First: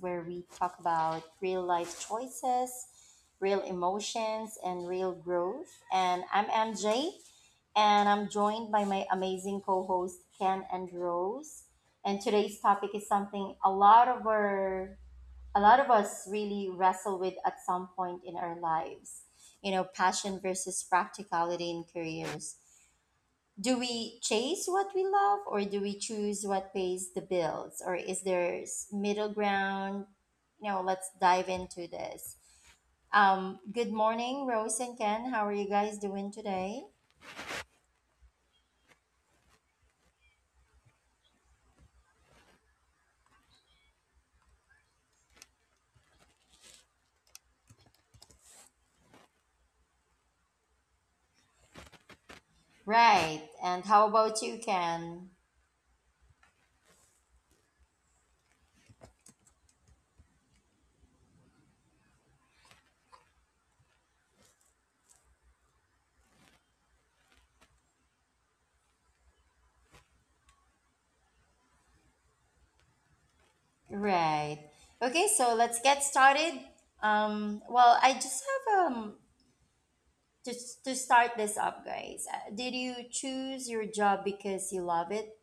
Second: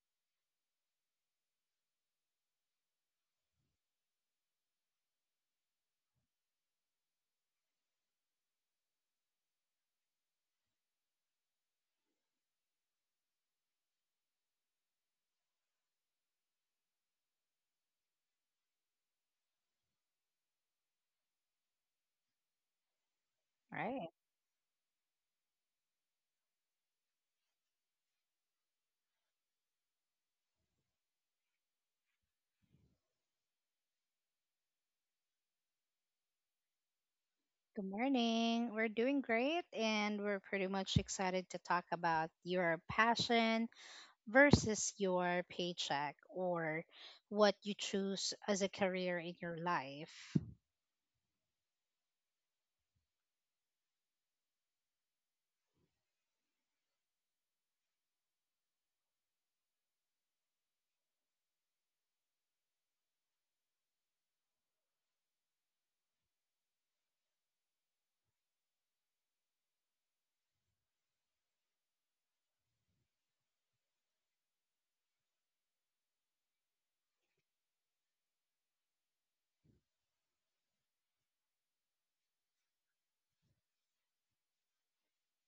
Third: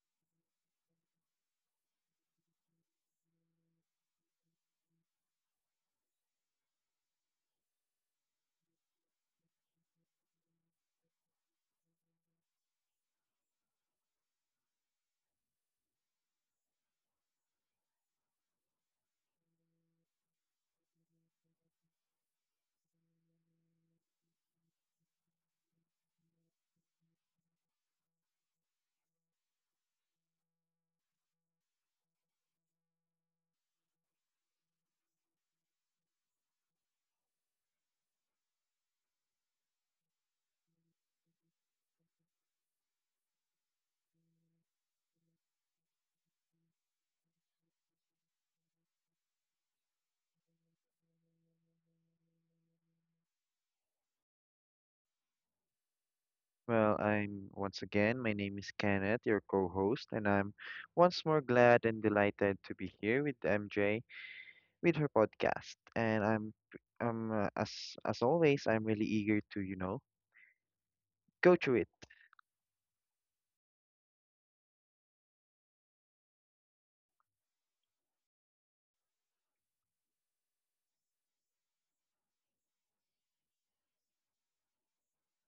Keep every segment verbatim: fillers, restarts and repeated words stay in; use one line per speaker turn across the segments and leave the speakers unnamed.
where we talk about real life choices, real emotions, and real growth. And I'm M J, and I'm joined by my amazing co host, Ken and Rose. And today's topic is something a lot of our a lot of us really wrestle with at some point in our lives. You know, passion versus practicality in careers. Do
Right.
we chase what we love, or do we choose what pays the bills, or is there s- middle ground? You know let's dive into this. Um good morning, Rose and Ken. How are you guys doing today?
Good morning. We're doing great and we're pretty much excited to talk about your passion versus your paycheck or what you choose as a career in your life.
Right, and how about you, Ken?
Well, I'm once again, my name is Kenneth, your co-host, and I'm once more glad and delighted to be here with M J with her podcast. And I'm um uh, as as always, I'm really eager to, you know, go through it.
Right. Okay, so let's get started. Um well, I just have um to, to start this up, guys. Uh, did you choose your job because you love it,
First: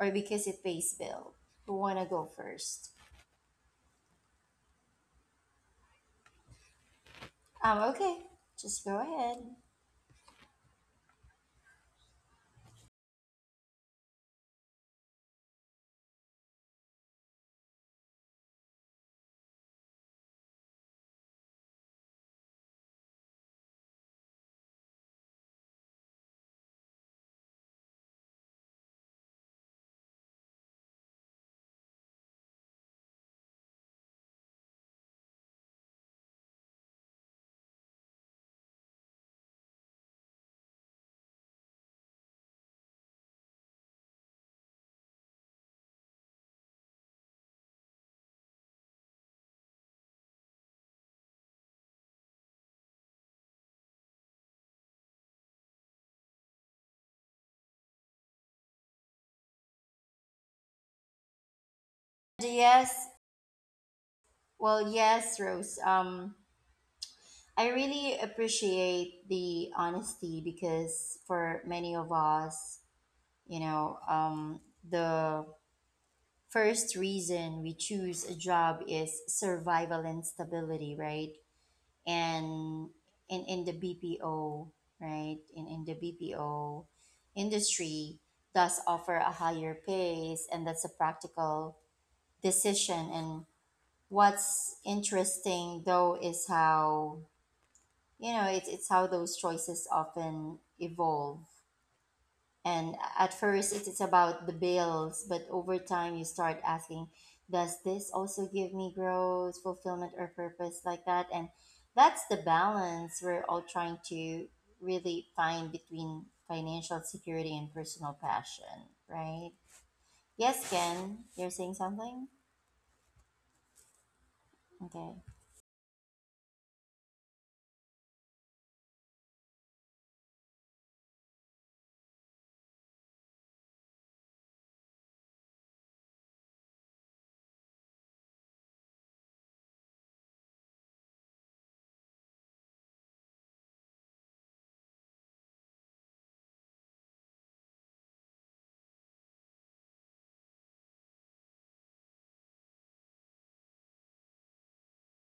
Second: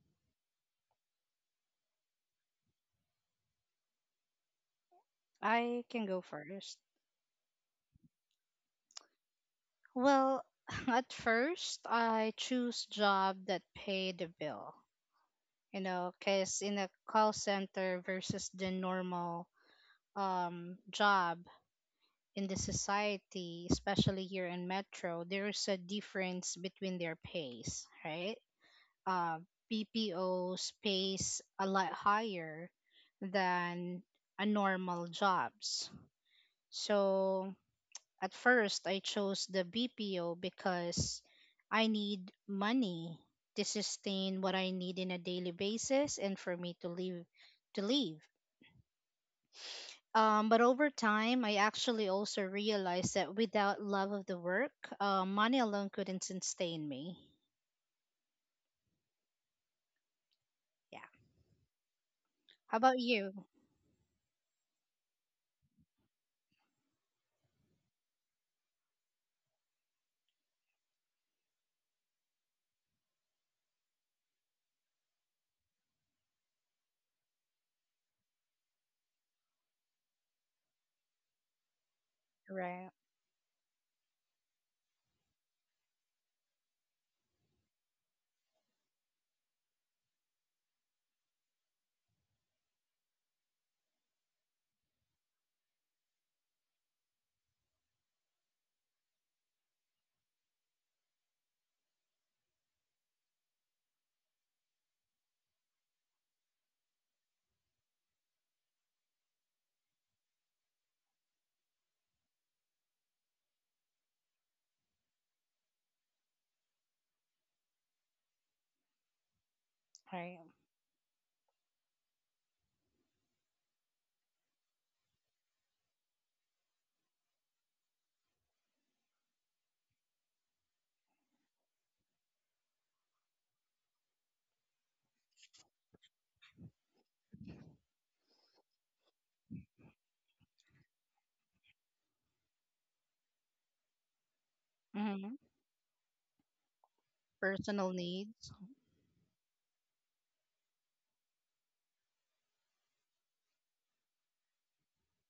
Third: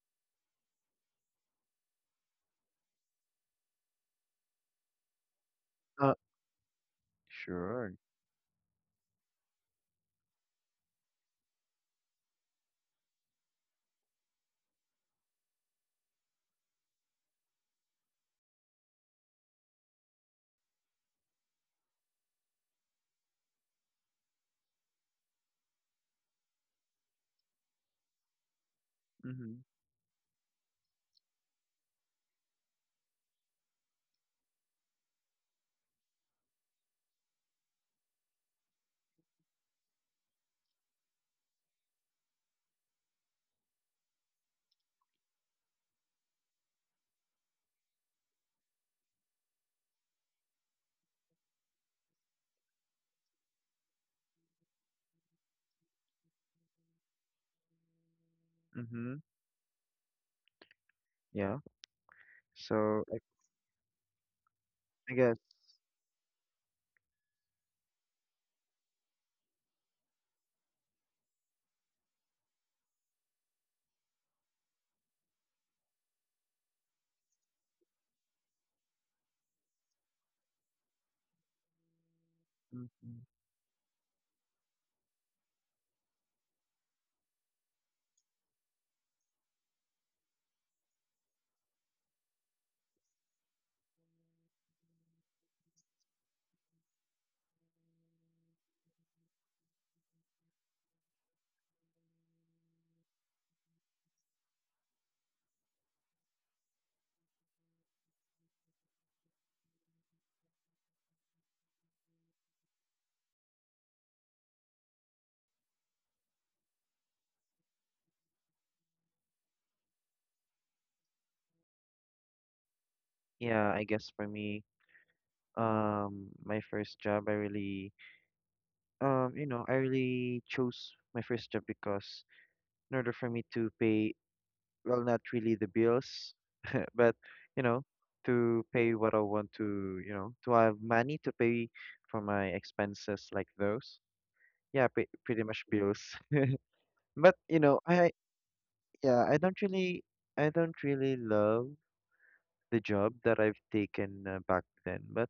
or because it pays bill? Who wanna go first?
I can
Uh,
go first.
Um,
sure.
okay, just go ahead.
Well, at first, I choose job that pay the bill. You know, cause in a call center versus the normal um job, in the society, especially here in Metro, there's a difference between their pays, right? Uh,
Mhm.
B P Os pays a lot higher than a normal jobs. So at first, I chose the B P O because I need money to sustain what I need in a daily basis and for me to live to live. Um, but over time, I actually also realized that without love of the work, uh, money alone couldn't sustain me.
Mhm.
Yeah.
Yeah.
How about
So
Yes,
I,
you?
well,
I
yes,
guess.
Rose. Um, I really appreciate the honesty because for many of us, you know, um, the first reason we choose a job is survival and stability, right? And
Right.
Mhm.
in in the B P O, right? In in the B P O industry does offer a higher pace, and that's a practical decision. And what's interesting though is how, you know it's it's how those choices often evolve. And at first, it is about the bills, but over time, you start asking, does this also give me growth, fulfillment, or purpose like that? And that's the balance we're all trying to really find between financial security and personal passion, right?
Right.
Yes, Ken, you're saying something?
Yeah, I guess for me,
Okay.
um my first job, I really um you know, I really chose my first job because in order for me to pay, well, not really the bills, uh, but you know, to pay what I want to, you know, to have money to pay for my expenses like those. Yeah, pre
hmm
pretty much bills. But, you know,
Personal
I,
needs.
yeah, I don't really, I don't really love the job that I've taken, uh, back then. But,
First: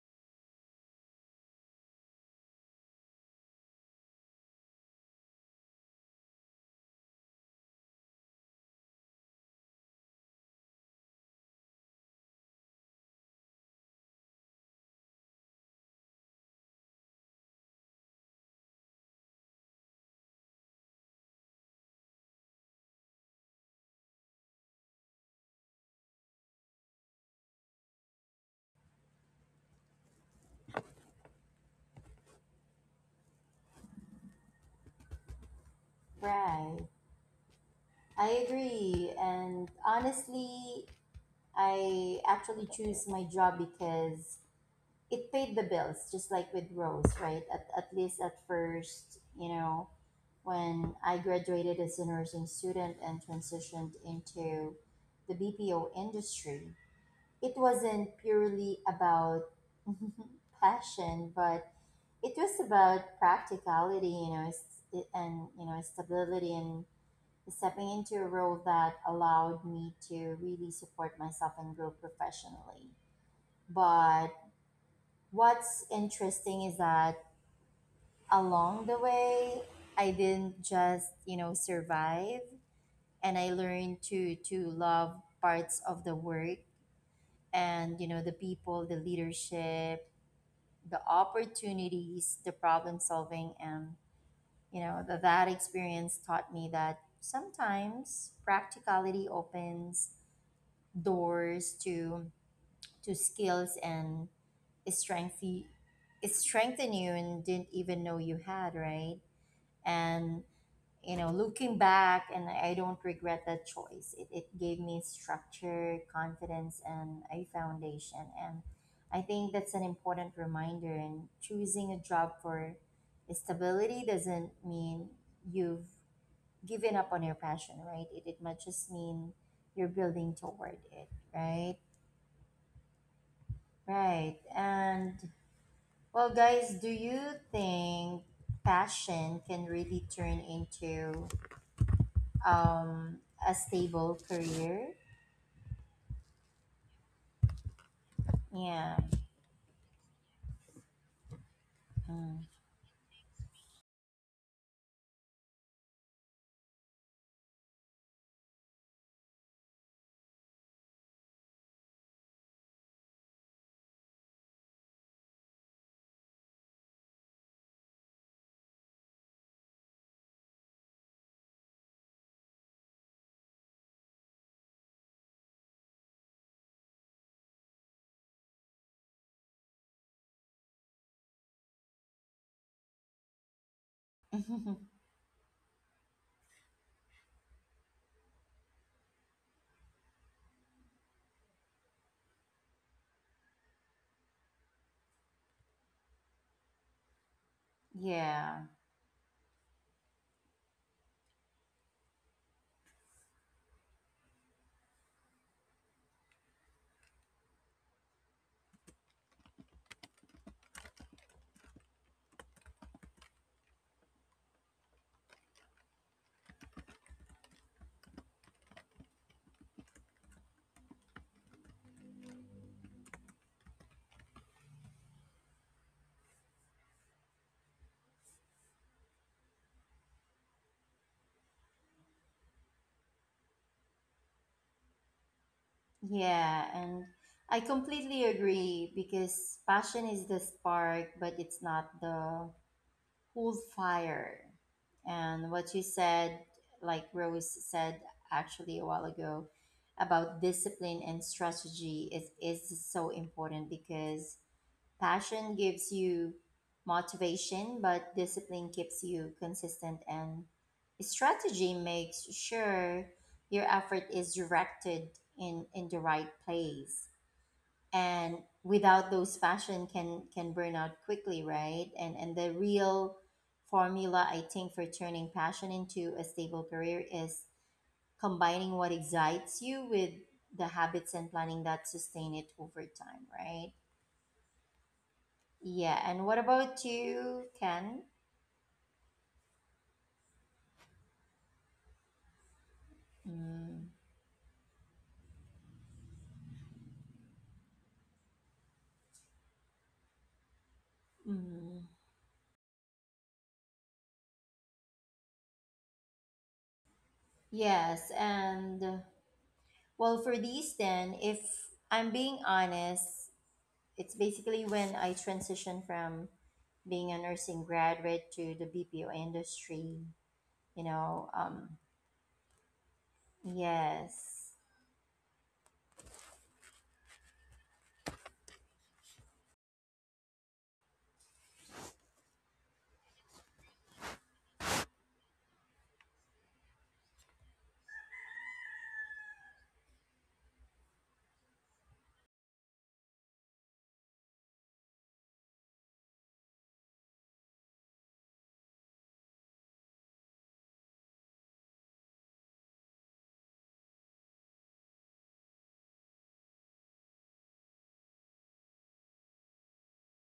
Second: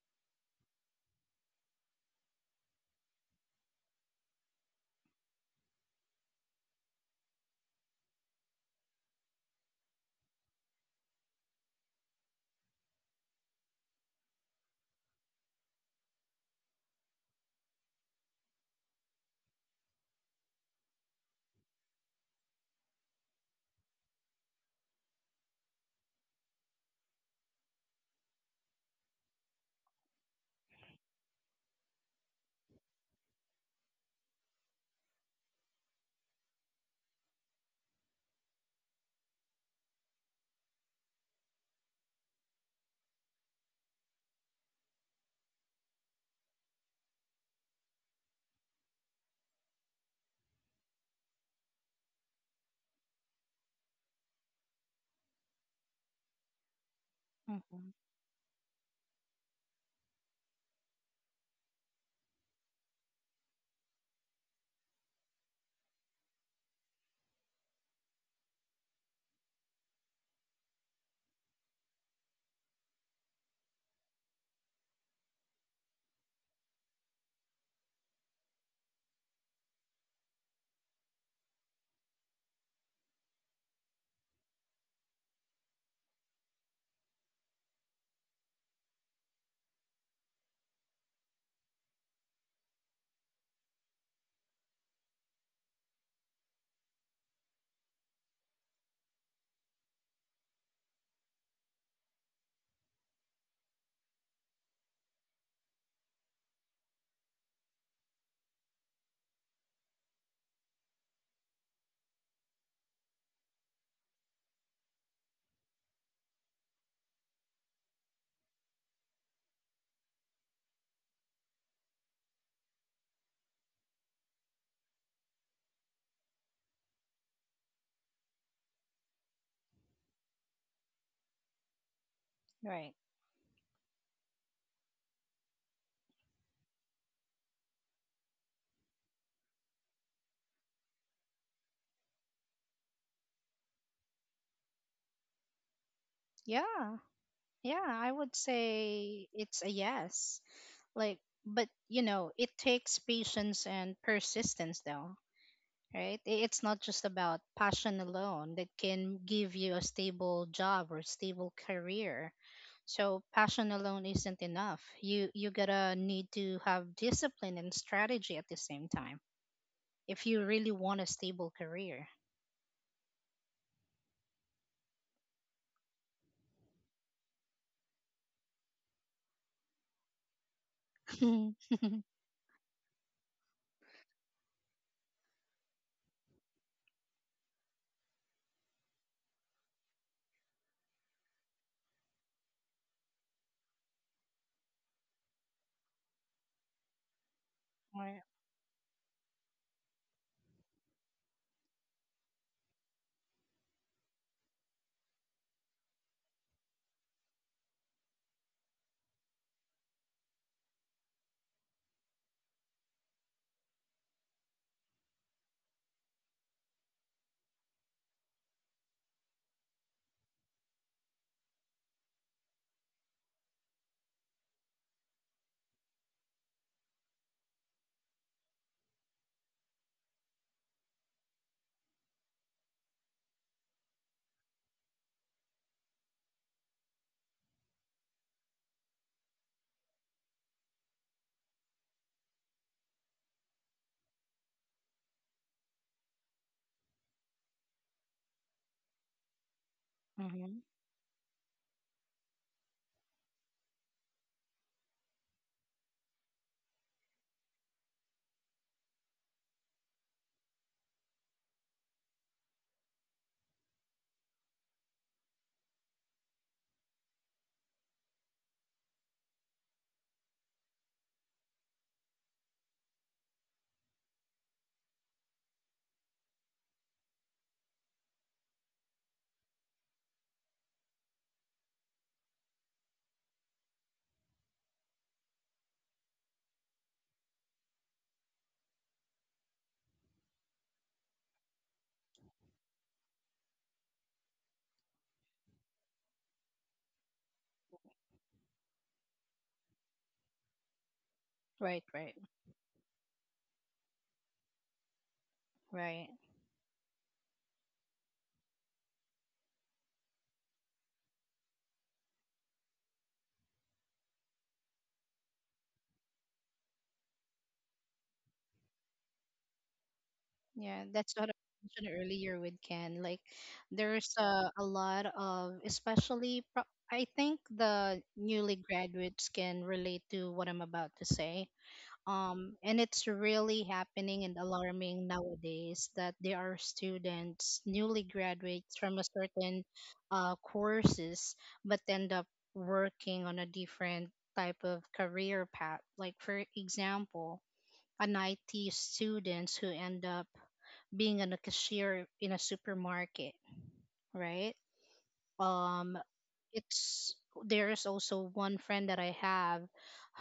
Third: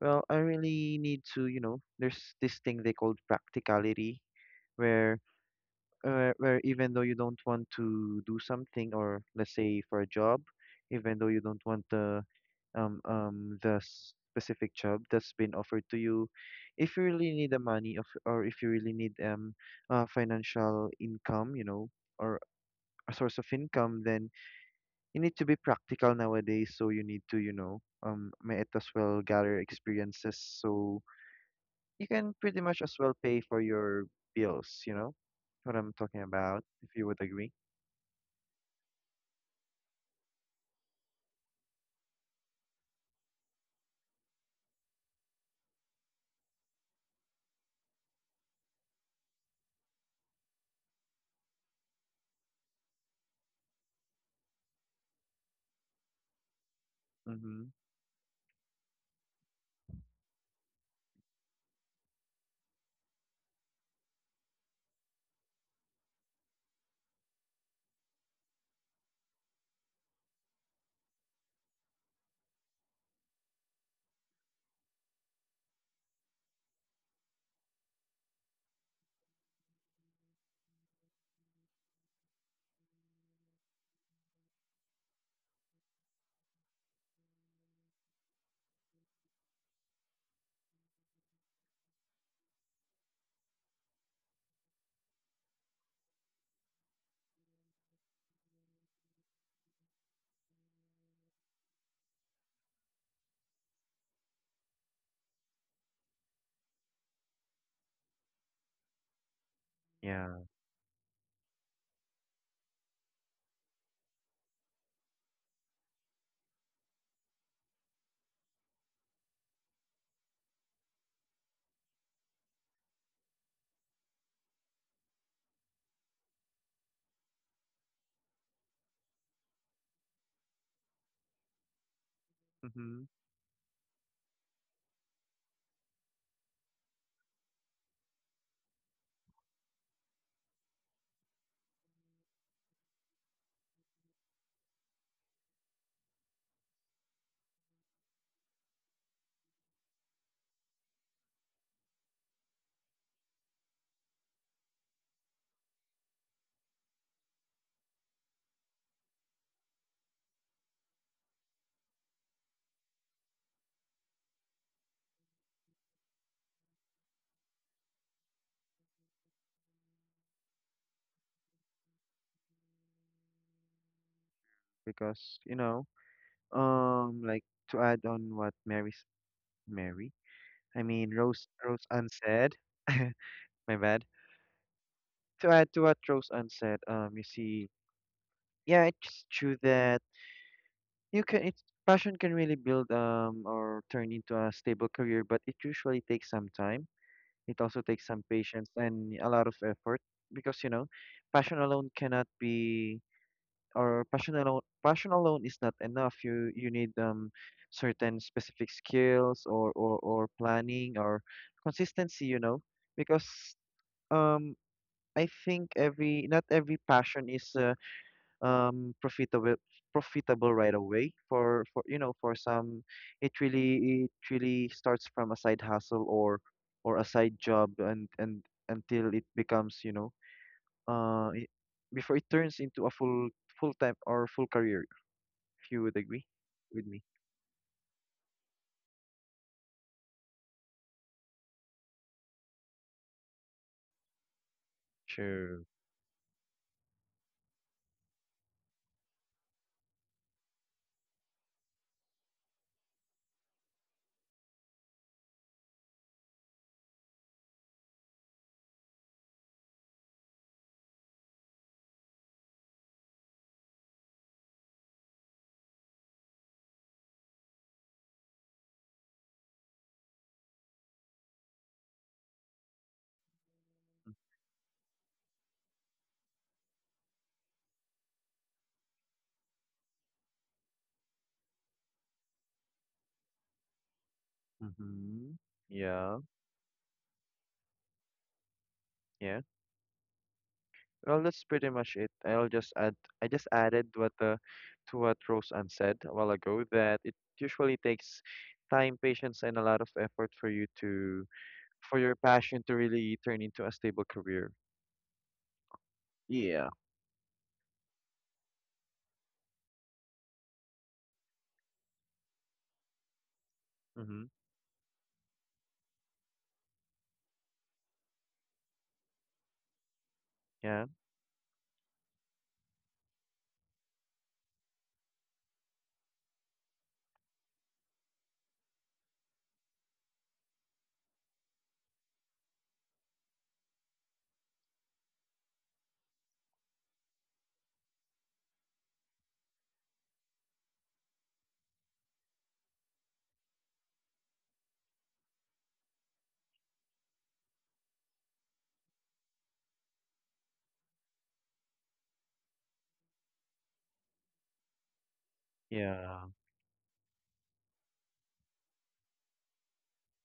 well, I really need to, you know, there's this thing they called practicality where, uh, where even though you don't want to do something, or let's say for a job, even though you don't want the um um the specific job that's been offered to you, if you really need the money of, or if you really need um uh, financial income, you know or a source of income. Then you need to be practical nowadays, so you need to you know um might as well gather experiences, so you can pretty much as well pay for your bills, you know what I'm talking about, if
Right.
you would agree.
I agree. And honestly, I actually choose my job because it paid the bills, just like with Rose, right? At, at least at first, you know, when I graduated as a nursing student and transitioned into the BPO industry, it
Mm-hmm.
hmm
wasn't purely about passion, but it was about practicality, you know, s- and you know, stability, and stepping into a role that allowed me to really support myself and grow professionally. But what's interesting is that along the way, I didn't just, you know, survive, and I learned to to love parts of the work, and you know, the people, the leadership, the opportunities, the problem solving, and you know the, that experience taught me that sometimes practicality opens doors to to skills and strength you- strengthen you, and didn't even know you had, right?
Yeah.
And you know, looking back, and I don't regret that choice. It, it gave me structure, confidence, and a foundation. And I think that's an important reminder. And choosing a job for stability doesn't mean you've given up on your passion, right? It, it might just mean you're building toward it, right?
Right.
Mm-hmm.
Right. And well, guys, do you think passion can really turn into um, a stable career?
Yeah. Yeah, I would
Yeah.
say it's a yes. Like, but you know,
Mm.
it takes patience and persistence, though, right? I- It's not just about passion alone that can give you a stable job or stable career. So passion alone isn't enough. You you gotta need to have discipline and strategy at the same time if you really want a stable career.
Because, you know, um, like, to add on what Mary's, Mary, I mean Rose
Right.
Rose unsaid. My bad. To add to what Rose unsaid, um, you see, yeah, it's true that you can it's passion can really build, um or turn into a stable career, but it usually takes some time. It also takes some
Yeah.
patience and a lot of effort because, you know, passion alone cannot be or passion alone passion alone is not enough. You you need um certain specific skills, or or, or planning, or consistency, you know, because um I think every not every passion is uh, um profitable profitable right away. For for you know for some it really it really starts from a side hustle, or or a side job, and and until it becomes, you know uh it, before it turns into a full full time or full career, you would agree
Yeah.
with me.
And I completely agree, because passion is the spark, but it's not the whole fire. And
Sure.
what you said, like Rose said actually a while ago, about
hmm
discipline and strategy is, is so important. Because passion gives you motivation, but discipline keeps you consistent, and strategy makes sure your effort is directed in, in the right place. And without those, passion can, can burn out quickly, right? And, and the real formula, I think, for turning passion into a stable career is combining what excites you with the habits and planning that sustain it over time, right?
Mm-hmm.
Yeah,
Yeah,
and what about you, Ken?
yeah. Well, that's pretty much it. I'll just add, I just added
Mm.
what uh, to what Roseanne said a while ago, that it usually takes time, patience, and a lot of effort for you to,
right,
Mm.
for
right,
your passion to really turn into a stable career.
right.
Yeah.
Yes, and uh, well, for these, then, if I'm being honest, it's
Mm-hmm.
basically when I transitioned from being a nursing graduate to the B P O industry, you
Yeah,
Yeah,
that's
know.
what I
Um,
mentioned earlier with Ken. Like, there's
yes,
a, a lot of, especially, pro- I think the newly graduates can relate to what I'm about to say. Um, and it's really happening and alarming nowadays that there are students, newly graduates from a certain uh, courses, but end up working on a different type of career path. Like, for example, an I T students who end up being on a cashier in a supermarket, right? Um,
yeah.
it's There's also one friend that I have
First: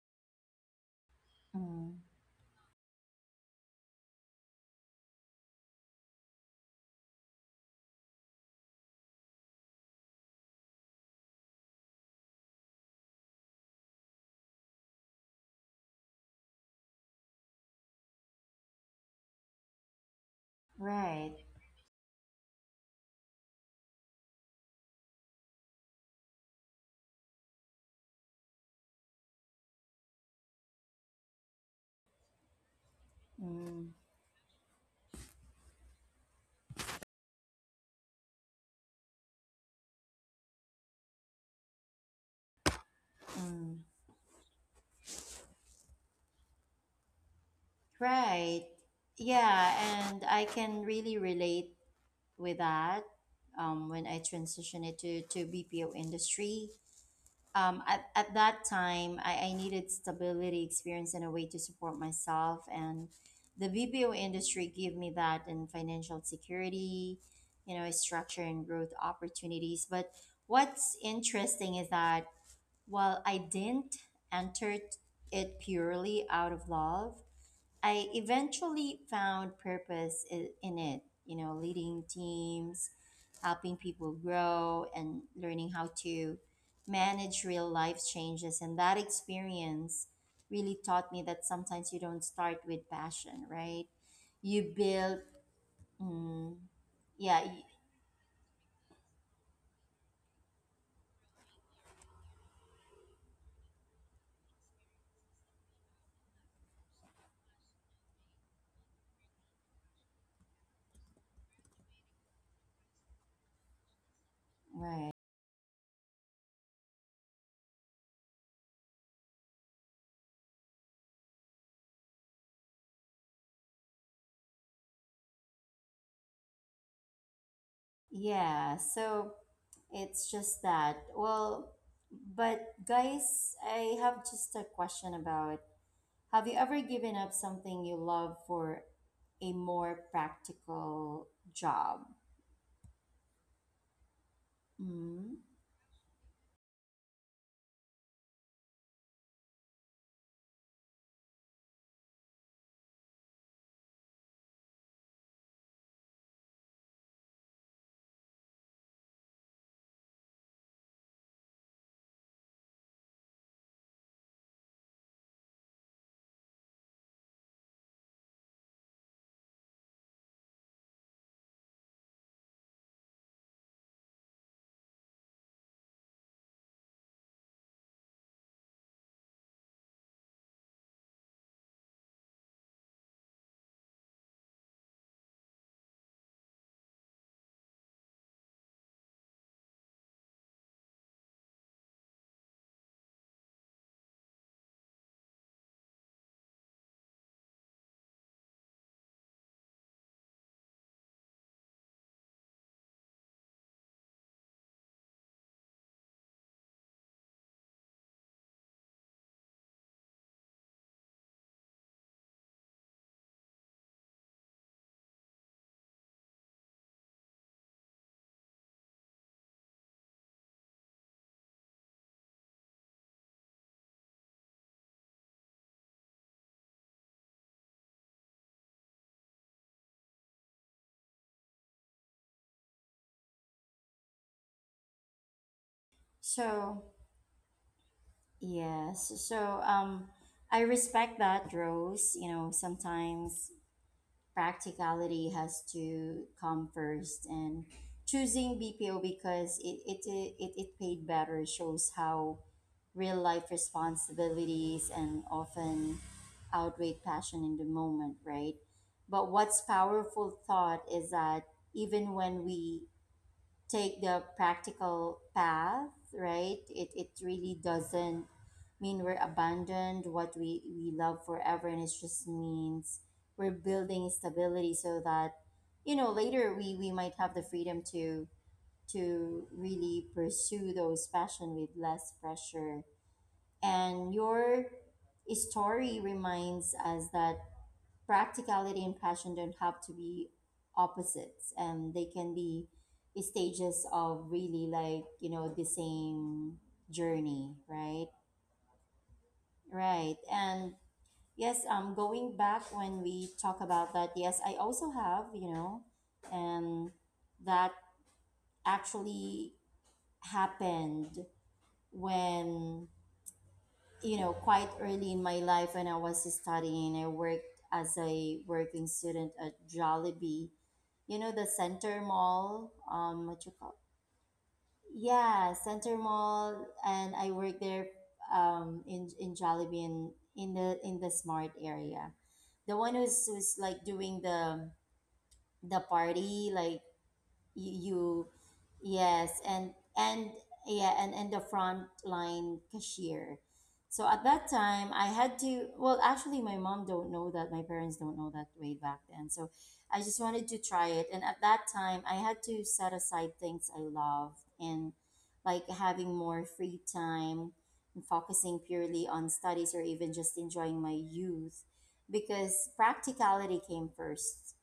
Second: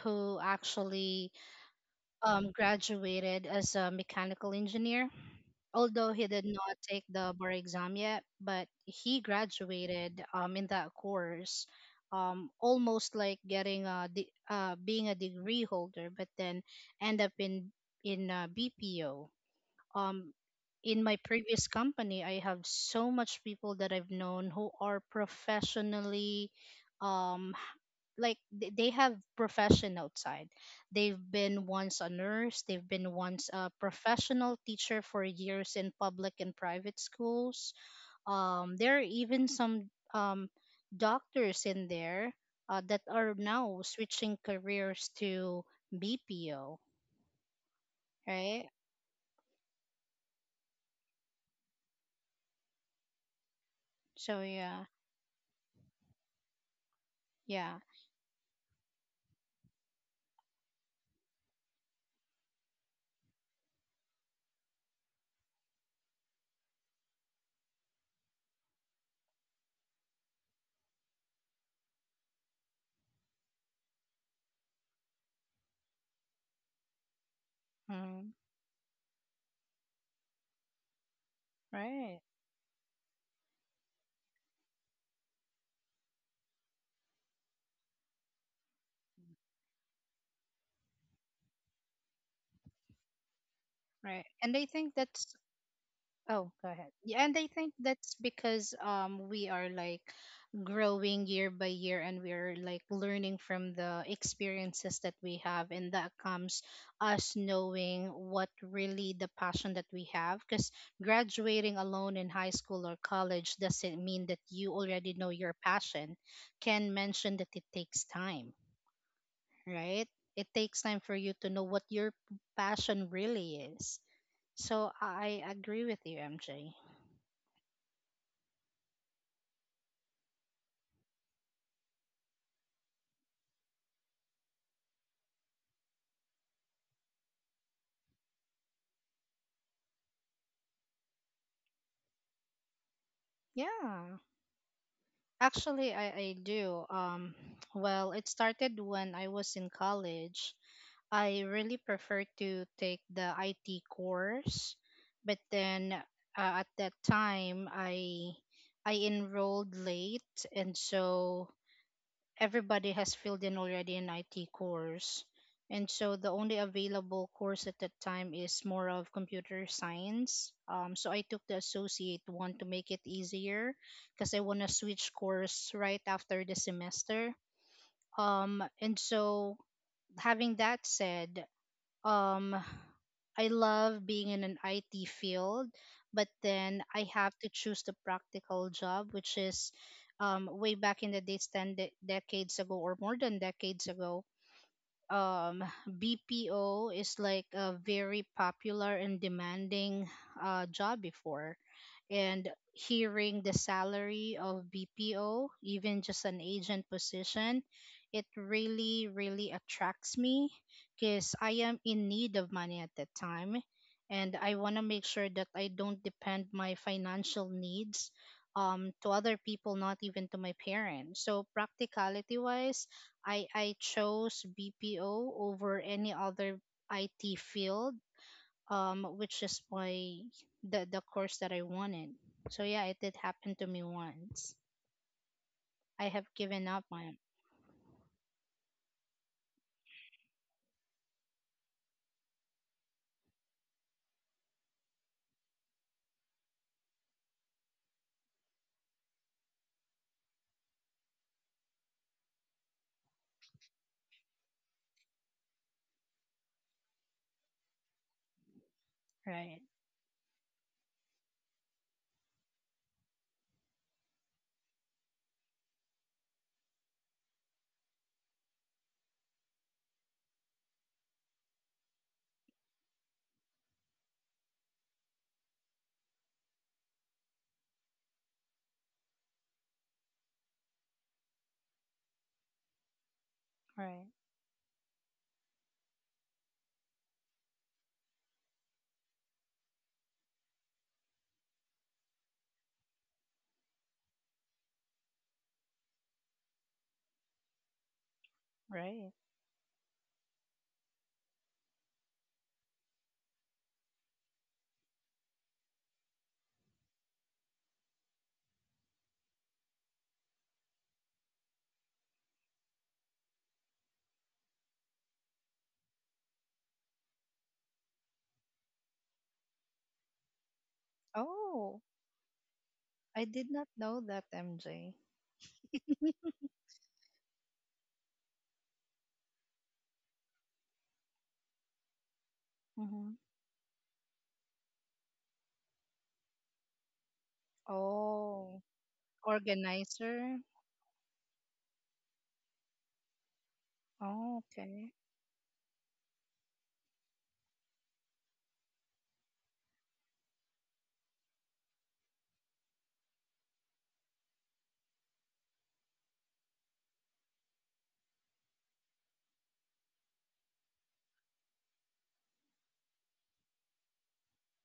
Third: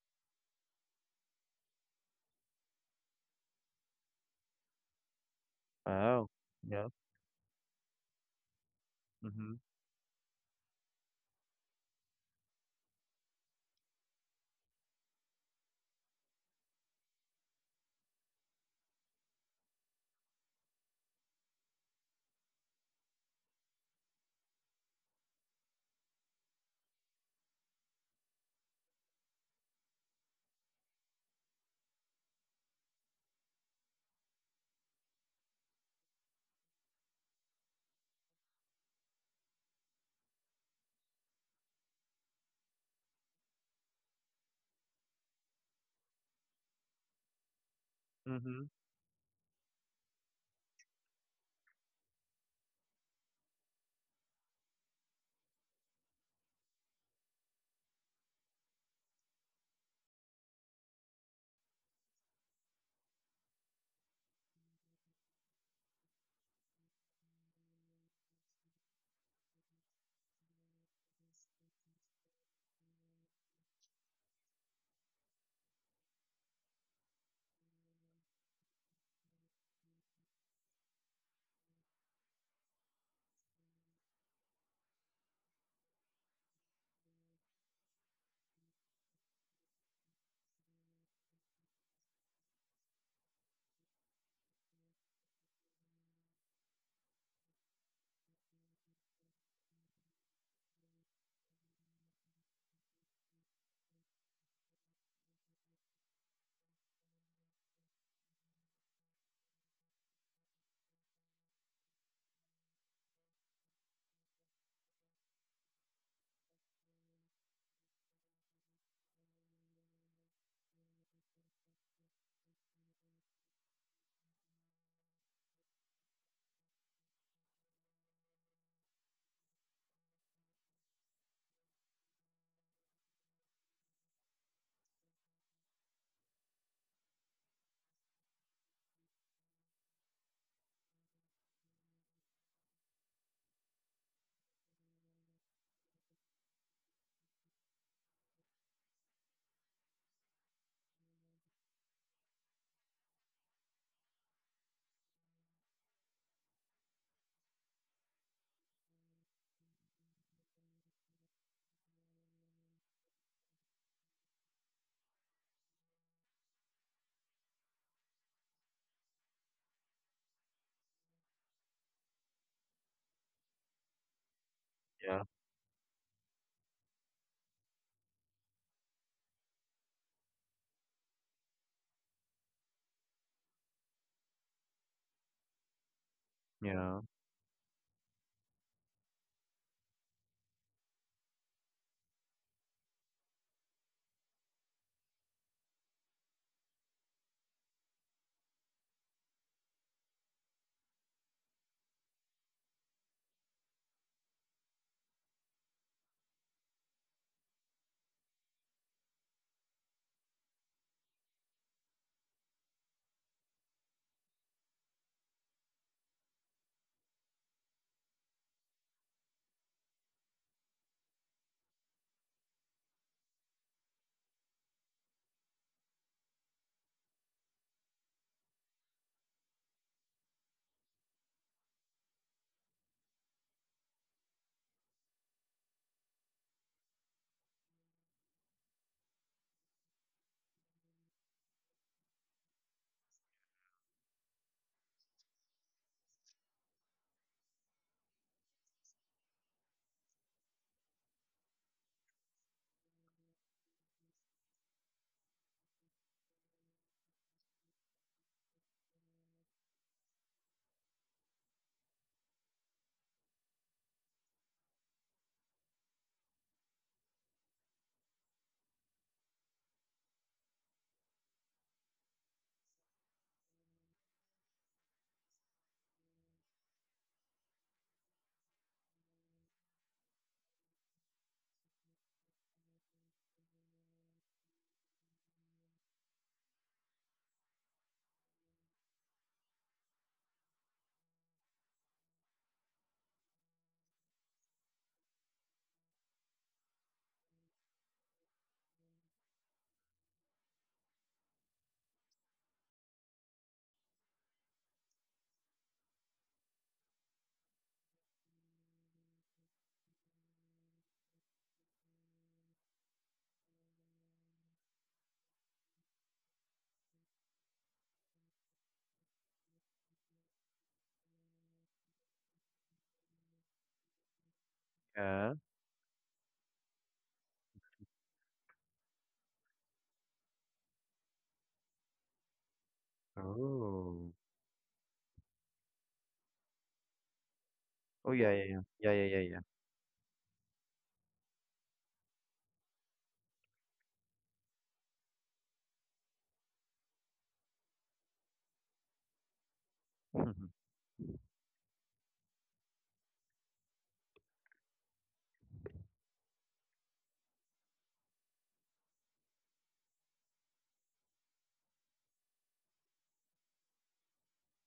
who actually
mm.
um, graduated as a mechanical engineer. Although he
Wow.
did not
Yeah.
take the bar exam yet, but he
Mm-hmm.
graduated um, in that course, um, almost like getting a de- uh, being a degree holder, but then end up in in uh, B P O um, in my
Right,
previous company, I have so much people that I've known who are professionally, um, like th- they have profession outside. They've been once a nurse, they've been once a
mm.
professional teacher for years in public and private schools. Um, there are even some um, doctors in there uh, that are now
Mm.
switching careers to B P O,
Mm-hmm.
Right.
right?
Yeah, and I can really relate with that um, when I
So yeah,
transitioned it to, to B P O industry.
yeah.
Um, at, at that time, I, I needed stability, experience, and a way to support myself. And the B P O industry gave me that, and financial security, you know, structure and growth opportunities. But what's interesting is that while I didn't enter it purely out of love, I
mm.
eventually found purpose i- in it, you know, leading
Right,
teams, helping people grow, and learning how to manage real life changes. And that experience really taught me that sometimes you don't start with passion, right?
right. And I
You
think that's
build,
oh,
mm,
go ahead. Yeah, and I
yeah, y-
think that's because um we are like growing year by year and we're like learning from the experiences that we have and that comes us knowing what really the passion that we have because graduating alone in high school or college doesn't mean that you
right.
already know your passion. Can mention that it takes time, right? It takes time for you to know what your passion really is. So I agree with you, M J.
Yeah, so it's just that. Well, but guys, I have just a question about, have you ever given up something you love for a more practical job?
Yeah.
Mm.
Actually, I, I do. Um, well, it started when I was in college. I really prefer to take the I T course, but then uh, at that time I I enrolled late, and so everybody has filled in already an I T course. And so the only available course at that time is more of computer science. Um, so I took the associate one to make it easier because I want to switch
Yeah,
course right after the semester. Um, and so having that said, um I love being in an I T field, but then
yeah,
I have to choose the practical job, which is um, way back in the days, ten de- decades ago or more than decades ago um, B P O is like a very popular and demanding uh, job before. And hearing the salary of B P O, even just an agent position, it really, really attracts me because I am in need of money at that time. And I want to make sure that I don't depend my financial needs um, to other people, not even to my parents. So practicality wise, I I chose B P O over any other I T field, um, which is my the the course that I wanted. So yeah, it did happen to me once. I have given up
So,
on
yes. So, um, I respect that, Rose. You know, sometimes practicality has to come first, and choosing B P O because it it it, it paid better shows how real life responsibilities and often outweigh passion in the moment, right? But
right,
what's powerful thought is that even when we take the practical path, right, it, it really doesn't mean we're abandoned what we, we love forever, and it just means we're building stability, so that you know later, we, we might have the freedom to to really pursue those passion with less pressure.
right,
And your story reminds us that practicality and passion don't have to be opposites, and they can be stages of really, like, you know, the same journey, right?
right.
Right. And yes, um going back when we talk about that, yes, I also have, you know, and that actually happened when, you know, quite early in my life when I was studying, I worked as a working student at Jollibee. You know, the
Oh,
Center Mall,
I
um, what
did
you
not
call?
know that, M J.
yeah.
Yeah, Center Mall, and I worked there um, in in Jollibee, in, in the in the Smart area. The one
Mm-hmm.
who's who's like
Oh,
doing the the party, like you, you
oh yeah, yeah,
Oh,
yeah, yeah, yeah, yeah,
yes, and and
organizer.
yeah, and and the front line cashier. So at
Oh,
that
okay.
time I had to, well actually my mom don't know that, my parents don't know that way back then, so I just
yeah.
wanted to try it. And at that time I had to set aside things I loved, and like having more free time and focusing purely on studies, or even just enjoying my youth, because practicality came first.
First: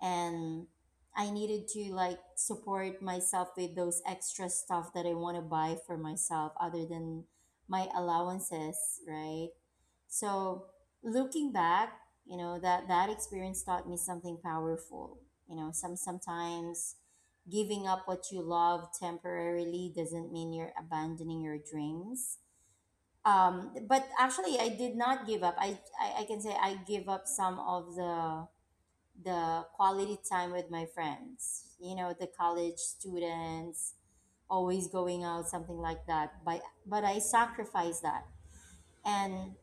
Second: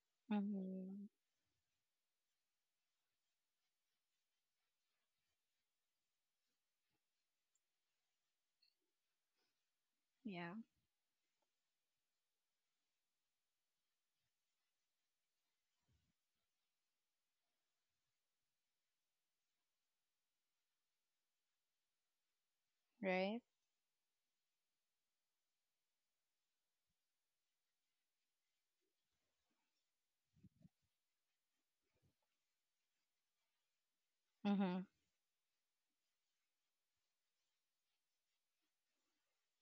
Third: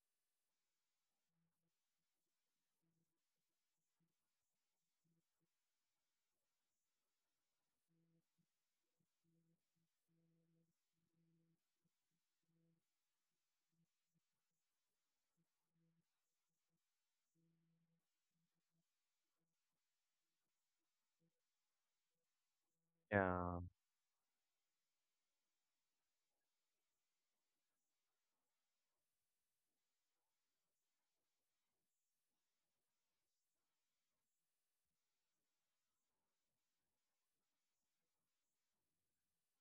And
Mm-hmm.
I needed to like support myself with those extra stuff that I want to buy for myself other than my allowances, right?
Yeah,
So looking back, you know, that that experience taught me something powerful. You know, some sometimes giving up what you love temporarily doesn't mean you're abandoning your dreams.
right.
Yeah.
Um but actually I did not give up. I, I i can say I give up some of the the quality time with my friends, you know, the college students,
Mm-hmm.
always going out, something like that. But but I sacrifice that, and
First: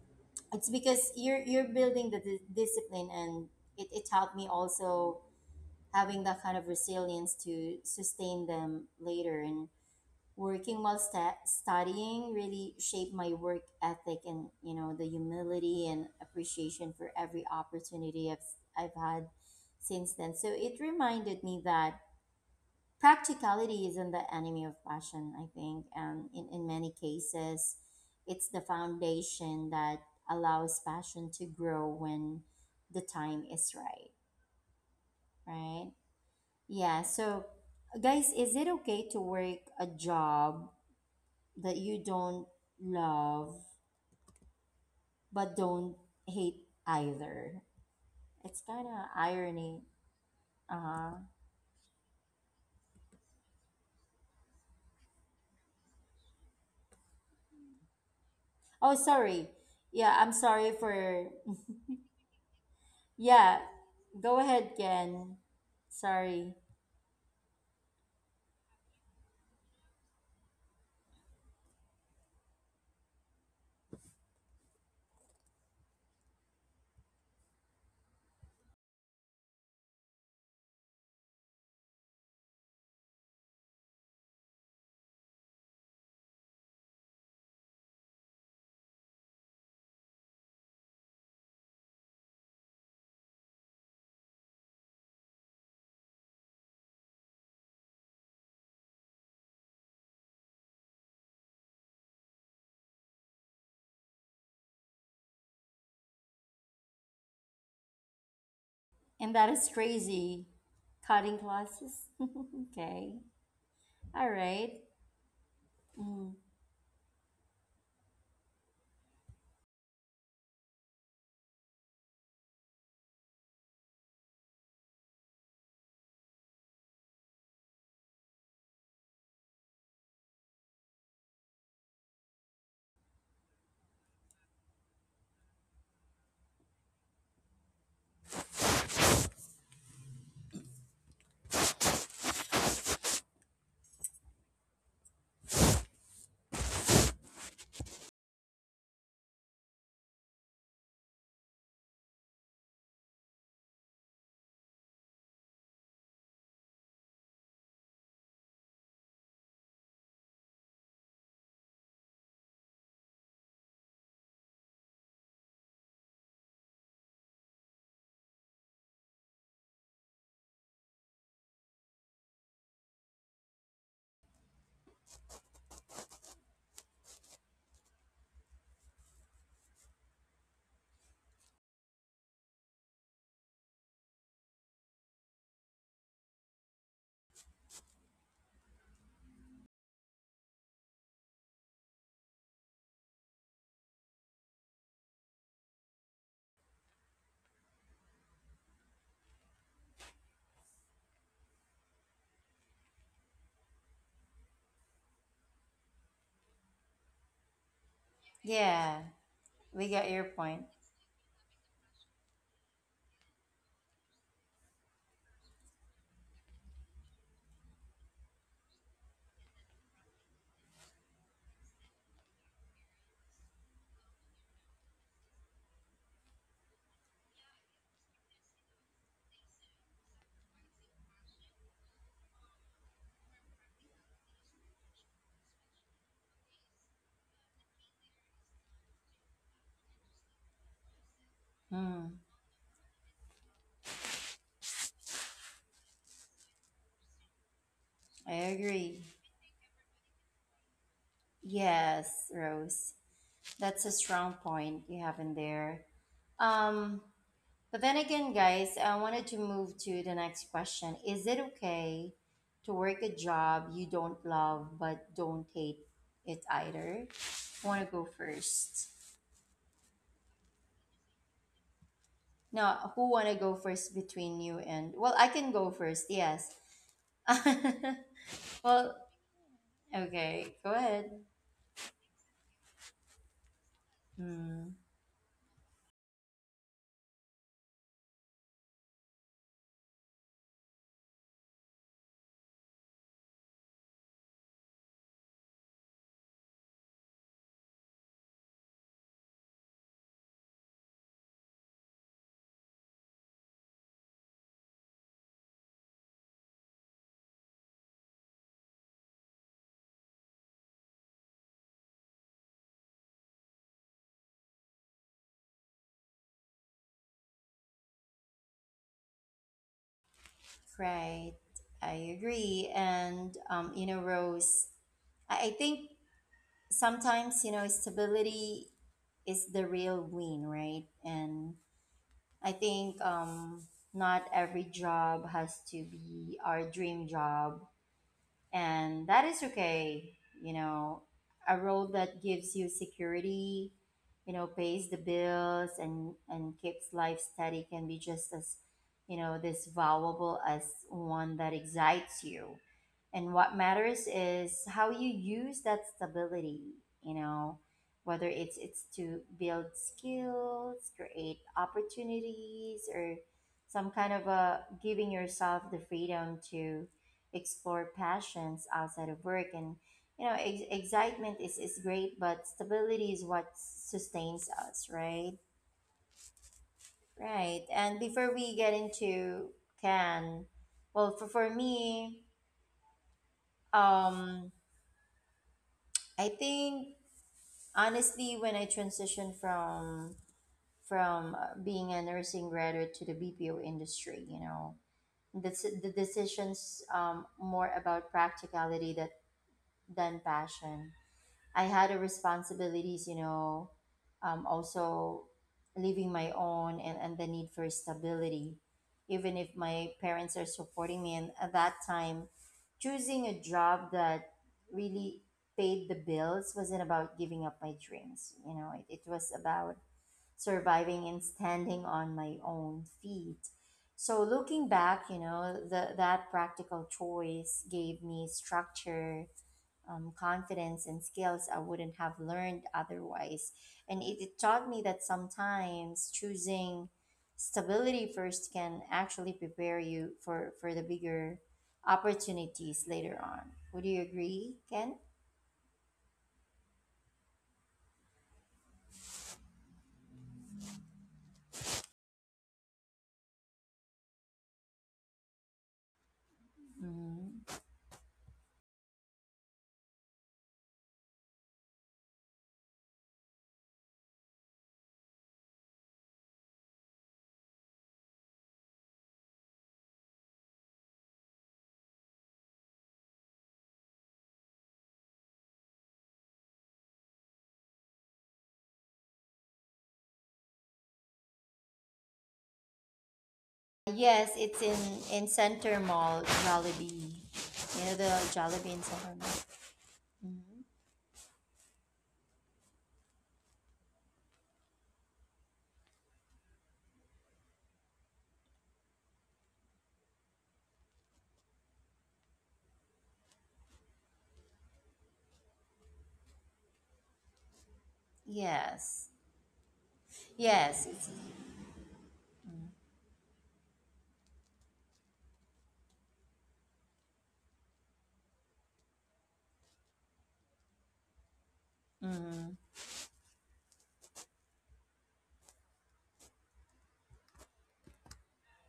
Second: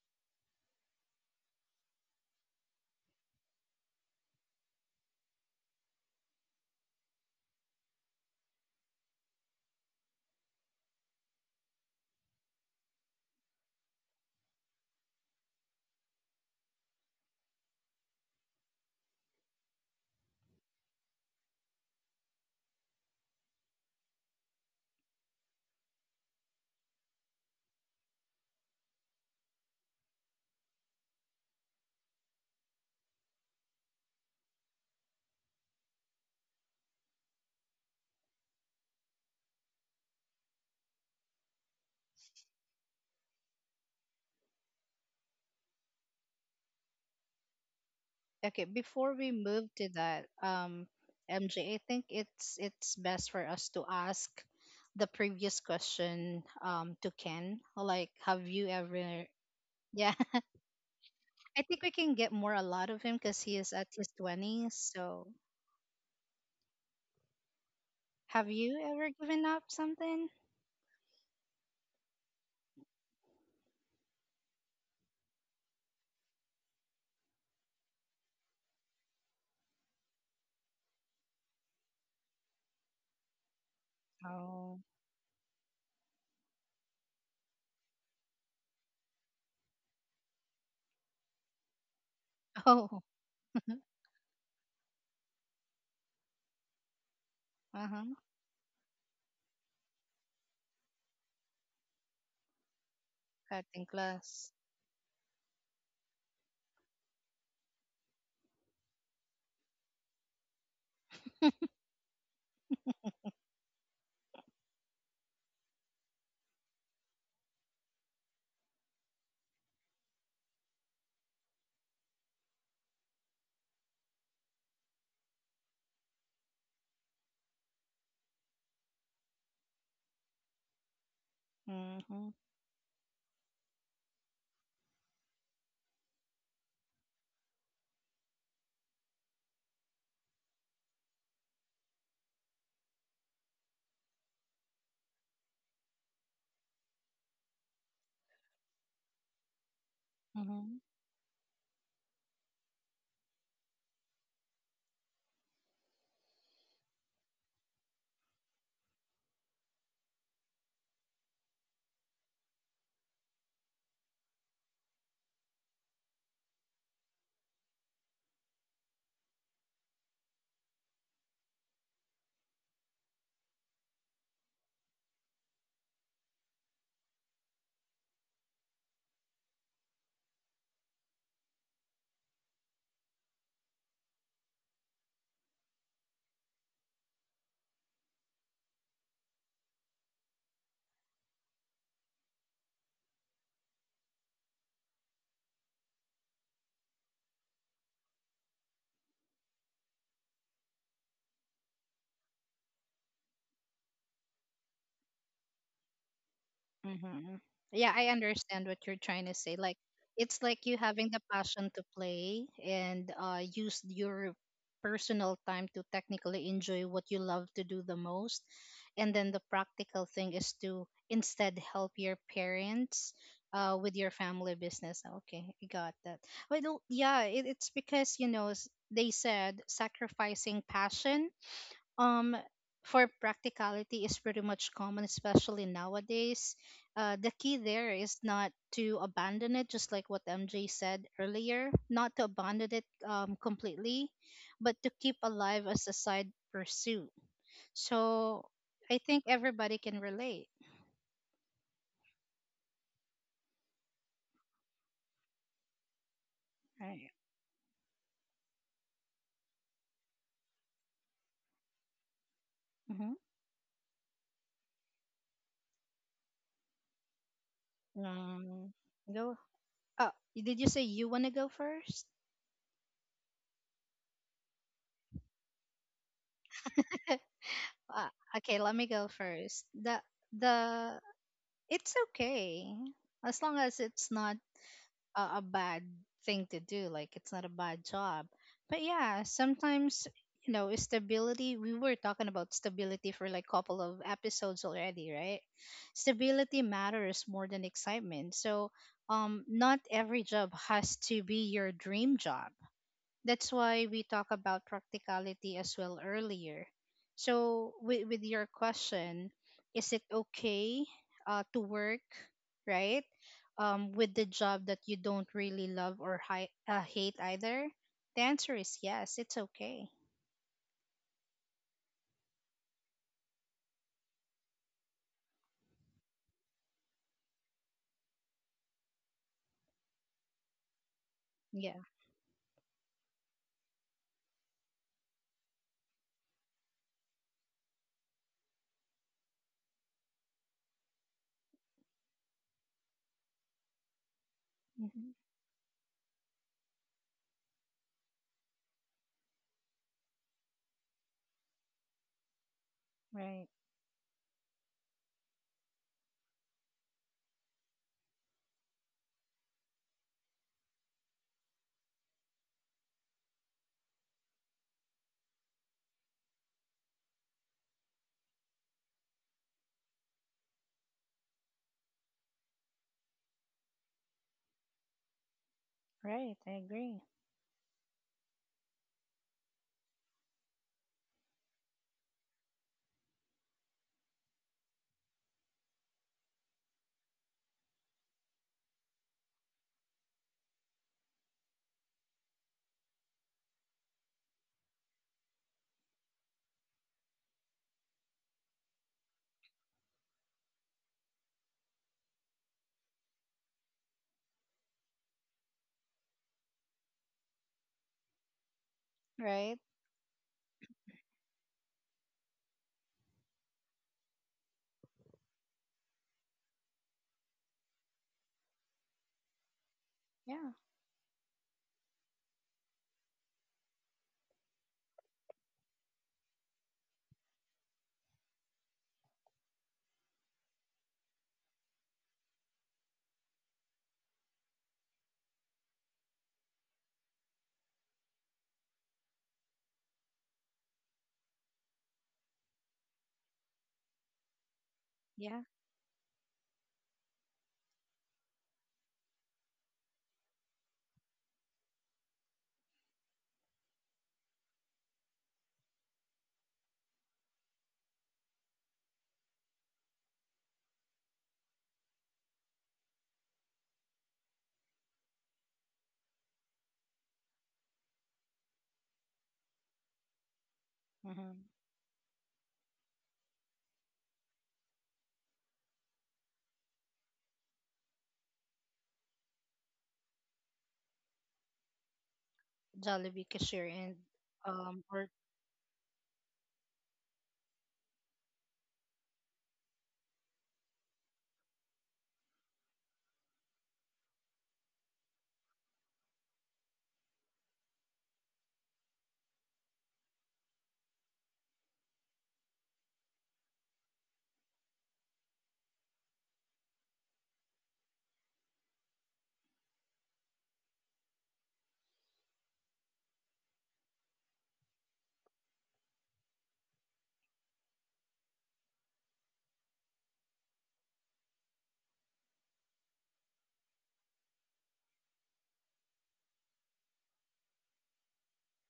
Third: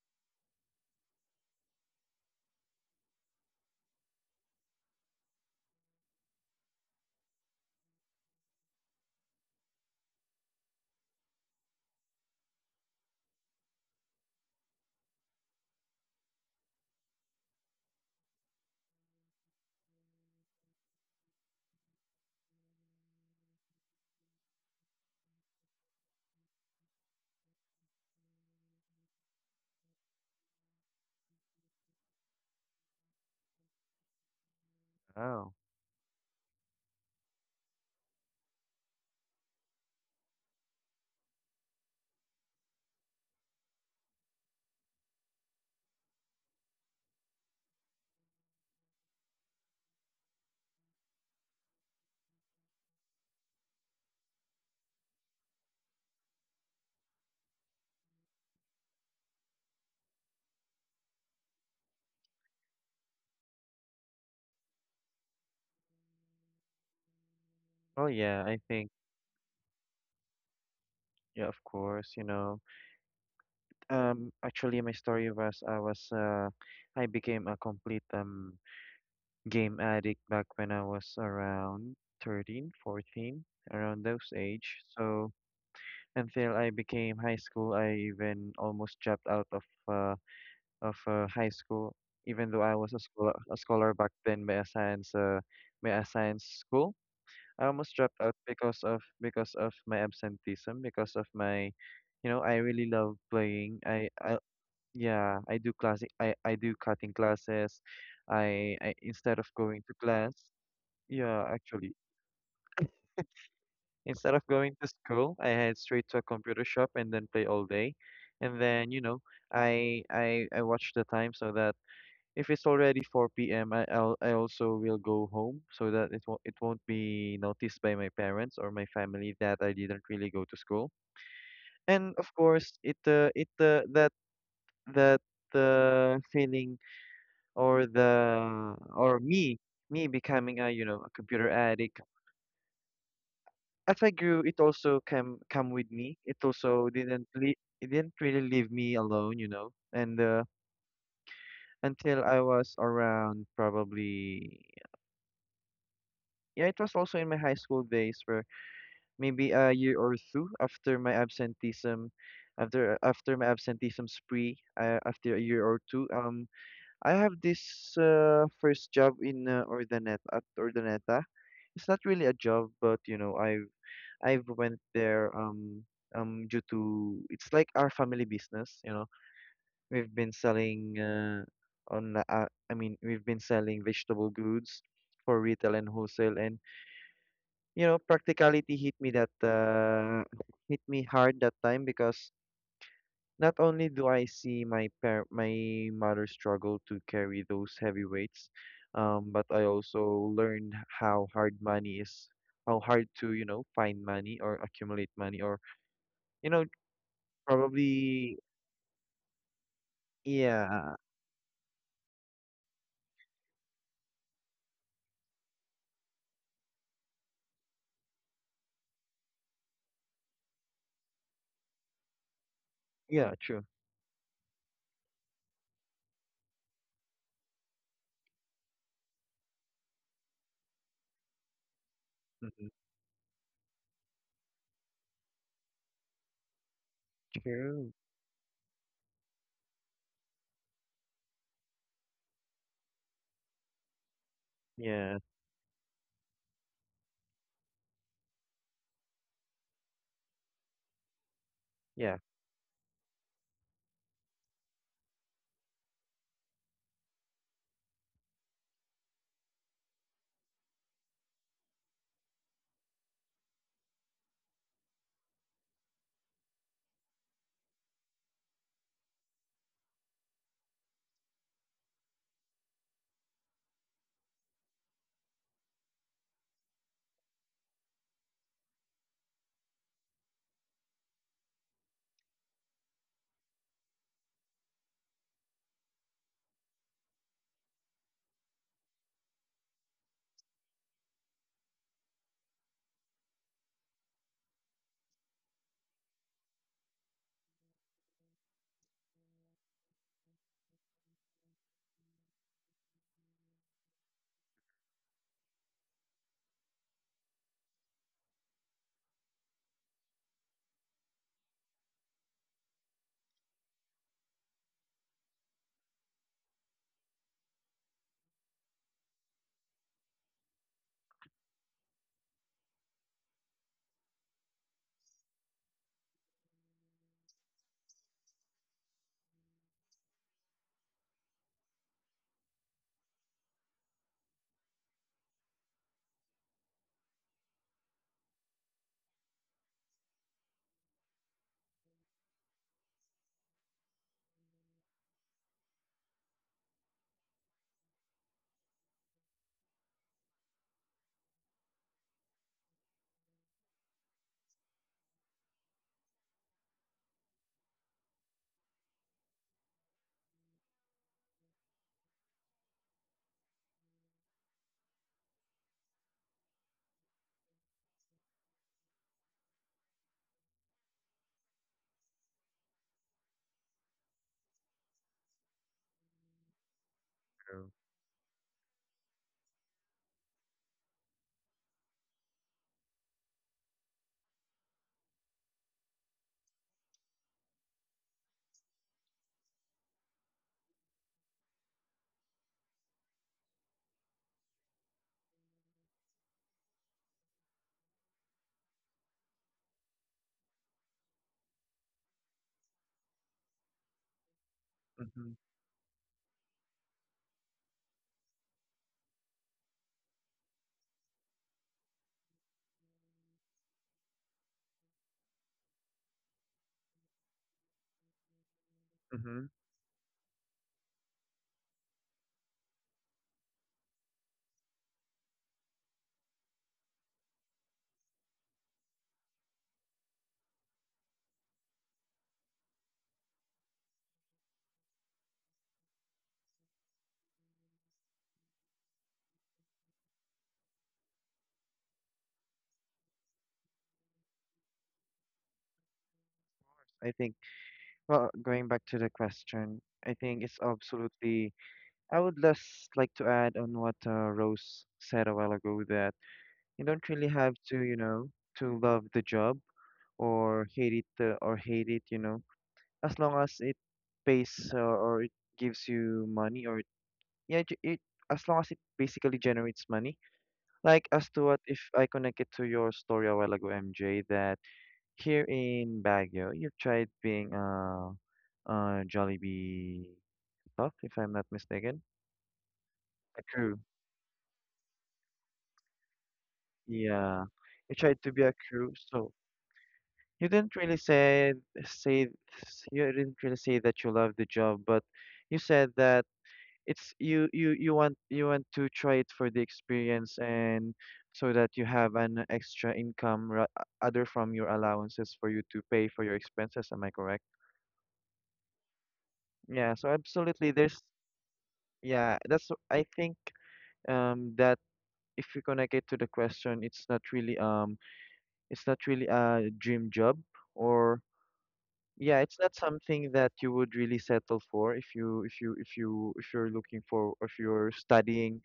it's because you're you're building the di- discipline, and it, it helped me also having that kind of resilience to sustain them later. And working while sta studying really shaped my work ethic, and you know, the humility and appreciation for every opportunity I've I've had since then. So it reminded me that practicality isn't the enemy of passion, I think, and in, in many cases, it's the foundation that allows passion to grow when the time is right,
Oh,
right? Yeah, so guys, is it okay to work a job that you don't love but don't hate either? It's
Okay,
kind of
before we move
irony.
to that, um,
Uh-huh.
M J, I think it's it's best for us to ask the previous question um to Ken. Like, have you
Oh,
ever?
sorry.
Yeah,
Yeah, I'm sorry for.
I think we can get more a lot of him because he
Yeah,
is at his
go
twenties.
ahead,
So,
Ken. Sorry.
oh yeah,
have
I
you
think,
ever given up something?
yeah, of course, you know. Um, actually, my story was, I was uh, I became a complete um game addict back when I was around thirteen, fourteen, around those age.
Oh,
So until I became high school, I even almost dropped out of uh of uh, high school, even though I was
oh,
a scholar a scholar back then, by a science uh by a science school. I
uh
almost
huh.
dropped out because of because of my absenteeism, because of my, you know, I really love playing.
Cutting
I, I
class.
Yeah, I do classic. I I do cutting classes. I I
And
Instead of
that is
going to class,
crazy. Cutting
yeah, actually,
classes. Okay. All
instead of going
right.
to school, I head straight to a
Mm.
computer shop and then play all day, and then you know, I I I watch the time, so that if it's already four p m, I, I'll I also will go home, so that it won't it won't be noticed by my parents or my family that I didn't really go to school. And
Mm-hmm,
of course, it uh, it uh, that that uh, feeling, or the, or me me becoming a you know a computer addict, as I grew, it also came come with me. It also didn't le- it didn't really leave me alone, you know. And uh,
mm-hmm.
until I was around, probably. Yeah, it was also in my high school days, where maybe a year or two after my absenteeism, after after my absenteeism spree, uh, after a year or two, um, I have this uh, first job in, uh, Ordaneta, at Ordaneta. It's not really a job, but you know, I've I've went there, um um due to it's like our family business. You know, we've been selling uh, on uh, I mean we've been selling vegetable goods for retail and wholesale, and you know, practicality hit me that uh, hit me hard that time, because not only do I see my par my mother struggle to carry those heavy weights, um, but I also learned how hard money is, how hard to, you know, find money, or accumulate money, or, you know,
Mm-hmm. Yeah, I
probably.
understand what you're
Yeah,
trying to say. Like,
we got your
it's like
point.
you
Yeah,
having the passion to play and uh, use your personal time to technically enjoy what you love to do the most. And then the practical thing is to instead help your parents
yeah, true.
uh, with your family business. Okay, I got that. Well, yeah, it, it's because, you know, s- they said sacrificing passion um
Hmm.
for practicality is pretty much common, especially nowadays uh, the key there
True.
is not to abandon it, just like what MJ said earlier, not to
Mm,
abandon it um, completely, but to keep
Yeah,
alive as a side pursuit, so
I
I think
agree.
everybody can relate,
yeah,
Yes, Rose. That's a strong point you have in there.
right.
Um, But then again, guys, I wanted to move to the next question. Is it okay to
Mm-hmm.
work a job you don't love but don't hate it either? Want to go
um,
first?
go Oh, did you say you want to go first?
Now, who want to go first between you and, well, I can go first. Yes.
Uh, okay, let me go
Well,
first. The
okay, go
the
ahead.
It's okay as long as it's not
Hmm.
a, a bad thing to do. Like it's not a bad job. But yeah, sometimes you know stability. We were talking about stability for like couple of episodes already, right? Stability matters more than excitement. So um, not every job has to be your dream job. That's why we talk about practicality as well earlier. So, with, with your question, is it okay uh, to work, right? Um, with the job that you don't really love or hi- uh, hate either? The answer is yes, it's okay.
Right. I agree. And um, you know, Rose, I, I think sometimes you know stability is the real win, right? And
Yeah.
I think um, not every job has to be our dream job, and that is okay. You know, a role that gives you security, you know, pays the
hmm
bills and and keeps life steady, can be just as, you know, this valuable as one that excites you. And
Right.
what matters is how you use that stability, you know, whether it's it's to build skills, create opportunities, or some kind of a giving yourself the freedom to explore passions outside of work. And you know, ex- excitement is, is great, but stability is what sustains us, right?
Right, I agree.
Right,
true.
and before we get into can well, for, for me, um I think honestly when I transitioned from from uh, being a nursing graduate to the BPO industry, you know, the, the decisions um more about practicality that than passion. I had a responsibilities, you know, um, also
Mm-hmm.
living my own, and, and the need for stability. Even if
Right.
my parents are supporting me, and at that time, choosing a job that really paid the bills wasn't about giving up my dreams. You know, it, it was
Mm-hmm.
about
Yeah.
surviving and standing on my own feet. So looking back, you know, the, that practical choice gave me structure, um, confidence and skills I wouldn't have learned otherwise. And it, it taught me that sometimes choosing stability first can actually prepare you for, for the bigger opportunities later on. Would you agree, Ken?
Yeah.
I think, well, going back to the question, I think it's absolutely I would just like to add on what, uh, Rose said a while ago, that you don't really have
Mhm.
to, you know, to love the job, or hate it uh, or hate it, you know, as long as it pays, uh, or it gives you money, or it, yeah, it, it as long as it basically generates money. Like, as
Mm-hmm.
to what, if I connect it to your story a while ago, M J, that here in Baguio you've tried being a, a Jollibee stuff, if I'm not mistaken.
Jollibee
A
cashier
crew.
and
Yes, it's in,
um or
in Center Mall, Jollibee.
Yeah,
You know
you
the
tried to be a
Jollibee in
crew,
Center
so
Mall?
you
Mhm.
didn't really say say you didn't really say that you love the job, but you said that it's you you you want you want to try it for the experience, and so that you have an extra income, ra- other from your allowances, for you to pay for your expenses. Am I correct?
Yes.
Yeah, so absolutely,
Yes.
there's
It's,
yeah, that's wh- I think um that if you connect it to the question, it's not really, um it's not really a dream job. Or, yeah,
mhm.
it's not something that you would really settle for, if you if you if you if you're looking for if you're studying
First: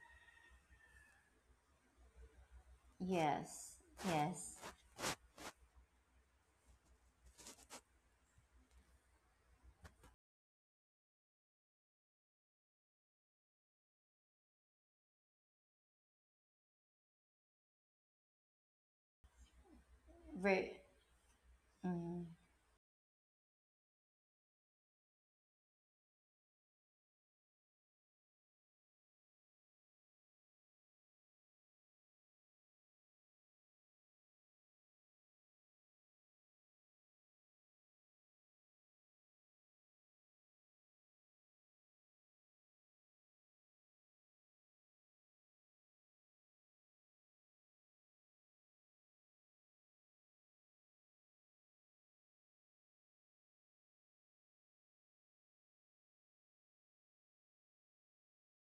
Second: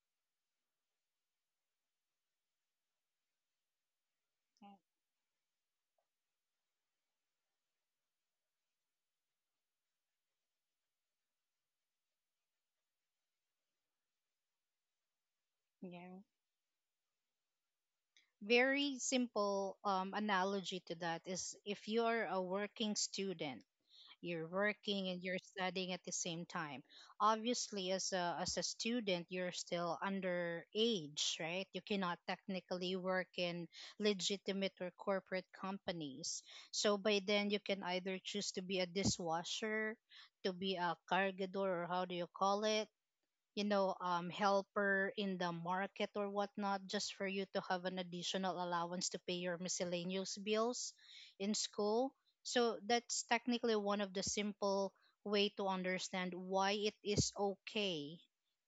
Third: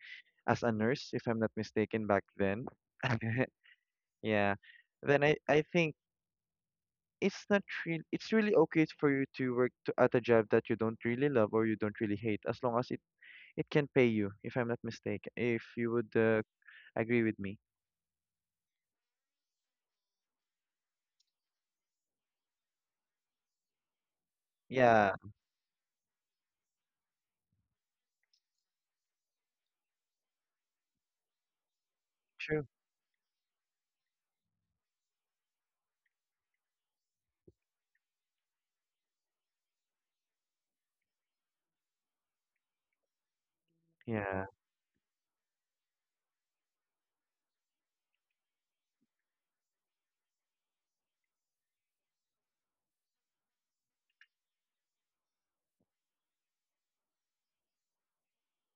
as a nurse, if I'm not mistaken back then.
Yes.
Yeah.
Yes.
Then I I think it's not real it's really okay for you to work to, at a job that you don't really love, or you don't really hate, as long as it it can pay you, if I'm not mistaken. If you would,
yeah,
uh, agree with me.
very simple um,
Very.
analogy to that is, if you are
Mhm.
a working student, you're working
Yeah,
and you're studying at the same time. Obviously, as a as a student, you're still under age, right? You cannot
true.
technically work in legitimate or corporate companies, so by then you can either choose to be a dishwasher, to be a cargador, or how do you call it, you know, um,
Yeah.
helper in the market or whatnot, just for you to have an additional allowance to pay your miscellaneous bills in school. So that's technically one of the simple way to understand why it is okay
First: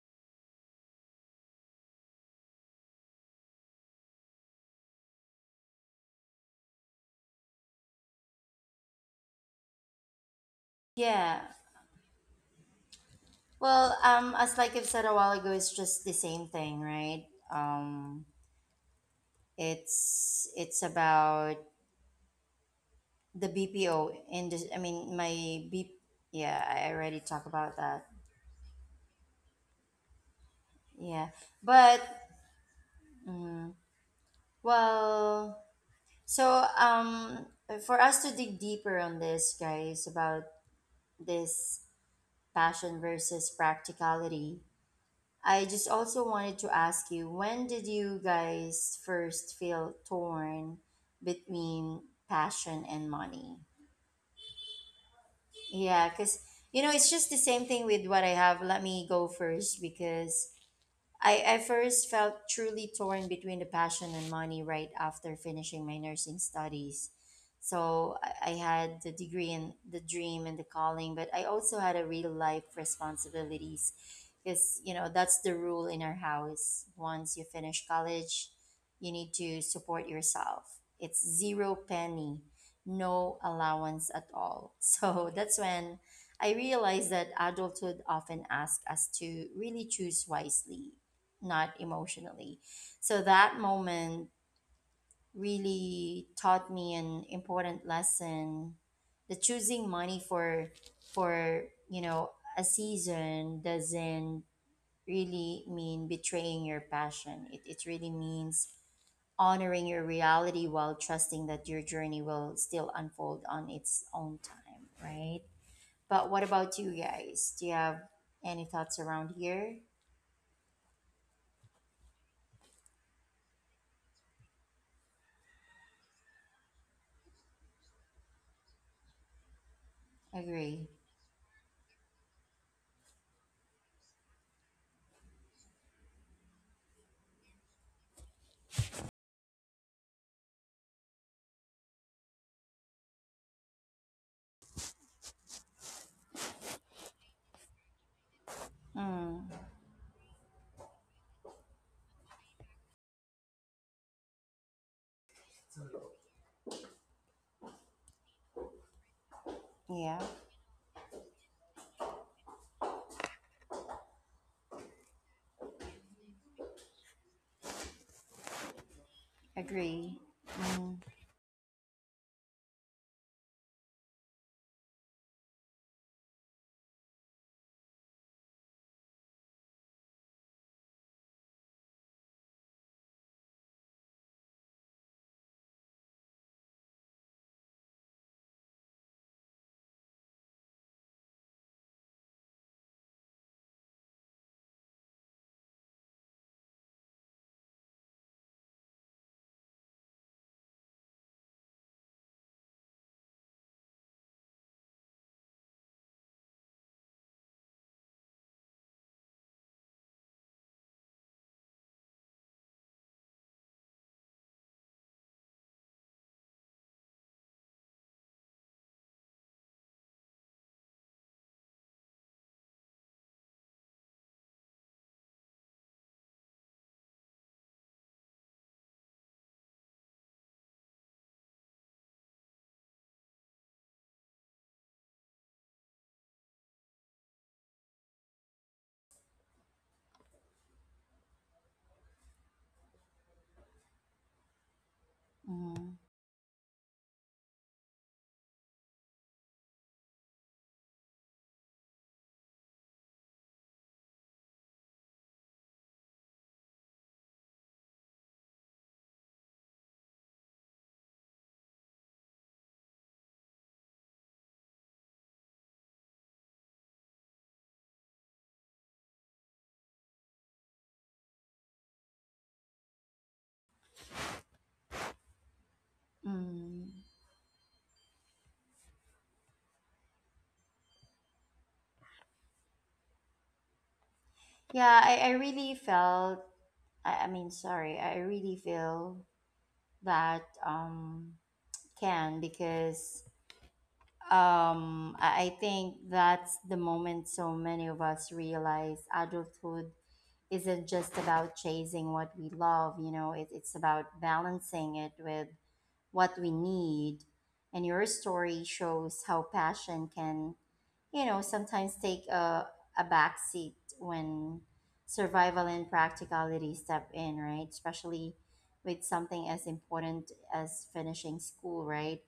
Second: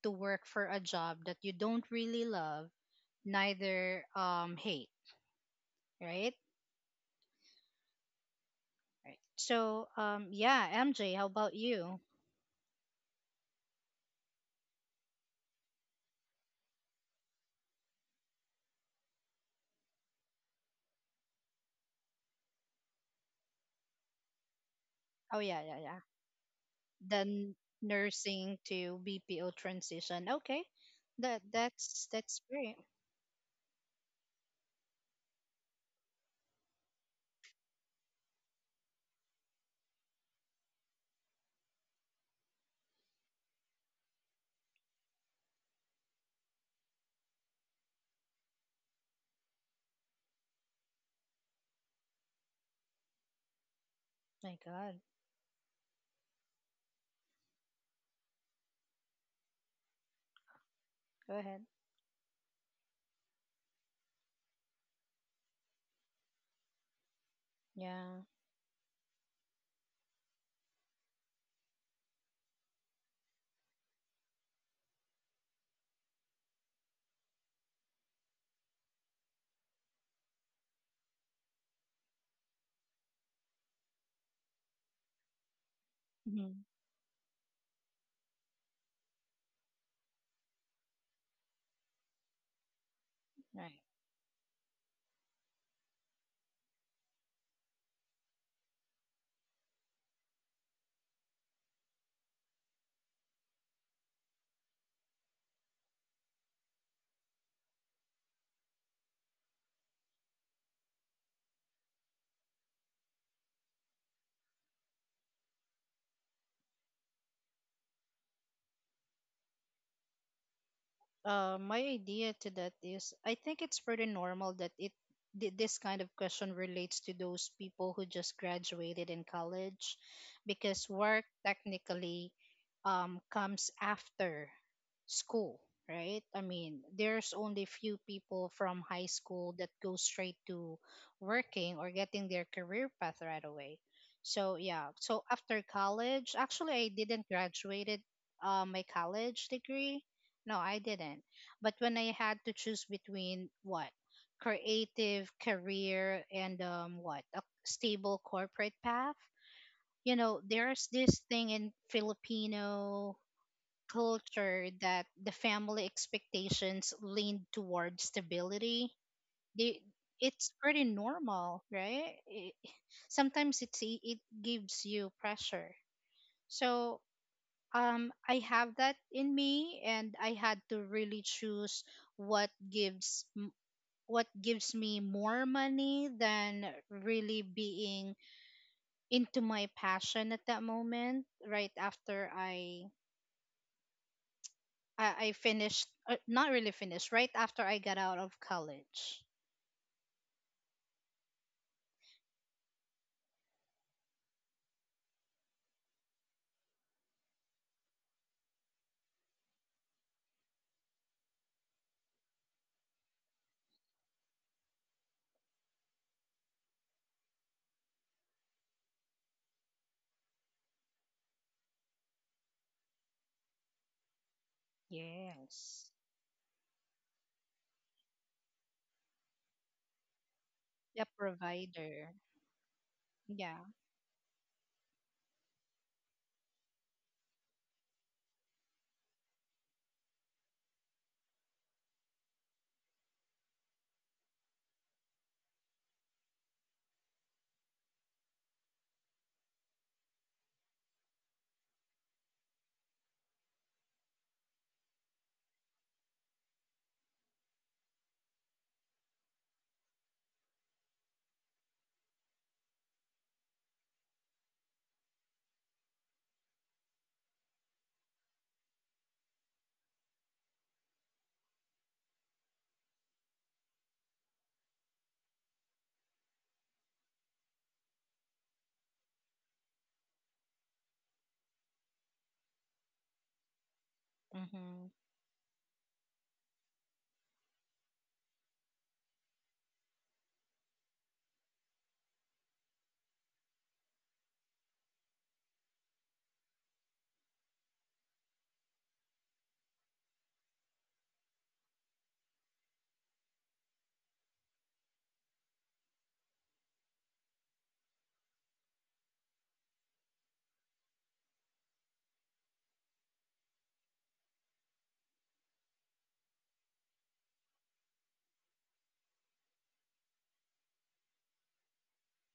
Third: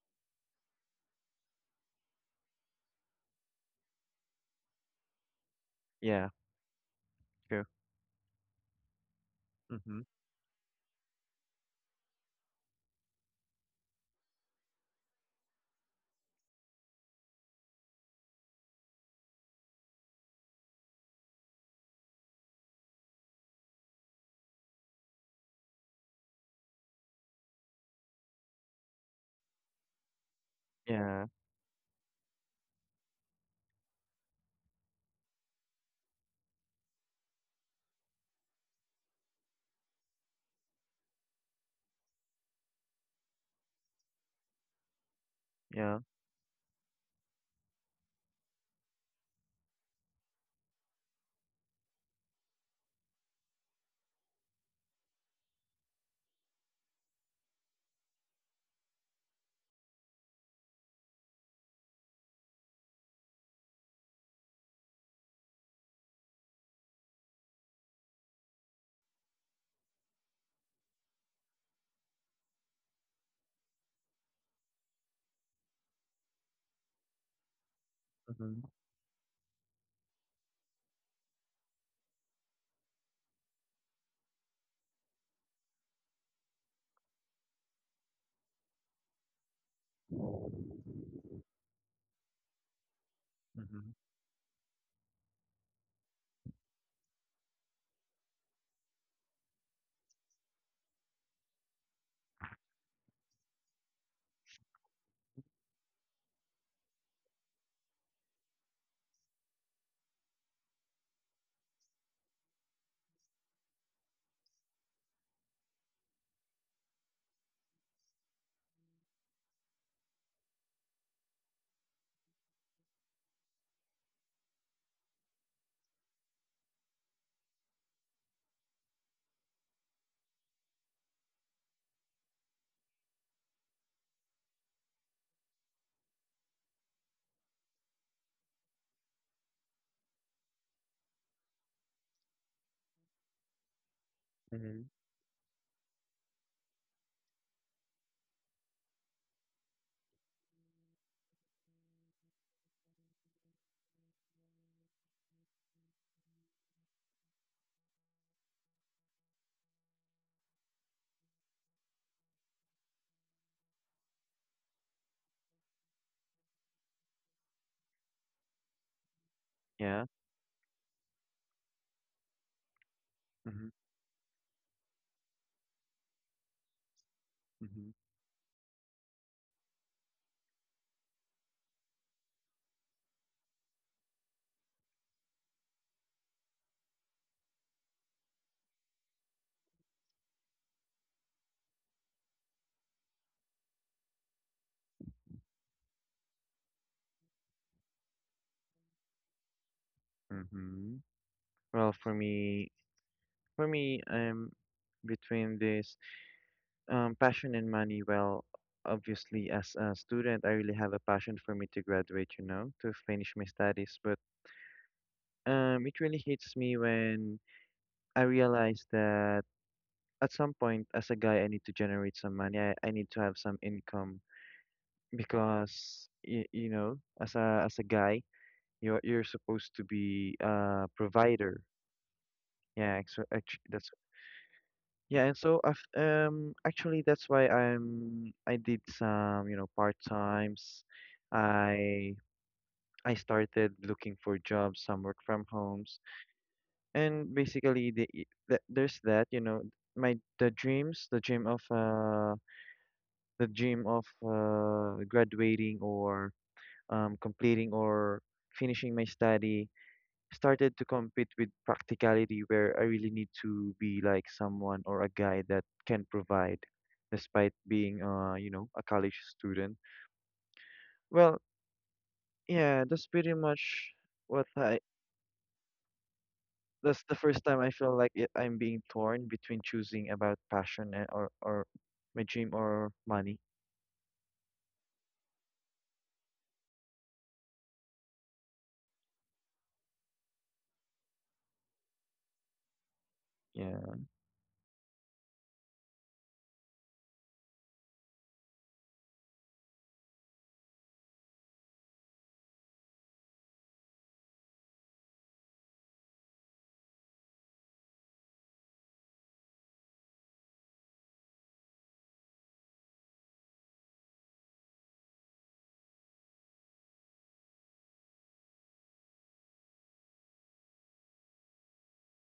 to work for a job that you don't really love, neither um, hate,
Yeah,
right?
true.
Right. So
Mhm.
um, yeah, M J, how
Yeah.
about you?
Well, um, as like I've said a while ago, it's just the same thing, right? Um, it's it's about the B P O industry. I mean, my
Oh yeah, yeah, yeah.
B. Yeah, I
The
already talked
n-
about that.
nursing to B P O transition. Okay,
Yeah.
Yeah,
that that's
but
that's great.
mm, well, so um, for us to dig deeper on this, guys, about this passion versus practicality, I just
Yeah.
also wanted to ask you, when did you guys first feel torn between passion and money?
My God,
Yeah, because, you know, it's just the same thing with what I have. Let me go first because
go
I,
ahead.
I first felt truly torn between the passion and money right after finishing my nursing studies.
Yeah.
So I, I had the degree and the dream and the calling, but I also had a real life responsibilities because, you know, that's the rule in our house. Once you finish
Mhm.
college, you need to support yourself. It's zero penny, no allowance at all. So that's when
hmm
I realized that adulthood often asks us to really choose wisely, not emotionally. So
Right.
that
Mhm.
moment really taught me an important lesson, that choosing money for for you know a season doesn't really mean betraying your passion. It it really means honoring your reality while trusting that your journey will still unfold on its own time, right? But what about you guys? Do you have any thoughts around here?
Uh, my idea to that is I think it's pretty normal that it thi- this kind of question relates to those people who just graduated in college, because
Agree.
work technically um, comes after school, right? I mean, there's only few people from high school that go straight to working or getting their career path right away. So yeah,
Mhm.
so after college, actually I didn't graduated uh, my college
Mm,
degree, no, I didn't. But when I had to choose between what? Creative career and um what? A stable corporate path? You
yeah.
know, there's this thing in Filipino culture that the family expectations lean toward stability. They
Yeah.
Agree.
it's pretty
Mm,
normal, right? It, sometimes
Mm-hmm.
it's e- it gives you pressure. So
Mm-hmm.
um I have that in me and I had to really choose what gives m- what gives me more money than really being into my passion at that moment right after I I, I finished uh, not really finished right after I got out of college.
Mm-hmm. Well, for me, for me, um, between this um passion and money, well, obviously as a student, I really have a passion for me to graduate, you know, to finish my studies. But um, it really hits me when I realize that at some point, as a guy, I need to generate some money. I, I need to have some income,
Yes.
because y you know, as a as a guy, you're you're supposed to be a
The
provider.
provider.
Yeah, so
Yeah.
act- that's yeah, and so I've, um actually, that's why I'm I did some, you know, part times. I I started looking for jobs, some work from
mm,
homes. And basically the, i- the there's that, you know, my the dreams, the dream of uh the dream of uh graduating, or um completing, or finishing my study, started to compete with practicality, where I really need to be like someone, or a guy that can provide, despite being uh you know a college student. Well, yeah, that's pretty much what I that's the
mm.
first time I feel like it, I'm being torn between choosing about passion, and, or or my dream, or money.
Mhm.
Yeah, I, I really felt, I, I mean, sorry, I really feel that um, can, because
Yeah,
um, I, I think that's the moment so many of us realize adulthood isn't just about chasing what we love. You know, it, it's about balancing it with what we need. And your story shows how passion can, you know, sometimes take a, a back seat when survival and practicality step in, right? Especially with something as important as finishing school, right?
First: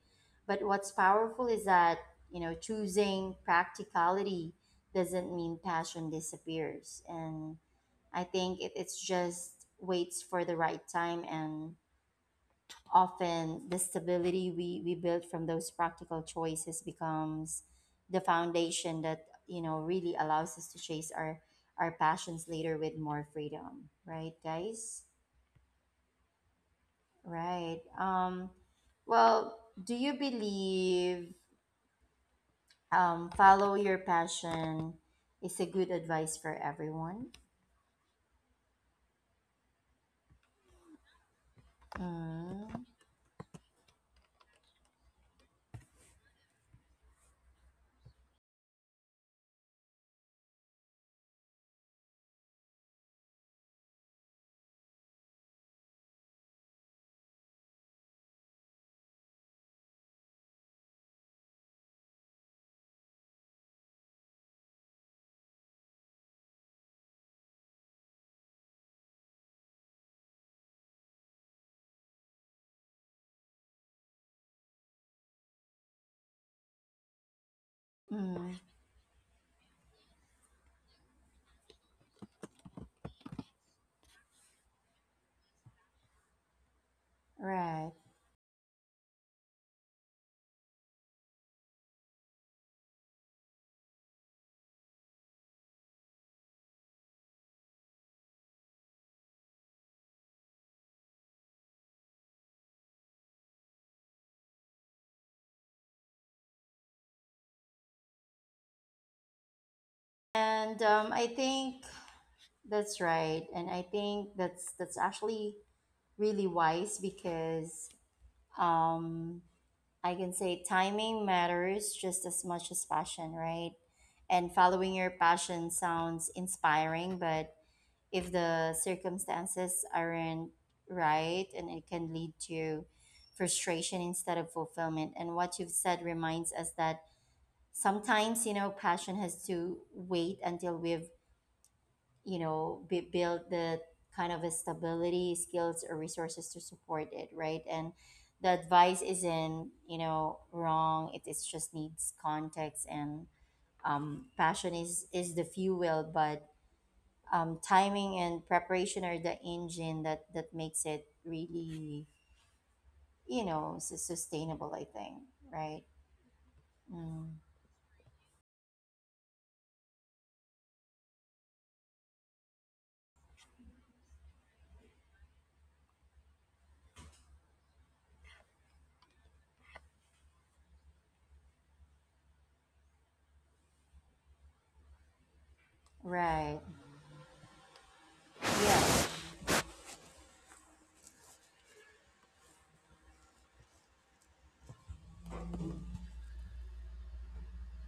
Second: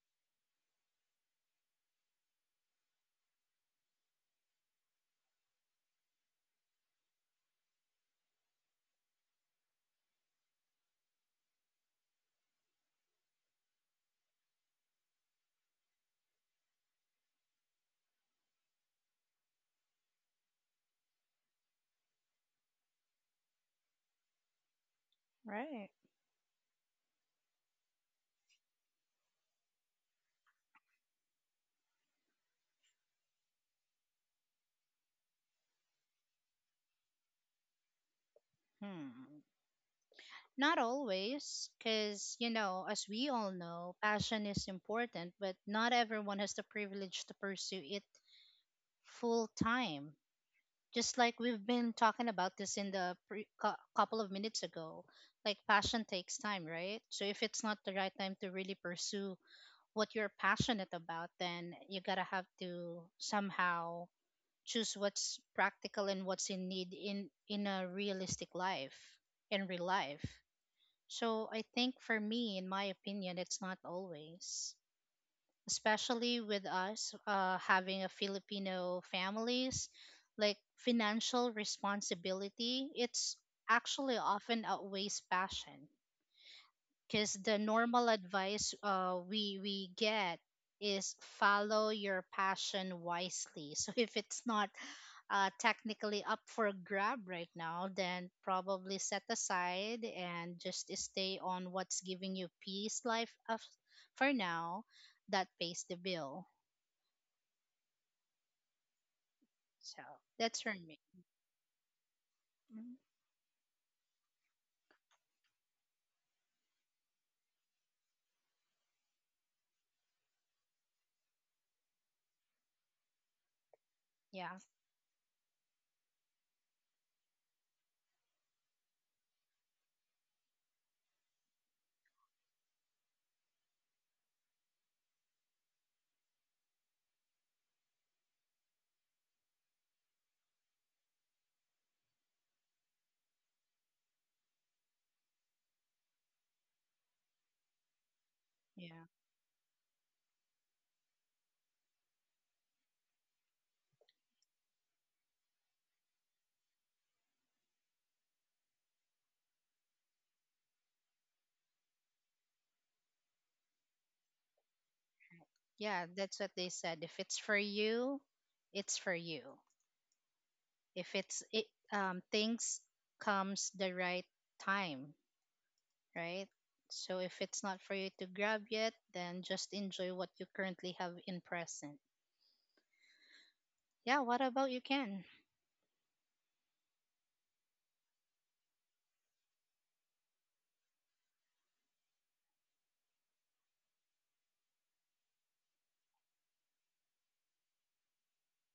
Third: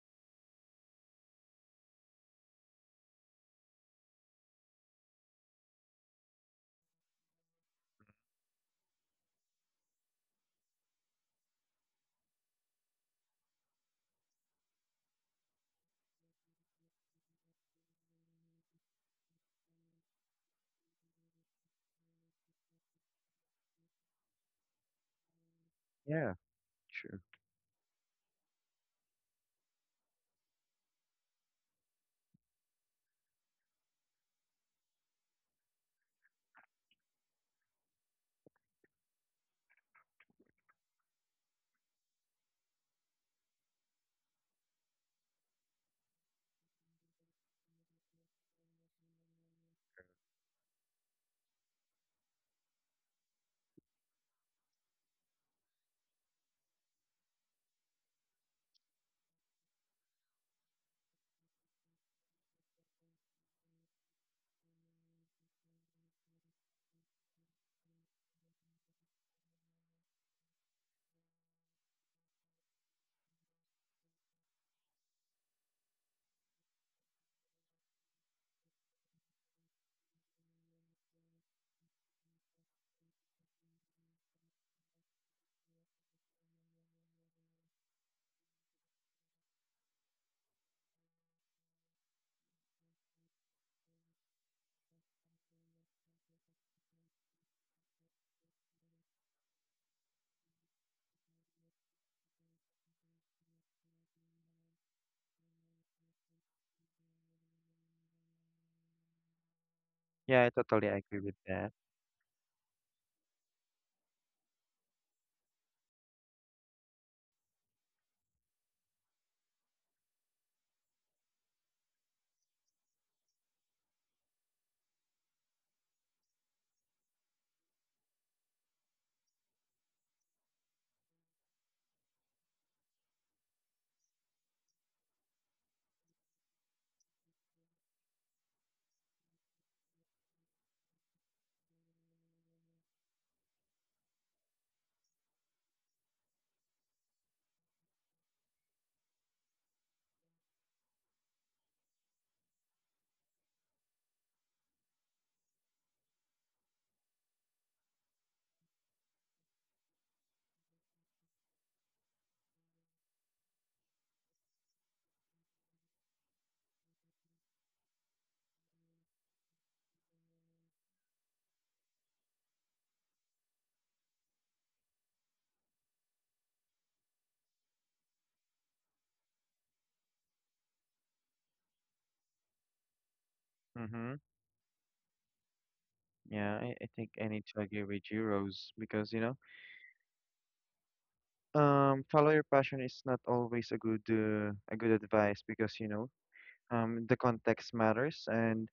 But what's powerful is that, you know, choosing practicality doesn't mean passion disappears. And I think it, it's just waits for the right time. And often, the stability we, we build from those practical choices becomes the foundation that you know really allows us to chase our our passions later with more freedom, right, guys?
Right.
yeah, sure,
Right. Um, well, do you believe um, follow your passion is a good advice for everyone?
Hmm. Not always, because, you
Mm,
know, as we all know, passion is important, but not everyone has the privilege to pursue it full time. Just like we've been talking about this in the pre- cou- couple of minutes ago, like passion takes time, right? So if it's not the right time to really pursue what you're passionate about, then you gotta have to somehow choose what's practical and what's in need in in a realistic life, in real life. So I think for me, in my opinion, it's not always, especially with us uh, having a
mm,
Filipino families, like financial responsibility, it's actually often outweighs passion because the
right.
normal advice uh, we we get is follow your passion wisely. So if it's not uh, technically up for grab right now, then probably set aside and just stay on what's giving you peace life of, for now, that pays the bill. So
yeah, I
that's for
And
totally
me.
um,
agree
I
with that.
think
Mhm.
that's right. And I think that's that's actually really wise because, um, I can say timing matters just as much as passion, right? And
Yeah,
following your passion sounds inspiring, but if the circumstances aren't right, and it can lead to frustration instead of fulfillment. And what you've said reminds us that sometimes, you know, passion has to wait until we've you know b- build the kind of a stability, skills, or resources to support it, right? And the advice
yeah,
isn't, you know wrong. It it's just needs context. And um, passion is is the fuel, but um, timing and preparation are the engine that that makes it really, you know su- sustainable, I think. Right?
yeah. That's what they said. If
Mm,
it's for you, it's for you. If it's it um things Comes the right time, right? So if it's not for you to grab yet, then just enjoy what you currently have in present. Yeah,
Mhm.
what about you, can
Yeah, I, I think I
right.
need to agree with you, Rose, because, you know.
Yes.
Um, follow your passion is not always a good uh, a good advice because, you know um the context matters. And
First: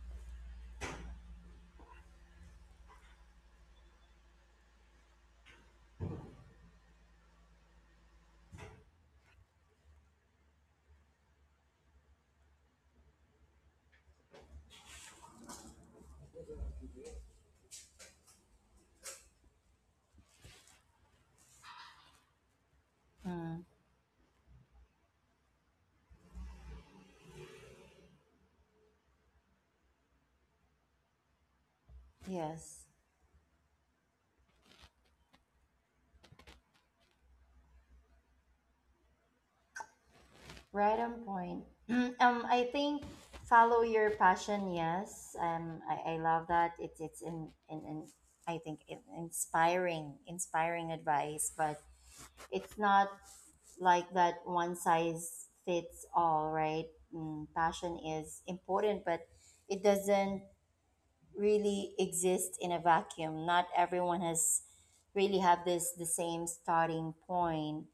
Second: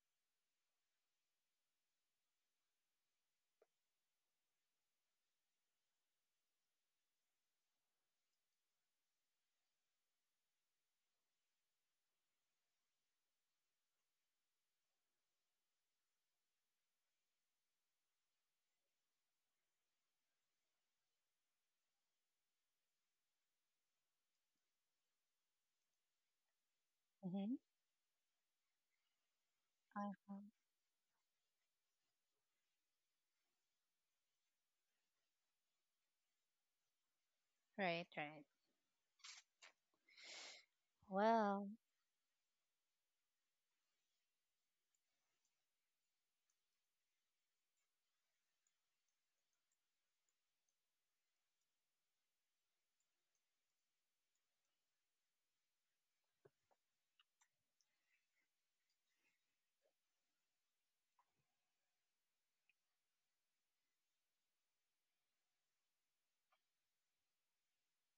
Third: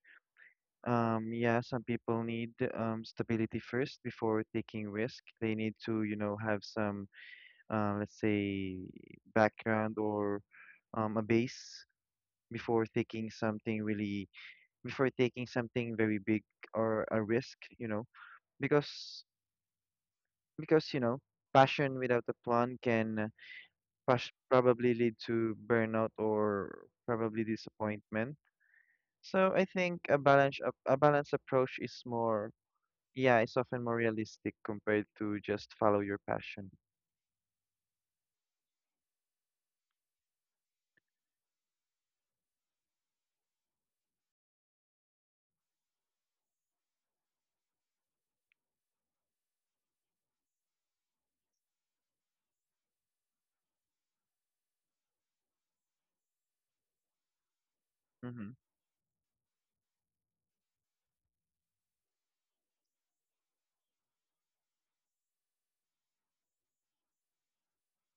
um yeah some people need um stability first before taking risk. They need to you know have some, uh, let's say, background, or um a base, before taking something really before taking something very big, or a risk, you know, because because you know passion without a plan can
Mm,
pros- probably lead to burnout, or probably
mm-hmm.
disappointment. So I think a
Uh-huh.
balance a balanced approach is more
yes.
yeah, it's often more realistic, compared to just follow your passion.
Right, right.
Right on
Well,
point. um, I think follow your passion. Yes. Um, I, I love that. It's it's in in, in, I think, in, inspiring inspiring advice, but it's not like that one size fits all, right? Mm, passion
Mhm.
is important, but it doesn't really exist in a vacuum. Not everyone has really have this the same starting point,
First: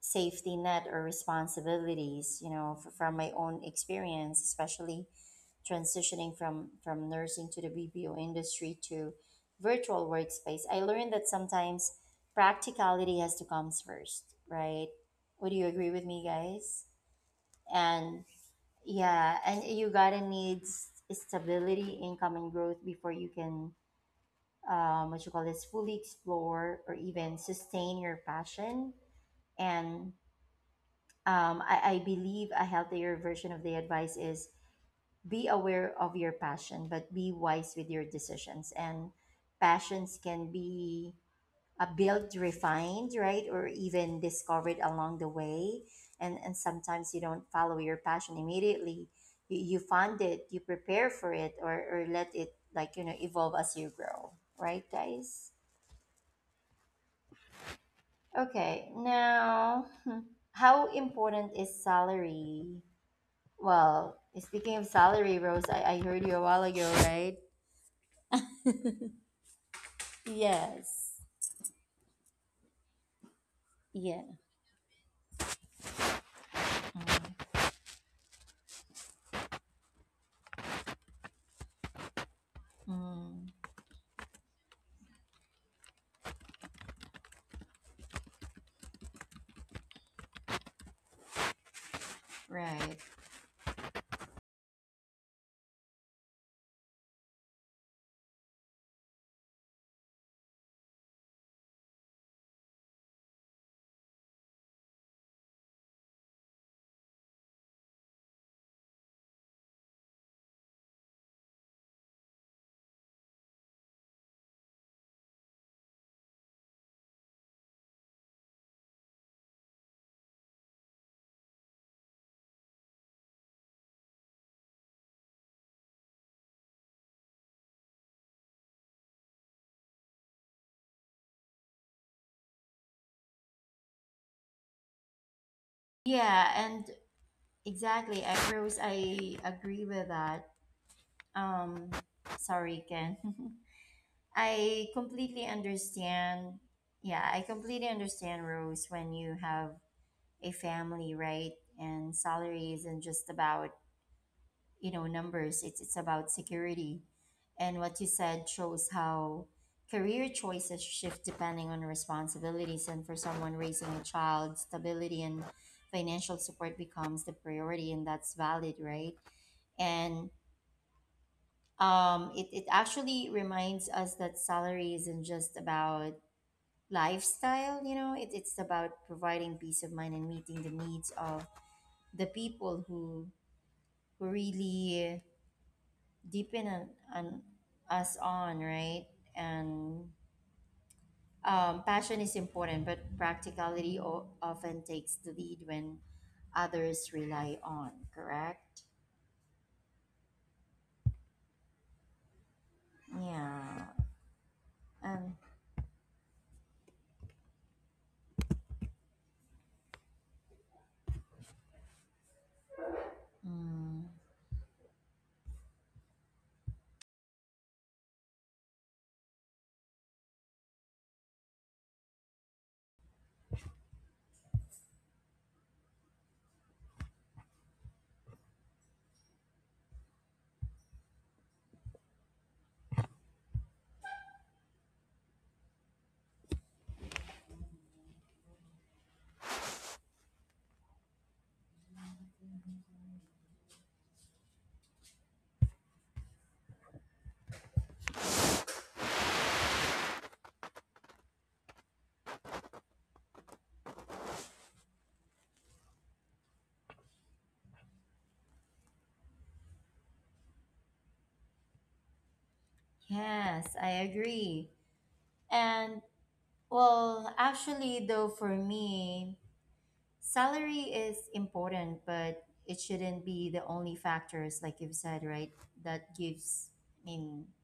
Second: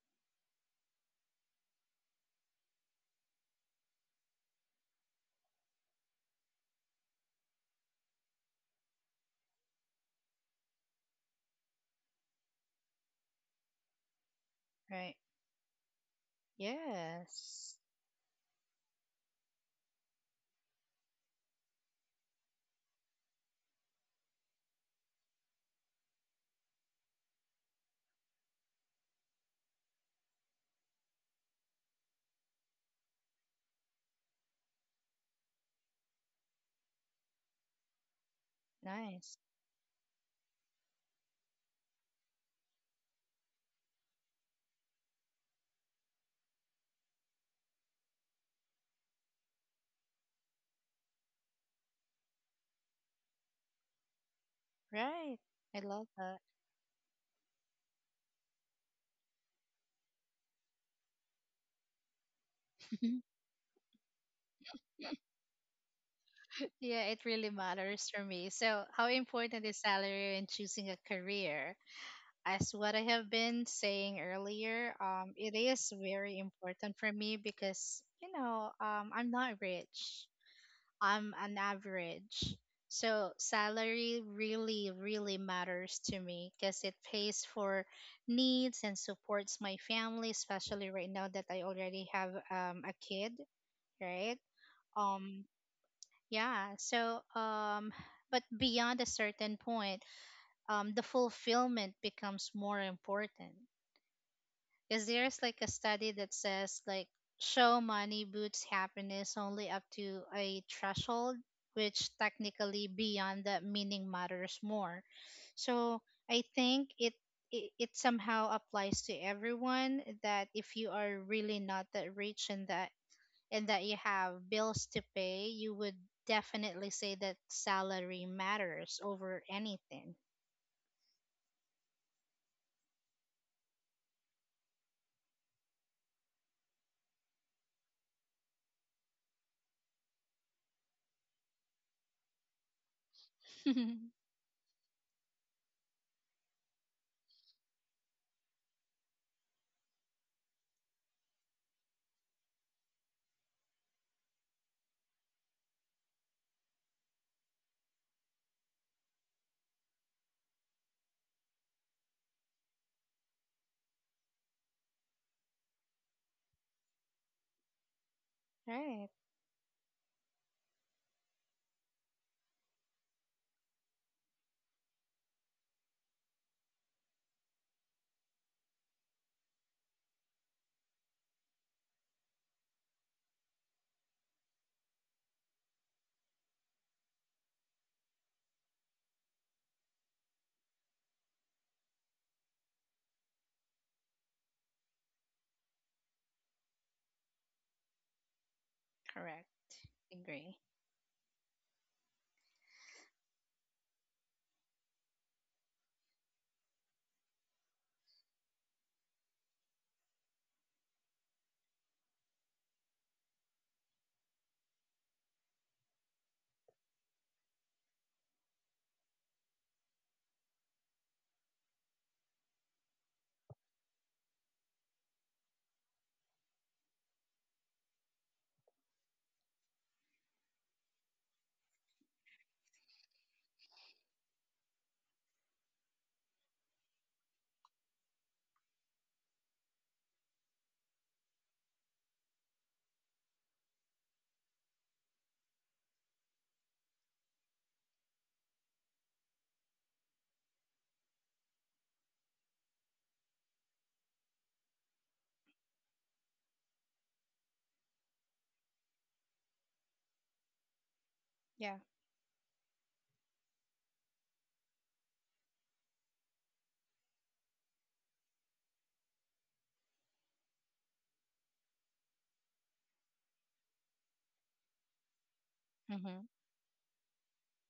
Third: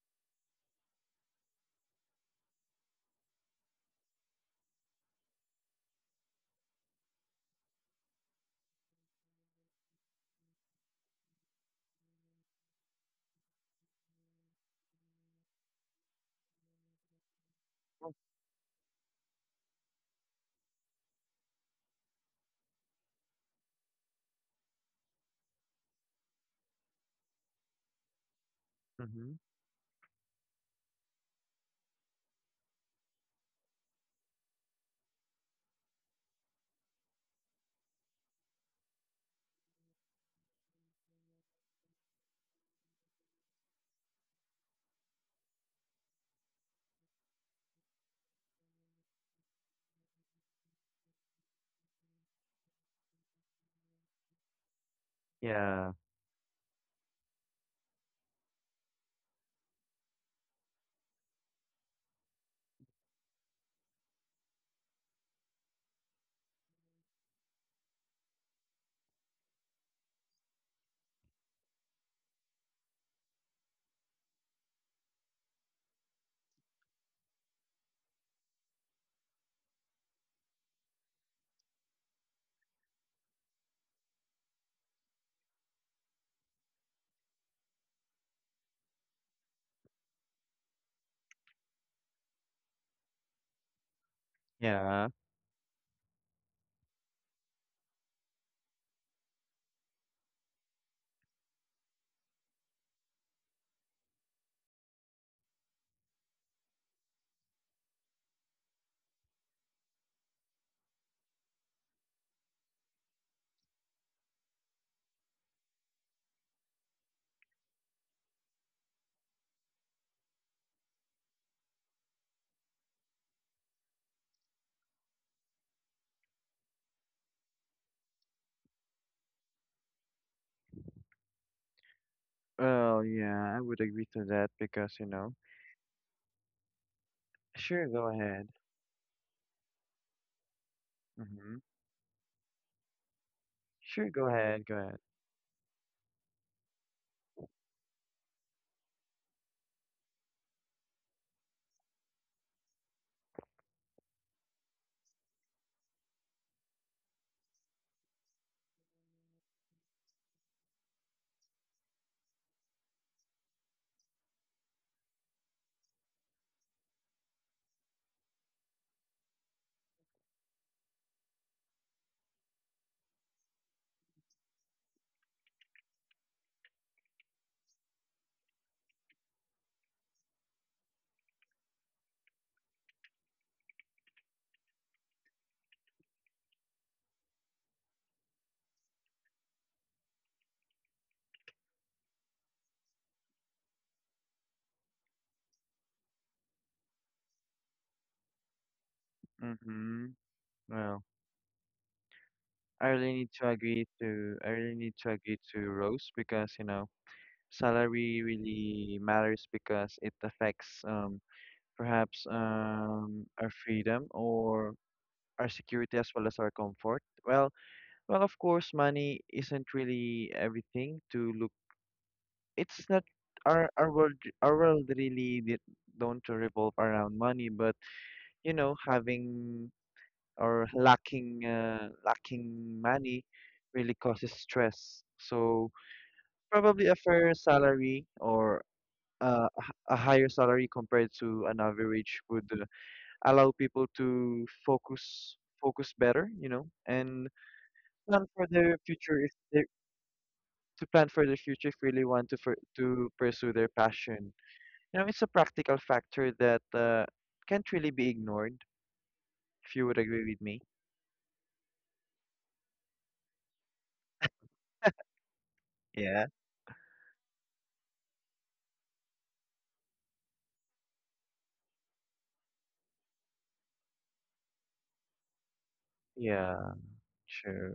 safety net, or responsibilities. You know f- from my own experience, especially transitioning from from nursing to the BPO industry to virtual workspace, I learned that sometimes practicality has to come first, right? Would
right.
you agree with me, guys? And
Yes.
yeah, and you gotta need s- stability, income, and growth before you can, um, what you call this, fully explore or even sustain your passion.
Mhm.
And um, I, I believe a healthier version of the advice is, be aware of your passion, but be wise with your decisions. And passions
Nice.
can be uh, built, refined, right, or even discovered along the way. And and sometimes you don't follow your passion immediately. You, you fund it, you prepare for it, or or let it, like, you know evolve as you grow, right, guys?
Right, I
Yeah.
love that.
Okay, now how important is salary? Well, speaking of salary, Rose, I, I heard you a while ago, right?
Yeah, it really matters for me. So how important is
Yes.
salary in choosing a career? As what I
Yeah.
have been saying earlier, um, it is
Mm,
very important for me because you know um, I'm not rich. I'm an
mm,
average. So salary really, really matters to me because it pays for needs and supports my family, especially right now that I
right.
already have um, a kid, right?
Yeah.
Um, yeah. So um, but beyond a certain point, um, the fulfillment becomes more important. Because there's like a study that says like show money boosts happiness only up to a threshold, which technically beyond that meaning matters more. So I think it it, it somehow applies to everyone that if you are really not that rich and that and that you have bills to pay, you would definitely say that salary matters over anything.
Well, yeah, I would agree to that because, you know,
Yeah, and exactly, I, Rose,
sure, go
I
ahead.
agree with that. Um,
Mhm.
Sorry, Ken. I
Sure, go
completely
ahead. Go ahead.
understand. Yeah, I completely understand, Rose, when you have a family, right? And salary isn't just about, you know numbers. It's it's about security. And what you said shows how career choices shift depending on responsibilities, and for someone raising a child, stability and financial support becomes the priority, and that's valid, right?
Right.
And um, it, it actually reminds us that salary isn't just about lifestyle. you know it, it's about providing peace of mind and meeting the needs of the people who who really deepen on, on us on, right. And um, passion is important, but practicality o- often takes the lead when others rely on, correct?
Correct.
Mhm.
Agree.
Well, I really need to agree
Yeah.
to I really need to
um
agree to Rose, because, you know, salary really matters because it affects, um, perhaps, um, our freedom, or our security, as well as our comfort. Well, well, of course, money isn't really everything to look. It's not our our world. Our world really di- don't revolve around money, but you know, having or lacking uh, lacking money really causes stress. So probably a fair salary or uh, a h- a higher salary compared to an average would uh, allow people to focus focus better, you know, and plan for their future if they to plan for their future if really want to for, to pursue their passion. You know, it's a practical factor that uh, can't really be ignored. If you would agree with me.
Yeah.
yes, I agree. And
Yeah.
well, actually, though, for me, salary is important, but it shouldn't be the only factors, like you've said, right? that
Mm-hmm.
Yeah,
gives i mean
sure.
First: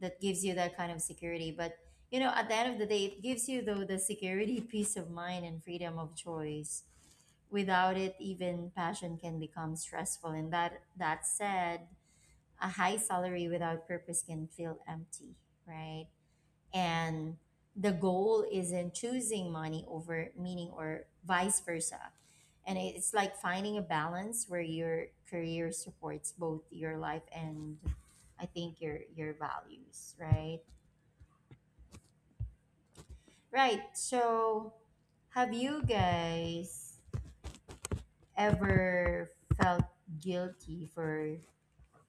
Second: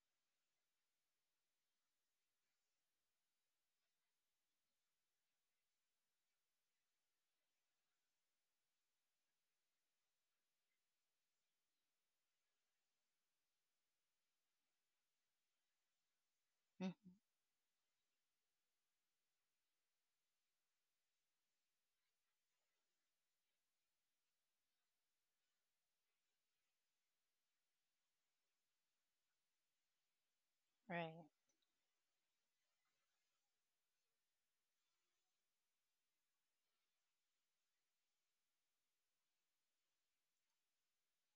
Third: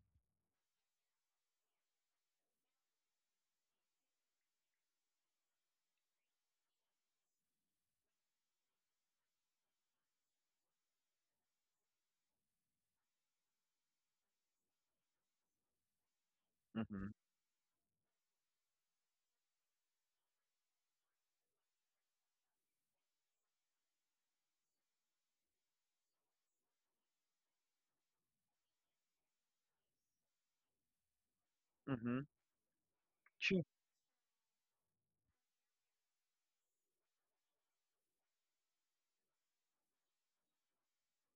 that gives you that kind of security. But you know, at the end of the day, it gives you though the security, peace of mind, and freedom of choice. Without it, even passion can become stressful. And that that said, a high salary without purpose can feel empty, right?
Mm-hmm.
Mm-hmm.
And the goal isn't choosing money over meaning or vice versa. And it- it's like finding a balance where your career supports both your life and, I think, your your values, right?
Right.
Mm-hmm.
Right.
True.
So, have you guys ever felt guilty for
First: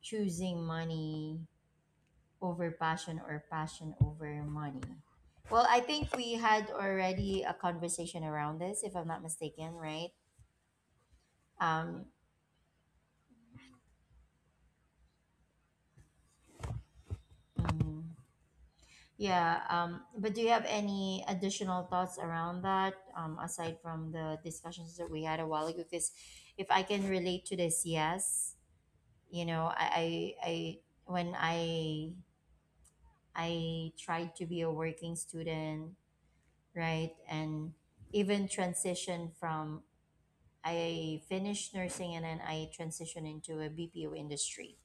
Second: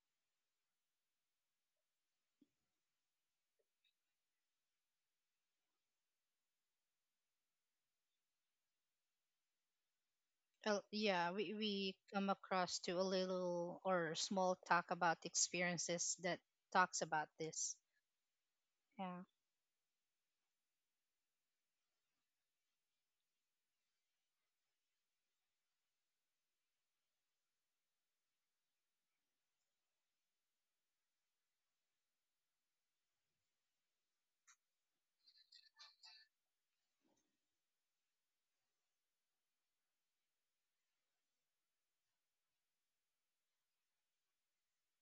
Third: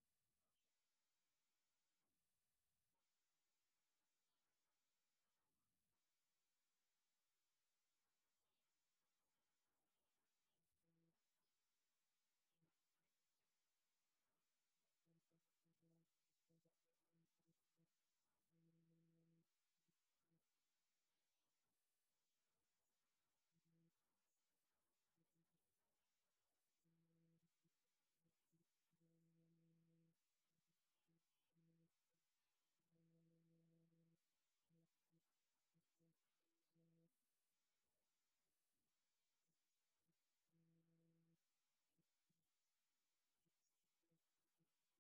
choosing money over passion, or passion over money? Well, I think we had already a conversation around this, if I'm not mistaken, right?
Oh, yeah, we,
Um,
we come across to a little or small talk about experiences that talks about
mm,
this. Yeah.
yeah. Um, but do you have any additional thoughts around that, um, aside from the discussions that we had a while ago? Because if I can relate to this, yes. You know, I, I, I when I, I tried to be a working student, right, and even transition from, I finished nursing and then I transitioned into a B P O industry.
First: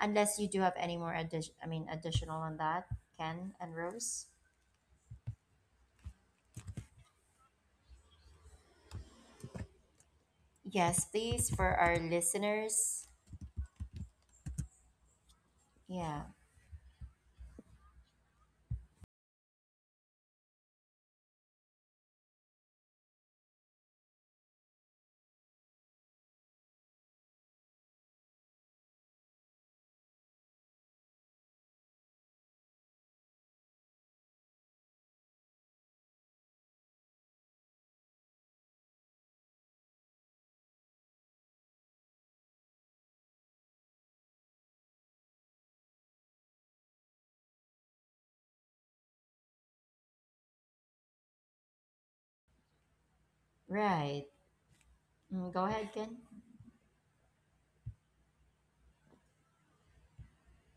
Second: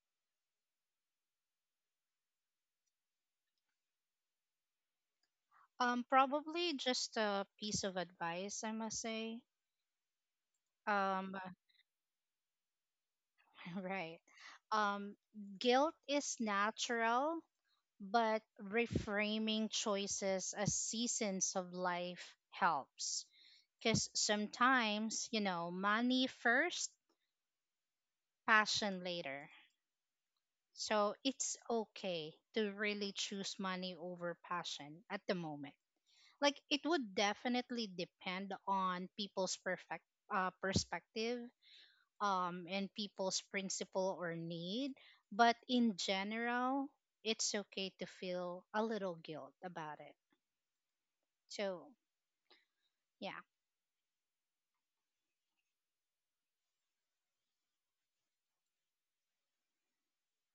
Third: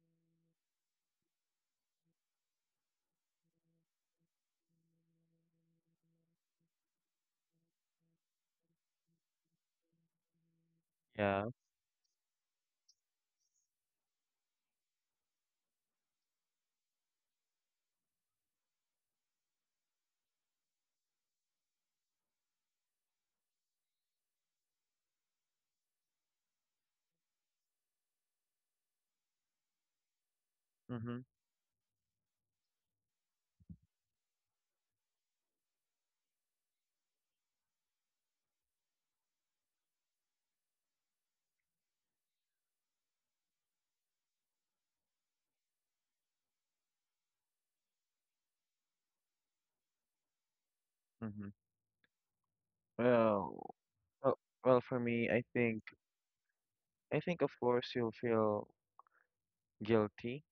Unless you do have any more addition, I mean, additional on that, Ken and Rose.
Um, probably just a piece of advice, I must say.
Yes,
Um,
Yeah.
please, for our listeners.
right. Um, guilt
Yeah,
is natural, but reframing choices as seasons of life helps. Because sometimes, you know, money first, passion later. So
Mm-hmm.
it's okay to really choose money over passion at the moment. Like it would definitely depend on people's perfect uh, perspective um and people's principle or need, but in general, it's okay to feel a little guilt about it.
Mm-hmm.
So, yeah.
Well,
right.
well, well, for me,
Mm,
I
go ahead,
think
Ken.
I think of course you'll feel guilty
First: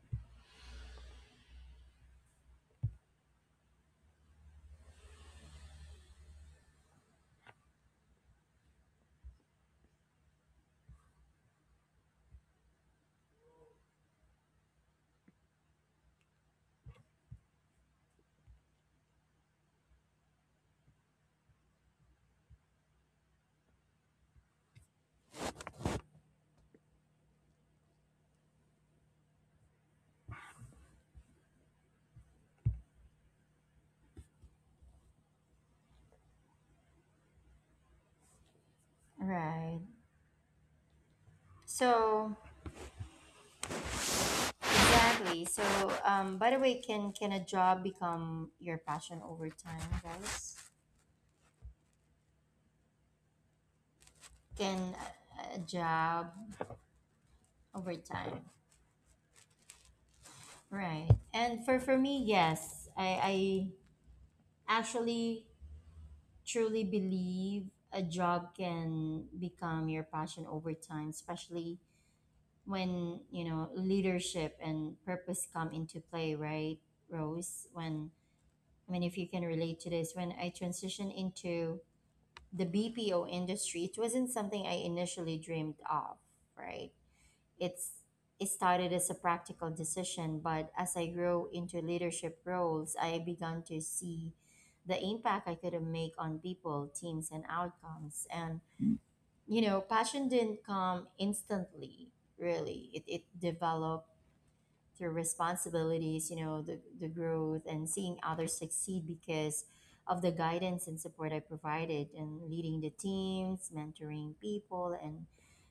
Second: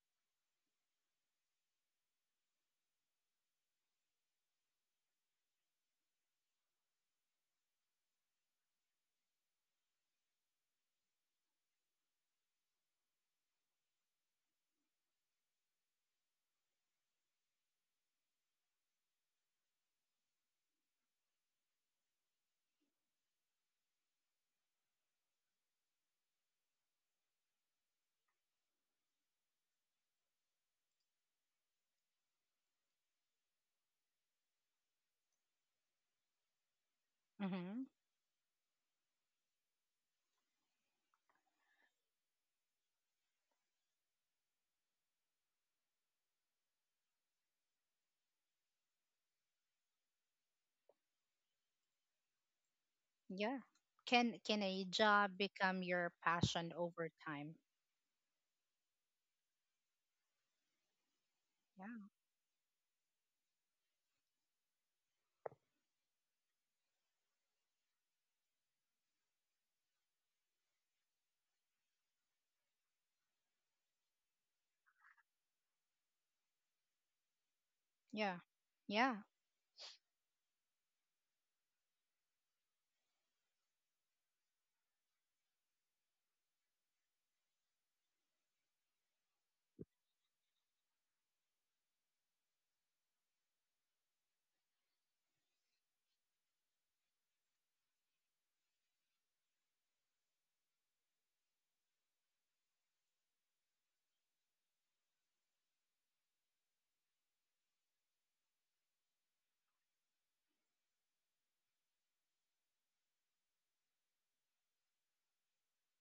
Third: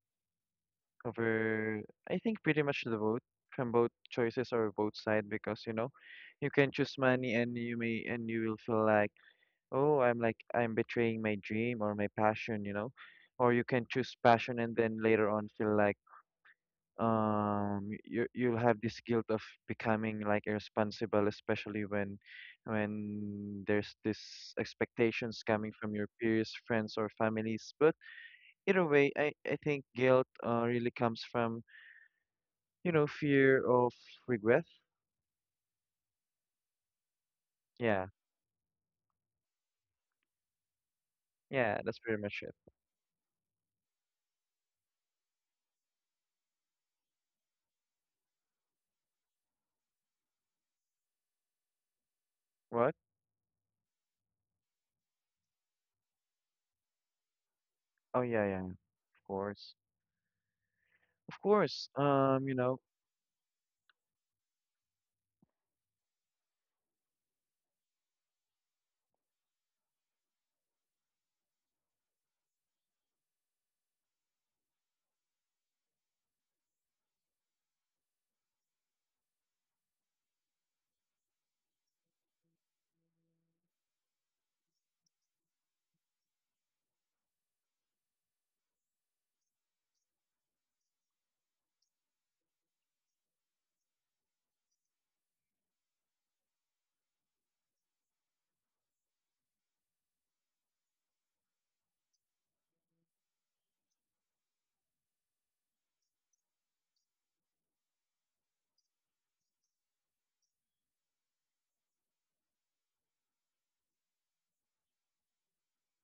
over. I think pretty much the vote from both choices or both side, because you know you can choose money and you may and you will feel like, oh, I'm like I'm betraying my dream or my passion, you know or you can choose passion and then later on feel like um you you'll have this guilt of becoming like irresponsible, especially when when there's this expectations coming from your peers, friends or families. But either way, I I think guilt uh, really comes from you know, fear of regret.
Mhm.
Yeah,
Right.
yeah, that's
So
pretty much it.
exactly. So um, by the way, can can a job become your passion over time, guys?
What?
Yeah. Can can a
Can a
job become
a
your
job
passion over time?
Oh yeah,
over
yeah, of
time,
course, of
right?
course.
Yeah.
And for
Um, you
for
know,
me, yes, I I actually truly believe a job can become your passion over time, especially when, you know, leadership and purpose come into play, right, Rose?
Yeah.
When,
Yeah.
I mean, if you can relate to this, when I transitioned into the B P O industry, it wasn't something I initially dreamed of, right? it's it started as a practical decision, but as I grew into leadership roles, I began to see the impact I could make on people, teams, and outcomes. And you know, passion didn't come instantly, really. It it developed their responsibilities, you know, the, the growth and seeing others succeed because of the guidance and support I provided, and leading the teams, mentoring people, and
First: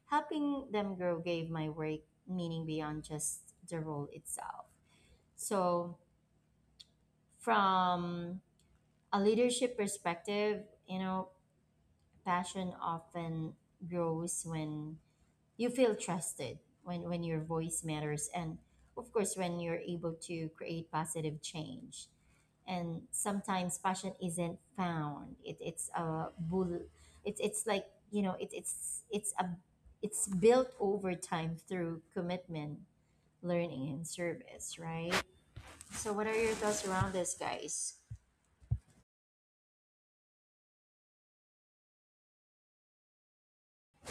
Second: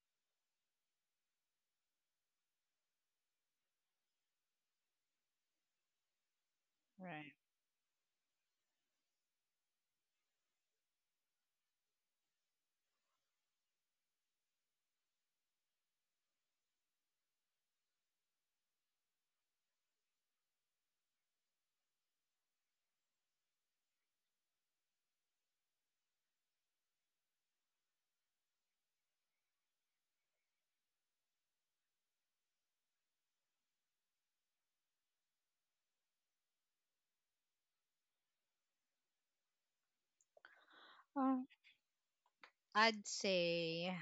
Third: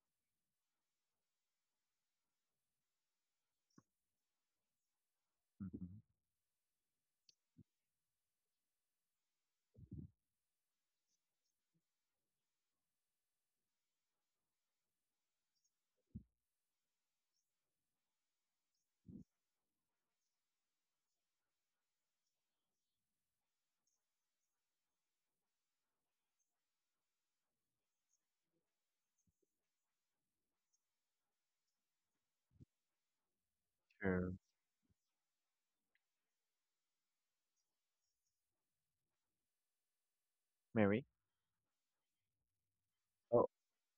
helping them grow gave my work meaning beyond just the role itself. So,
Mhm,
Right.
from a leadership perspective, you know, passion often grows when you feel trusted, when when your voice matters, and of course when you're able to create positive change. And sometimes passion isn't found. It, it's a bull it's it's like you know it, it's it's a it's built over time through commitment, learning, and
sure,
service, right? So what are your thoughts around this, guys?
Mary.
Um, I'd
Oh,
say,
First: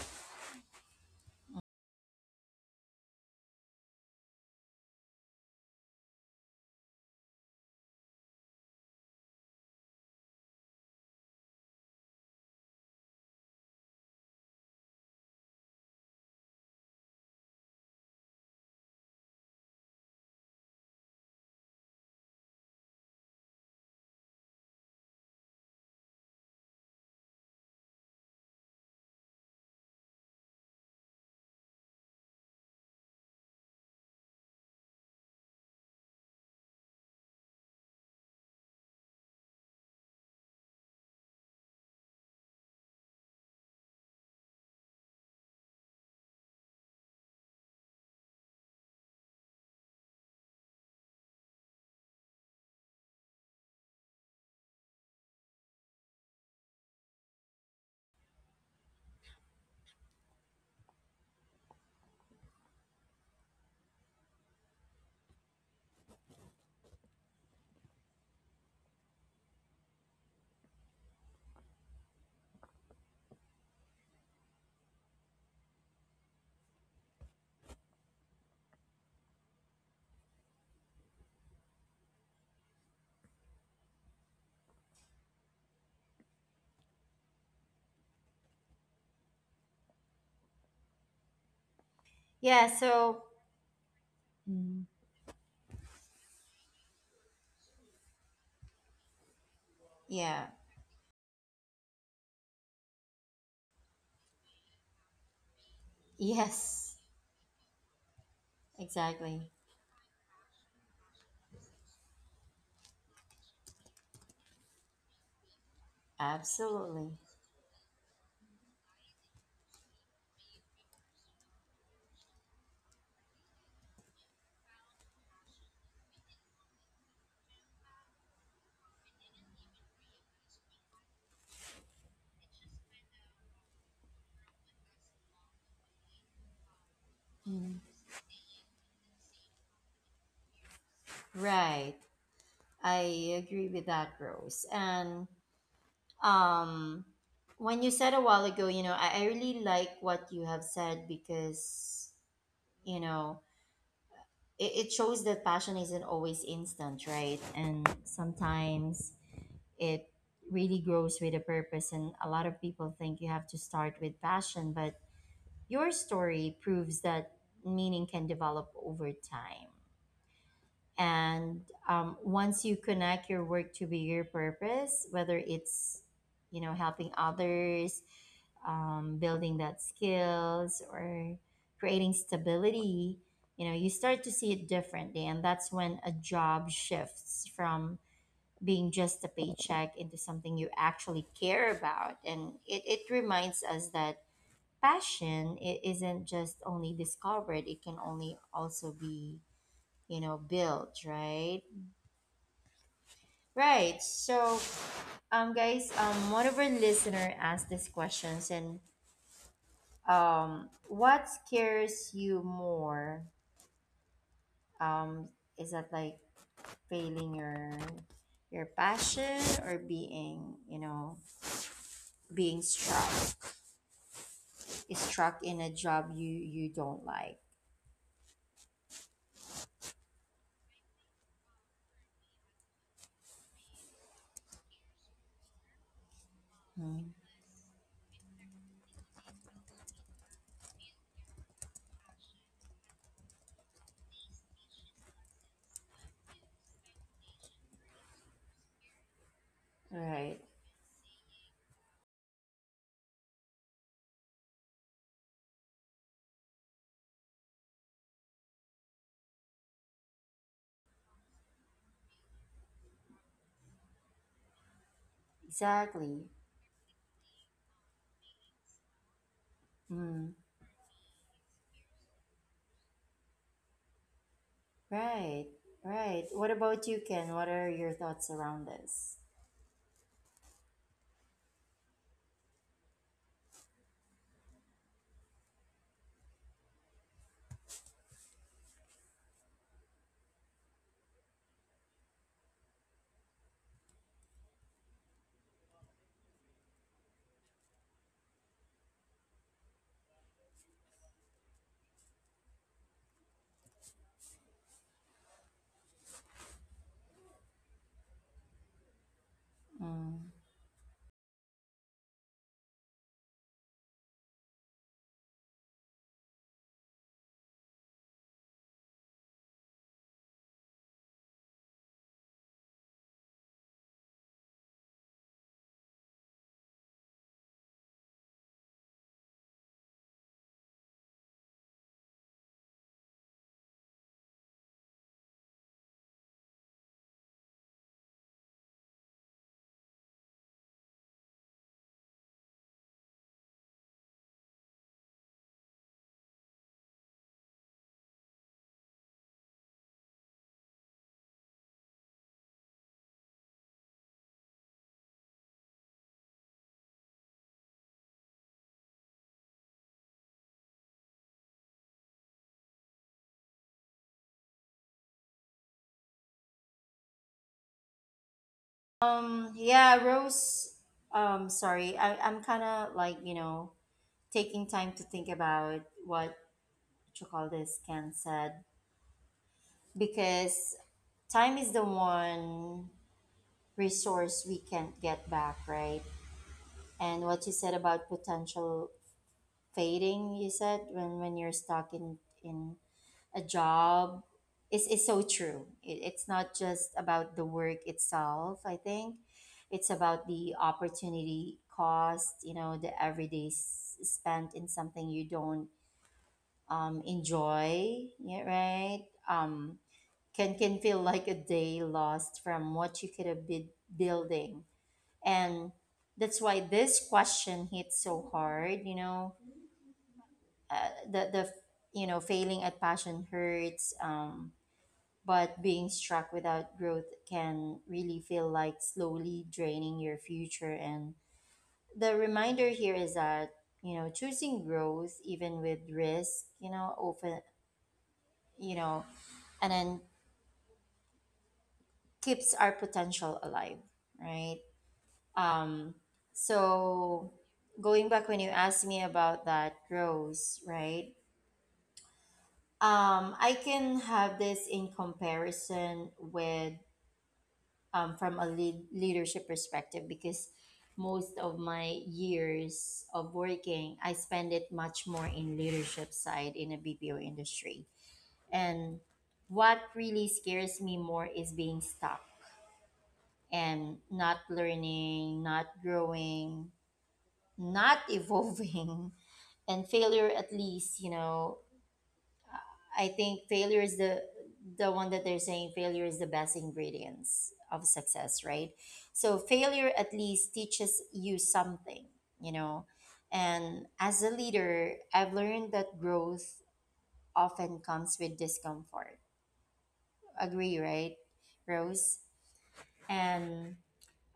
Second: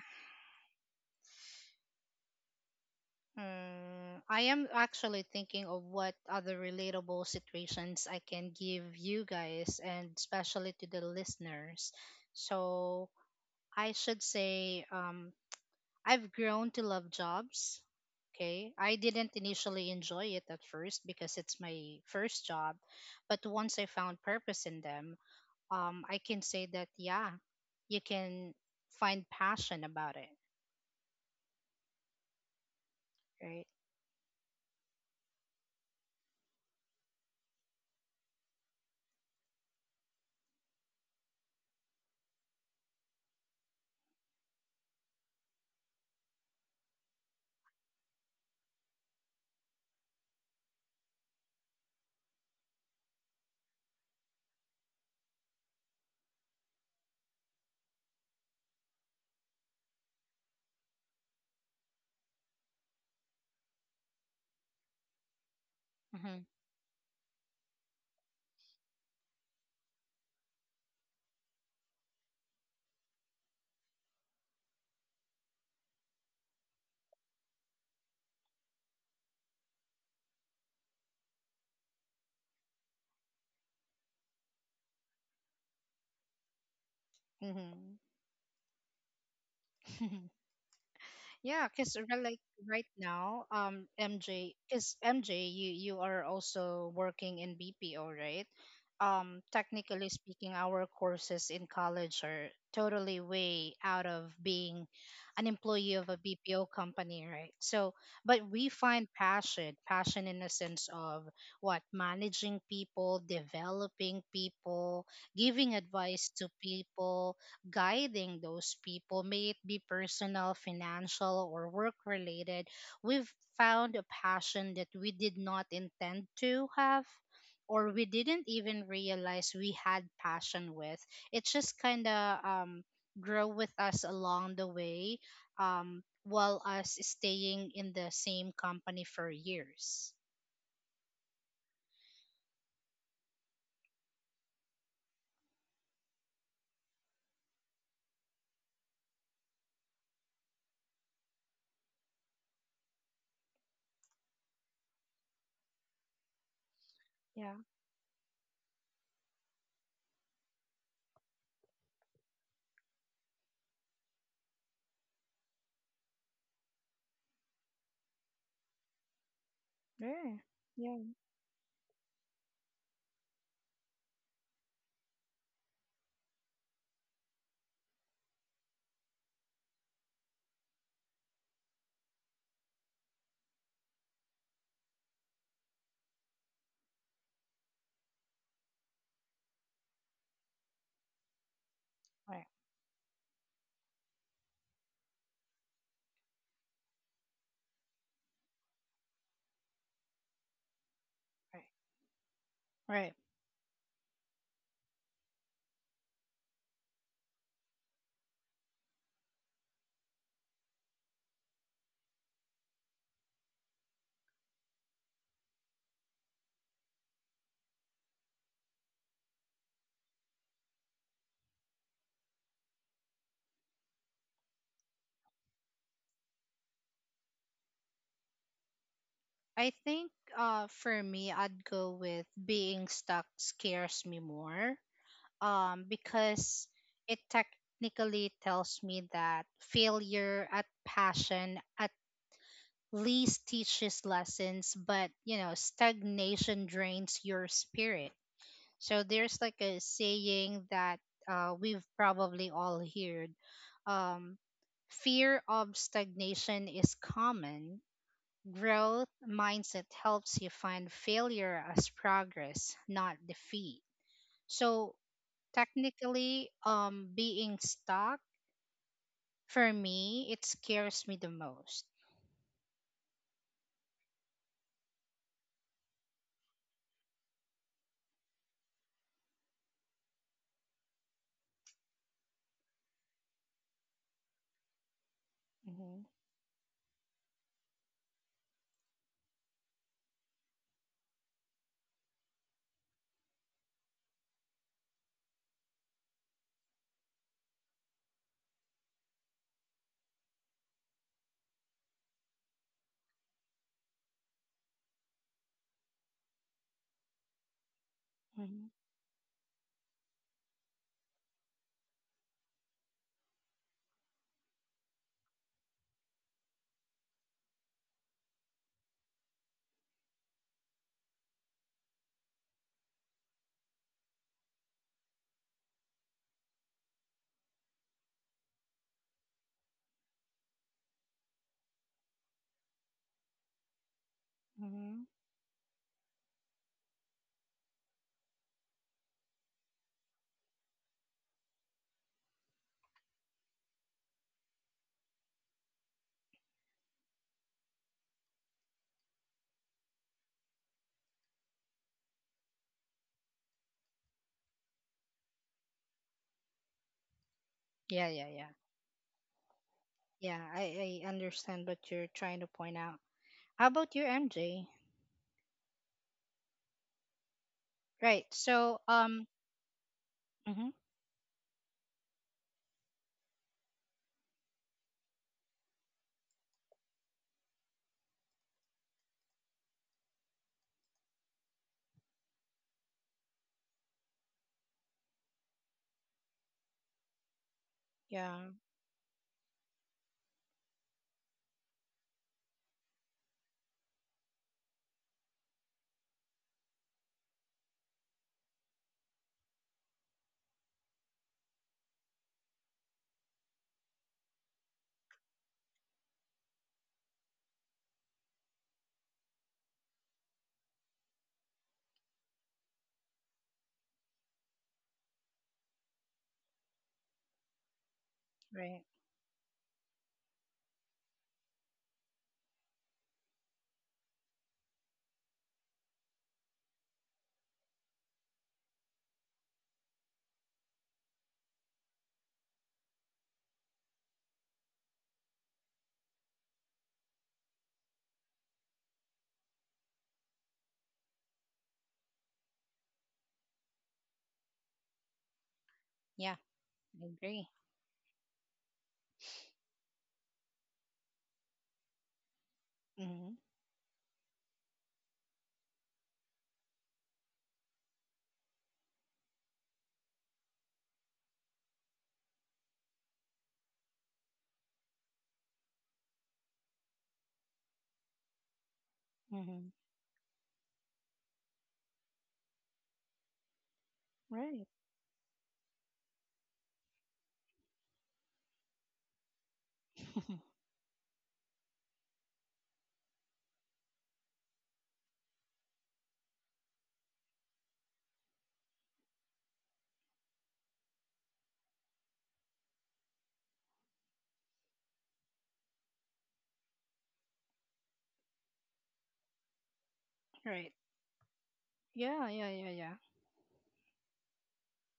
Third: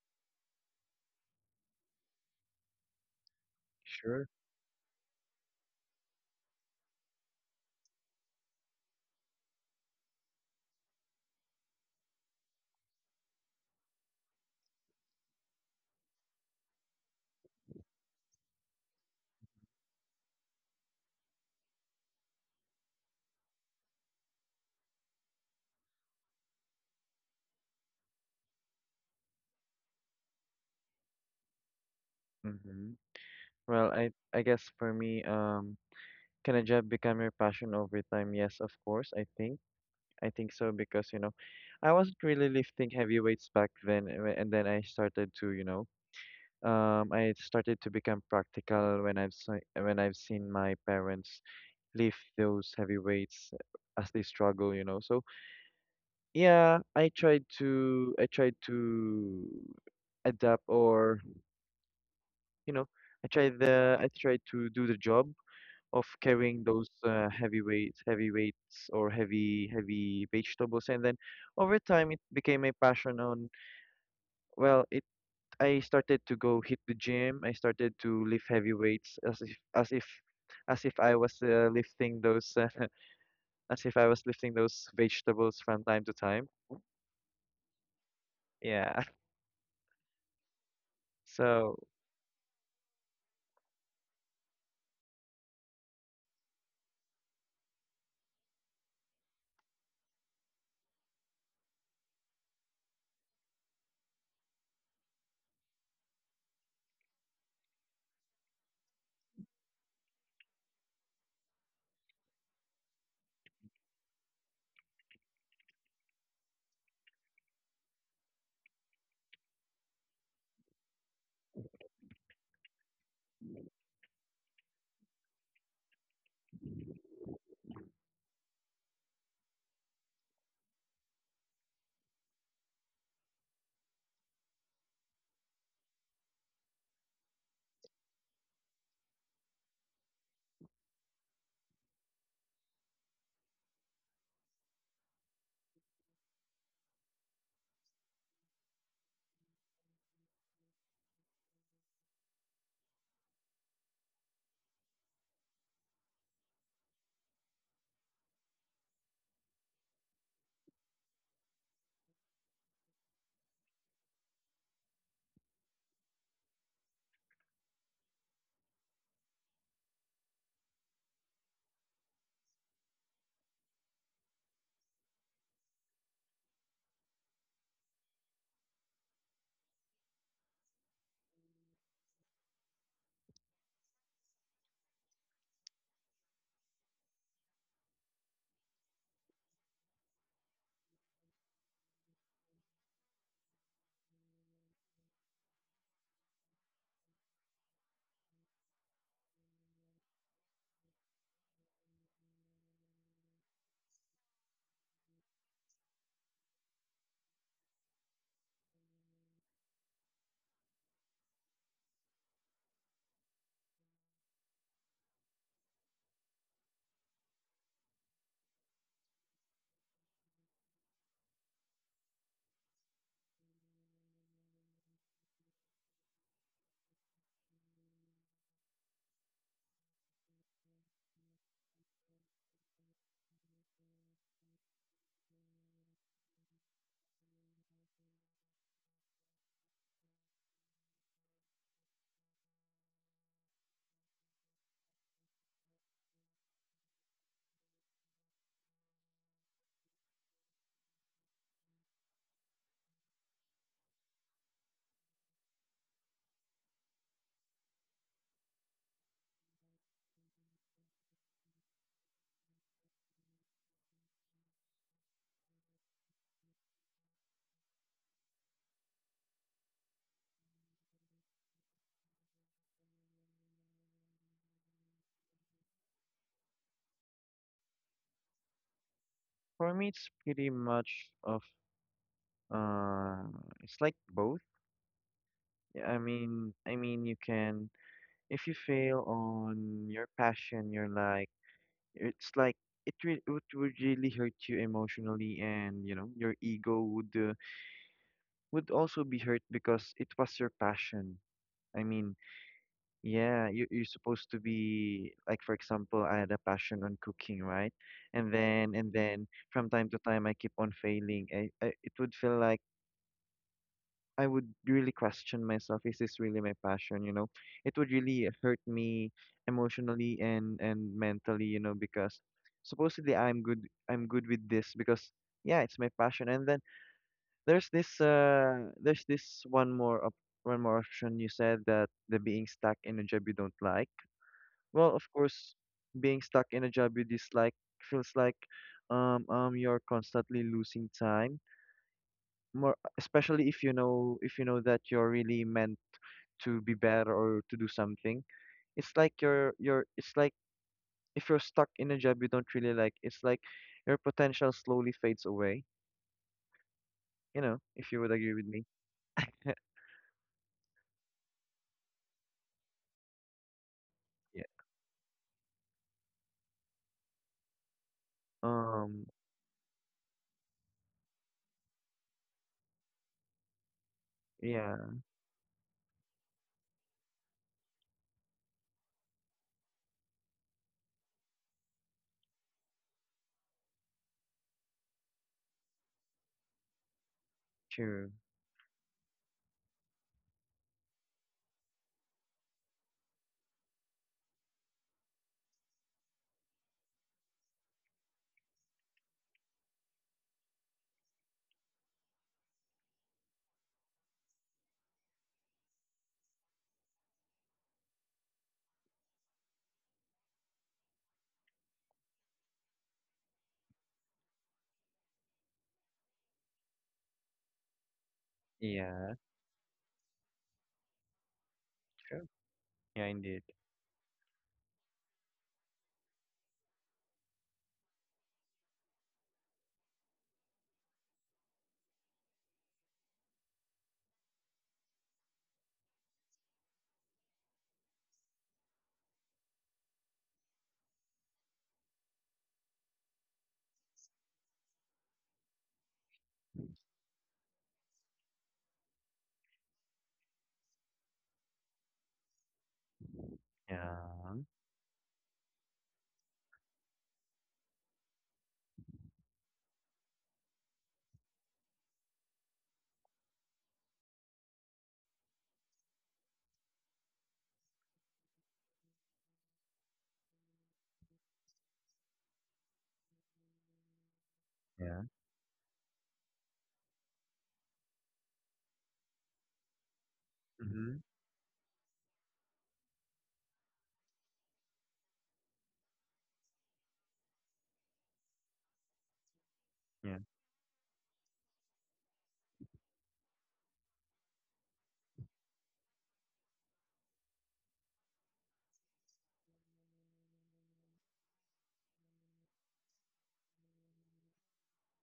mm,
sure.
I am actually thinking of what other relatable situations I can give you guys and especially to the listeners. So I should say um, I've grown to love jobs. Okay. I didn't initially enjoy it at first because it's my first job. But once I found purpose in them, um, I can say that, yeah, you can find passion about it.
Mm-hmm.
Right.
Well, I I guess for me, um, can a job become your passion over time? Yes, of course. I think I think so because you know, I wasn't really lifting heavy weights back then, and when- and then I started to you know, um, I started to become practical when I've se- when I've seen my parents lift those heavy weights uh, as they struggle, you know. So yeah, I tried to I tried to adapt or you know I tried the I tried to do the job of
Mm-hmm.
carrying those uh, heavy weights, heavy weights, or heavy heavy vegetables, and then over time it became a passion. On well, it I started to go hit the gym. I started to lift heavy weights as if as if as if I was uh, lifting those. Uh, as if I was lifting those vegetables from time to time.
Mm-hmm.
Yeah.
Yeah,
So
because
Yeah,
like
so.
right now, um,
Mm,
M J, because M J, you you are also working in B P O, right? Um,
yeah.
technically speaking, our courses in college are totally way out of being an employee of a
Yes,
B P O company, right? So, but we
exactly.
find passion, passion in the sense of what managing people, developing people, giving advice to
Absolutely.
people, guiding those people, may it be personal, financial, or work related, we've found a passion that we did not intend to have or we didn't even realize we had passion with. It just kind of um, grow with us along the way um, while us
Mm.
staying in the same company for years.
Right. I agree with that, Rose. And um, when you said a while ago, you know, I, I really like what you have said, because, you know, it, it shows that passion isn't always instant, right? And
Yeah.
sometimes it really grows with a purpose. And a lot of people think you have to start with passion, but your story proves that meaning can develop over time.
Yeah.
And
Yeah.
um, once you connect your work to bigger purpose, whether it's, you know, helping others, um, building that skills, or creating stability, you know, you start to see it differently, and that's when a job shifts from being just a paycheck into something you actually care about. And it, it
Right,
reminds us that passion, it isn't just only discovered, it can only also be, you know, built, right?
right, right.
Right. So, um, guys, um, one of our listener asked these questions, and um, what scares you more? Um, is that like failing your your passion, or being, you know, being struck struck in a job you you don't like?
I think uh, for me, I'd go with being stuck scares me more um, because
Mm,
it technically tells me that failure at passion at least teaches lessons, but you know, stagnation drains your spirit. So there's like a
right.
saying that uh, we've probably all heard, um, fear of stagnation is common. Growth mindset helps you find failure as progress, not defeat. So
Exactly.
technically, um, being stuck, for
Mm,
me, it scares me the most.
right. Right. What about you, Ken? What are your thoughts around this?
for me, it's pretty much of uh, it's like both. Yeah, I
Hmm.
mean, I mean, you can, if you fail on your passion, you're like, it's like, it, re- it would really hurt you emotionally, and you know your ego would uh, would also be hurt because it was your passion. I mean, yeah, you you're supposed to be like, for example, I had a passion on cooking, right? And
Hmm.
then and then from
Mm.
time to time I keep on failing. I, I, it would feel like I would really question myself, is this really my passion, you know? It would really hurt me emotionally and and mentally, you know, because supposedly I'm good I'm good with this because yeah, it's my passion. And then there's this uh there's this one more op one more option you said, that the being stuck in a job you don't like. Well, of
Hmm.
course, being stuck in a job you dislike feels like, um um you're constantly losing time. More especially if you know, if you know that you're really meant to be better or to do something. It's like you're you're it's like if you're stuck in a job you don't really like, it's like your potential slowly fades away, you know, if you would
Yeah,
agree
yeah,
with
yeah,
me.
yeah. I, I understand what you're trying to point out. How about your
Yeah,
M J? Right. So
Um
Um,
um.
yeah, Rose.
Hmm.
Um, sorry, I, I'm kind of like, you know, taking
yeah,
time to think about what you call this. Ken said, because time is the one resource we can't get back, right?
true.
Yeah.
And what you said about potential fading, you said when when you're stuck in in a job is is so true. It, it's not just about the work itself. I think it's about the opportunity cost. You know, the everyday s- spent in something you don't um, enjoy. Yeah, right. Um, can can feel like a day lost from what you could have been building, and that's why this
Right.
question
Yeah,
hits so hard. You know, uh,
true.
the the
Yeah,
you
indeed.
know failing at passion hurts. Um, but being struck without growth can really feel like slowly draining your future, and the reminder here is that, you know, choosing growth, even with risk, you know, often, you know, and then keeps our potential alive, right?
Yeah.
um
I agree.
so going back when you asked me about that growth, right,
Hmm.
um I
Yeah,
can have this in comparison with, um, from a lead- leadership perspective, because most of my years of working I spend it much more in leadership side in a BPO industry. And
Hmm.
what really scares me more is being stuck and
Right.
not
yeah,
learning, not growing, not evolving. And failure,
mm-hmm,
at least, you know, I think failure is the the one that they're saying failure is the best ingredients of success, right? So
yeah,
failure at least teaches you something, you know. And as a leader, I've learned that growth often comes with discomfort.
Right.
Agree, right,
Yeah. Yeah. Yeah.
Rose?
Yeah.
And